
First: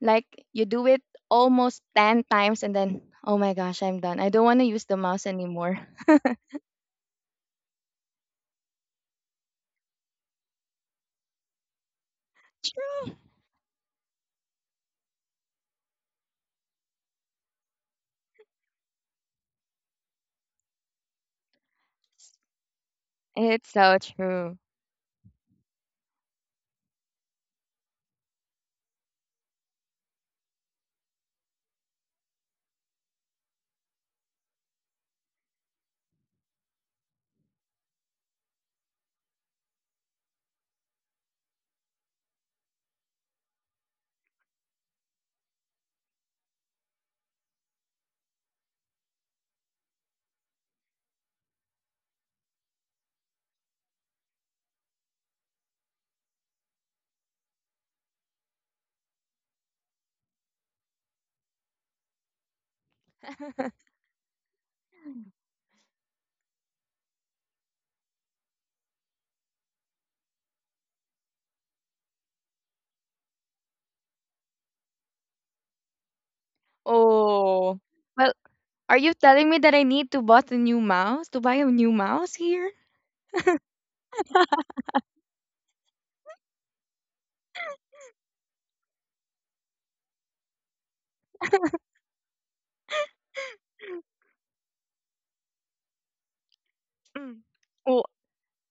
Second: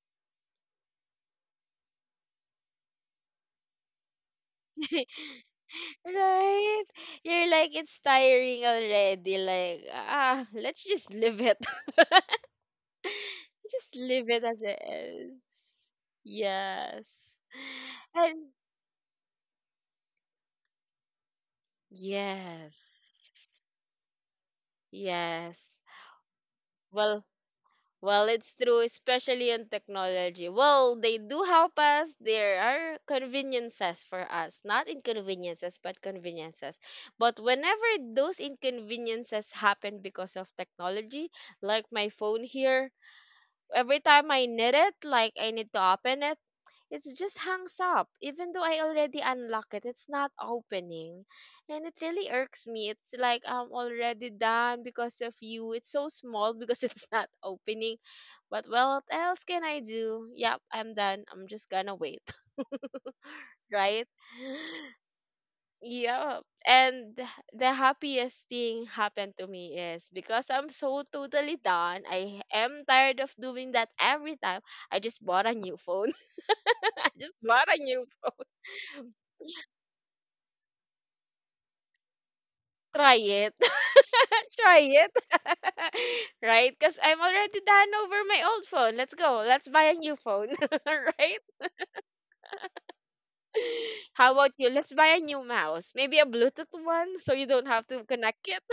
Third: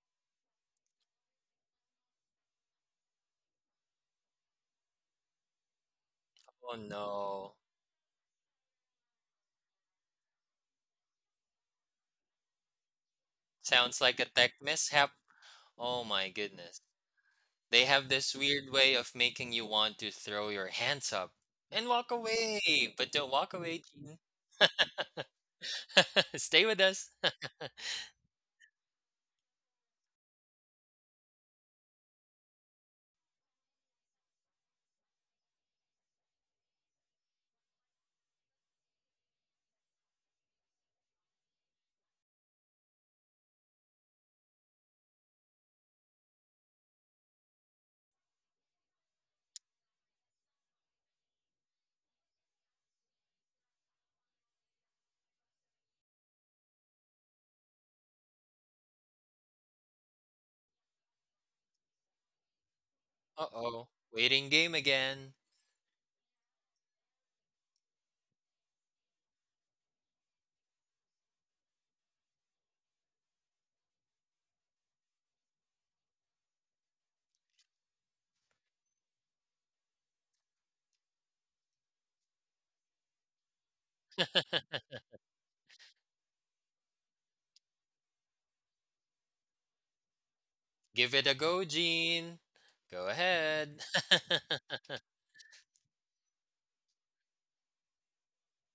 like you do it almost 10 times and then oh my gosh, I'm done. I don't want to use the mouse
(laughs)
anymore. (laughs)
Oh
Right? You're
no.
like it's tiring already. Like ah, let's just live it. (laughs)
True.
Just
Sounds like a
leave it
tech
as it
mishap.
is.
Oh my goodness.
Yes.
They have this
And
weird way of making you want to throw your hands up and walk away. But don't
yes.
walk
It's
away,
so
Gene.
true.
Yes.
(laughs) Stay with us.
Well, well, it's true, especially in technology. Well, they do help us. There are conveniences for us, not inconveniences, but conveniences. But whenever those inconveniences happen because of technology, like my phone here, every time I need it, like I need to open it, it just hangs up. Even though I already unlock it, it's not opening. And it really irks me. It's like I'm already done because of you. It's so small because (laughs) it's not opening, but what else can I do? Yep, I'm done. I'm just gonna wait, (laughs)
Uh oh.
(laughs)
right?
Waiting game
(laughs)
again.
Yeah. And the happiest thing happened to me is because I'm so totally done. I am tired of doing that every time. I just bought a new phone. (laughs) I just bought a
Oh.
new
Well,
phone.
are you telling me that I need to bought a new mouse? To buy a new mouse here?
Try it. (laughs) Try it. (laughs) Right? Because I'm already done over my old phone. Let's go. Let's buy a new phone. (laughs)
Give it a
Right?
go, Gene. Go ahead.
How about you?
(laughs)
Let's buy a new mouse. Maybe a Bluetooth one so
Mm.
you don't have to
Oh,
connect it.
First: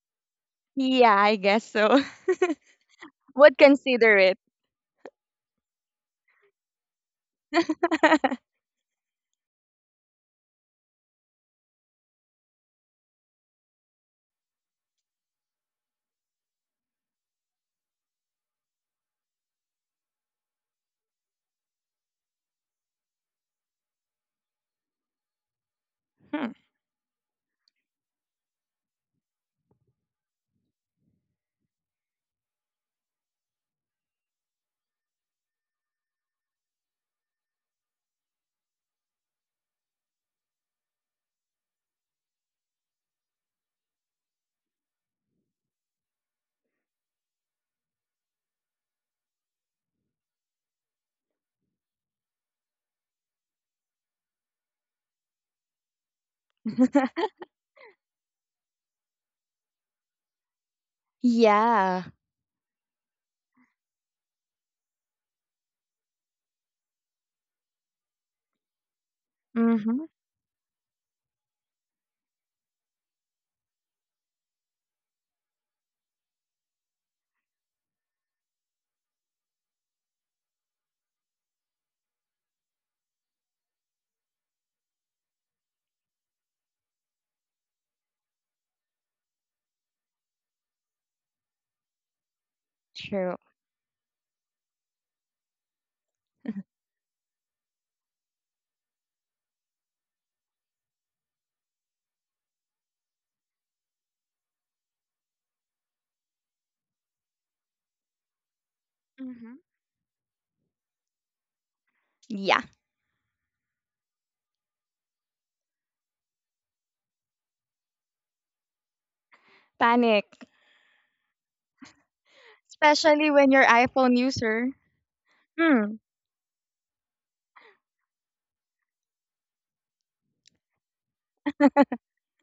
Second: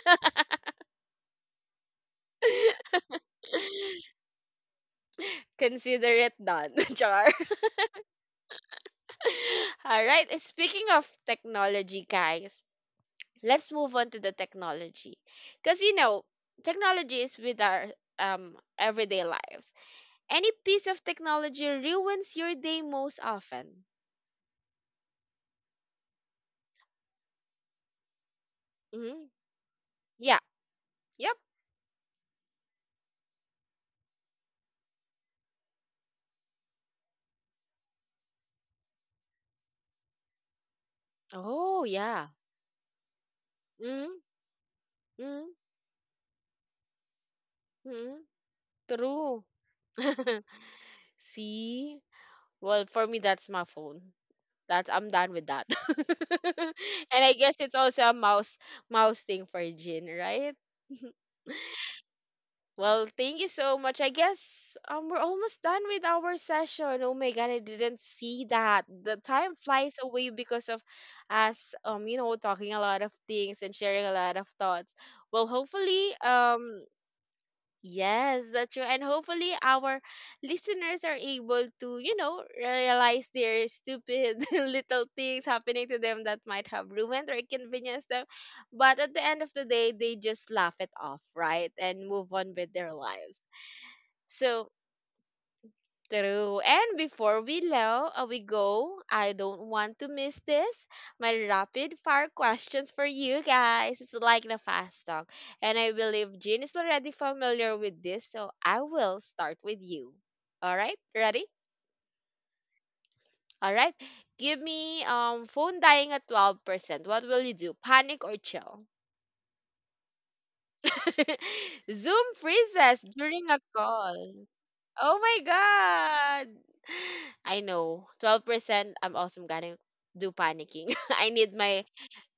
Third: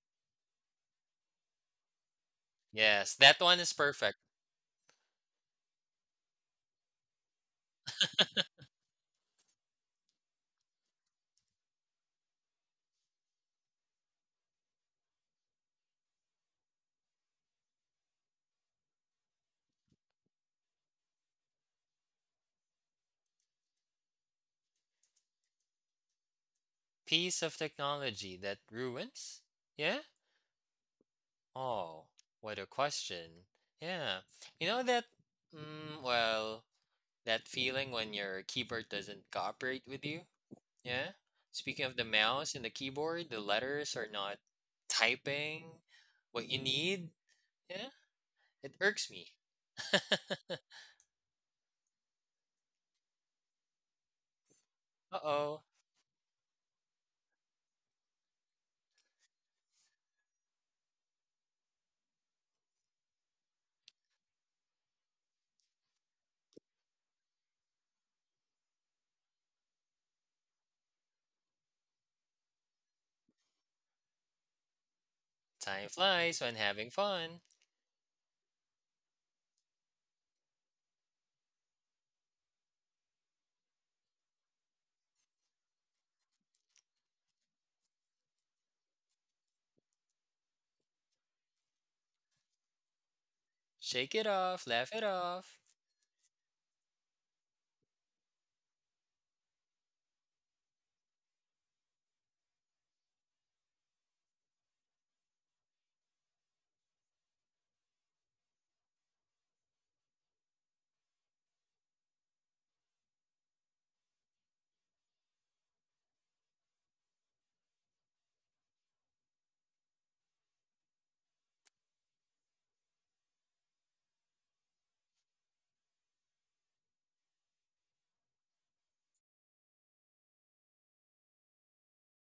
yeah, I guess so.
(laughs)
(laughs)
Yes, that
Would
one is
consider
perfect.
it.
Consider it done. (laughs) Char.
(laughs)
(laughs) All right. And speaking of technology, guys, let's move on to the technology. Because, you know, technology is with our everyday lives. Any piece of technology ruins your day most often.
Piece of technology that
Hmm
ruins? Yeah?
Yeah. Yep.
Oh, what a question. Yeah. You know that, well, that feeling when your keyboard doesn't cooperate with you? Yeah.
Oh,
Speaking of the
yeah.
mouse and the keyboard, the letters are
Mm-hmm.
not typing what you need. Yeah.
Mm-hmm.
It irks me.
True.
(laughs)
(laughs)
Uh
See? Well, for me, that's my phone. That's I'm done with
oh.
that. (laughs) And I guess it's also a mouse thing for Jin, right? (laughs)
Yeah.
Well, thank you so much. I guess we're almost done with our session. Oh my god, I didn't see that. The time flies
Mhm.
away because of us, you know, talking a lot of things and sharing a lot of thoughts. Well,
Time
hopefully
flies when having fun.
yes, that's true. And hopefully our listeners are able to, you know, realize their stupid (laughs) little things happening to them that might have ruined or inconvenienced them. But at the end of the day, they just laugh it off, right? And move on with their
True.
lives.
Shake it off,
So
laugh it off.
true. And before we go, I don't want to miss this. My rapid fire questions for you guys. It's like the fast talk. And I believe Jean is already familiar with this, so I will
Mhm.
start with you. All right? Ready?
Yeah.
All right. Give me phone dying at 12%. What will you do? Panic or chill?
Panic,
(laughs) Zoom freezes
especially when
during a
you're iPhone
call.
user.
Oh my
Hmm.
god. (sighs) I know. 12% I'm also gonna do panicking. (laughs) I need my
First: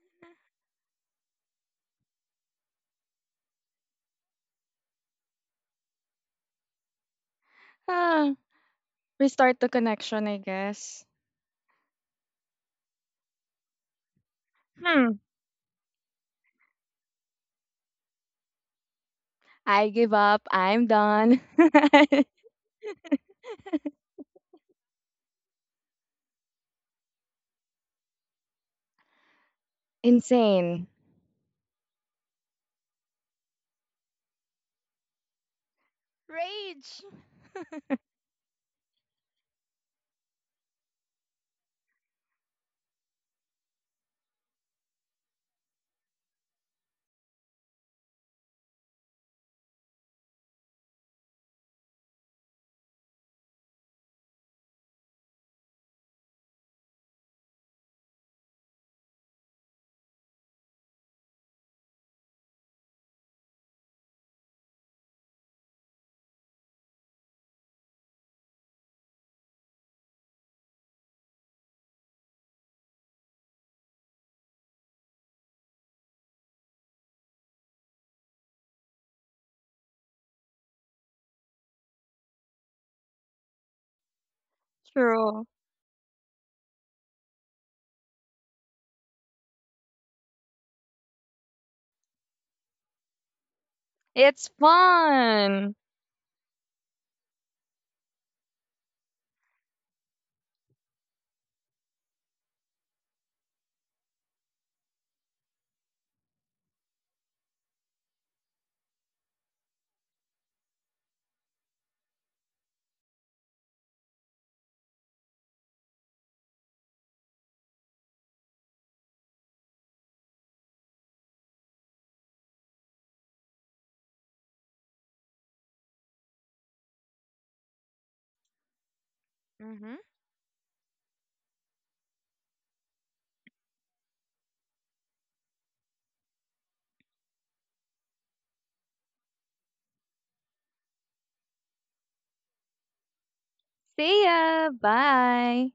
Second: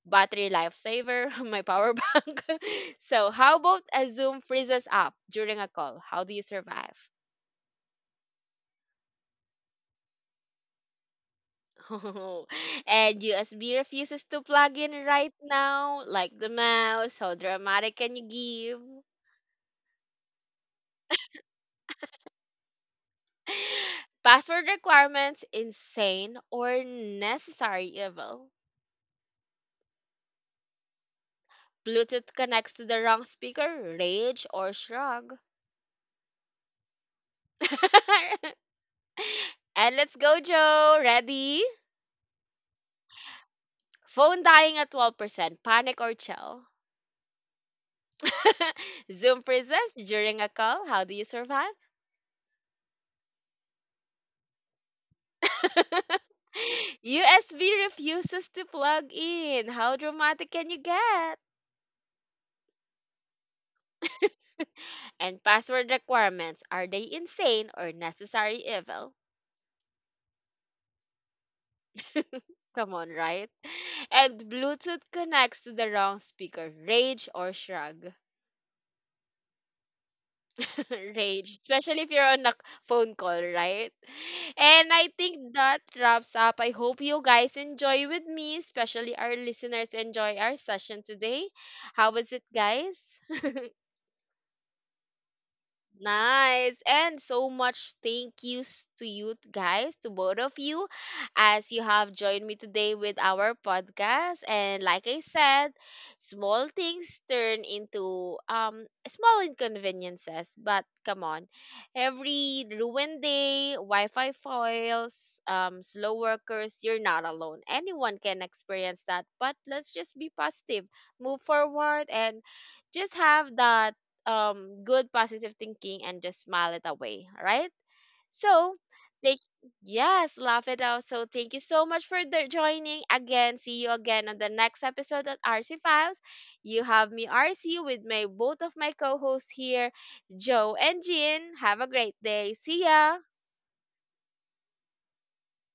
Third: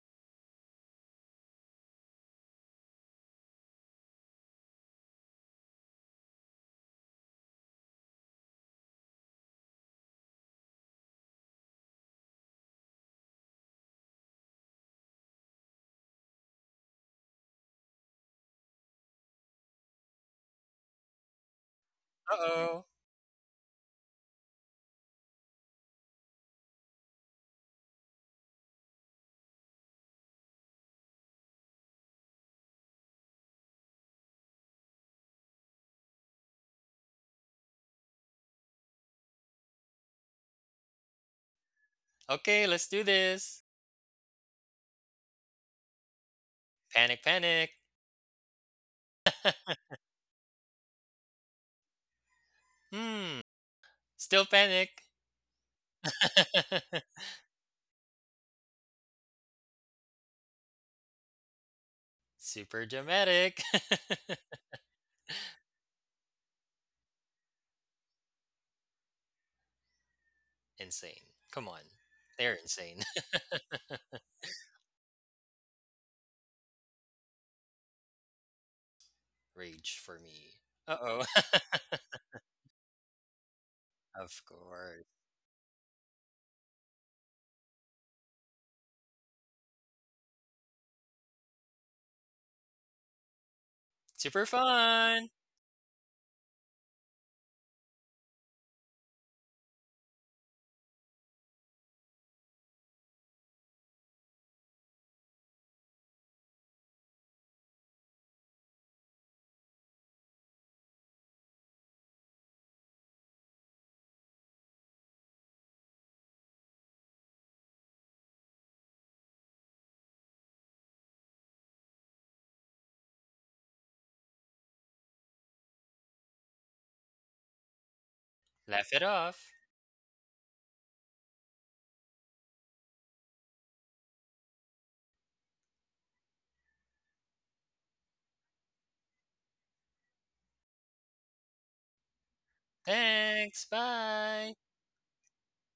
battery lifesaver, (laughs) my power bank. (laughs) So how about a Zoom freezes up during a call? How do you survive?
Ah, restart the connection, I guess.
(laughs) And USB refuses to plug in
Hmm.
right now, like the mouse. How dramatic can you give?
I give up. I'm done. (laughs)
Uh oh.
(laughs) Password requirements, insane or necessary evil.
Insane.
Bluetooth connects to the wrong speaker, rage or shrug.
Rage.
(laughs) And let's go, Joe. Ready?
Okay, let's do this.
Phone dying at 12%, panic or chill.
Panic, panic.
(laughs) Zoom
(laughs)
freezes during a call, how do you survive?
Hmm. Still panic.
(laughs)
(laughs)
USB refuses to plug in. How dramatic can you get?
Super dramatic.
And password requirements, are they insane or necessary evil?
(laughs) Insane. Come on. They're
(laughs) Come
insane.
on, right? And Bluetooth connects to the wrong speaker. Rage or shrug.
(laughs) Rage for me. Uh
(laughs)
oh.
Rage. Especially if you're on a phone call, right?
(laughs) Of
And
course.
I
True.
think that wraps up. I hope you guys enjoy with me, especially our listeners enjoy our session today. How was it, guys?
Super
It's
fun.
fun.
Nice. And so much thank yous to you guys, to both of you, as you have joined me today with our podcast. And like I said, small things turn into small inconveniences. But come on, every ruined day, Wi-Fi foils, slow workers, you're not alone. Anyone can experience that. But let's just be positive, move forward, and just have that good positive thinking and just smile it away, right? So
Laugh it
like
off.
Mm-hmm.
yes, laugh it out. So thank you so much for the joining again. See you again on the next episode of RC Files. You have me RC with my both of my co-hosts here, Joe and Jean. Have a great day. See ya.
Thanks.
See
Bye.
ya. Bye.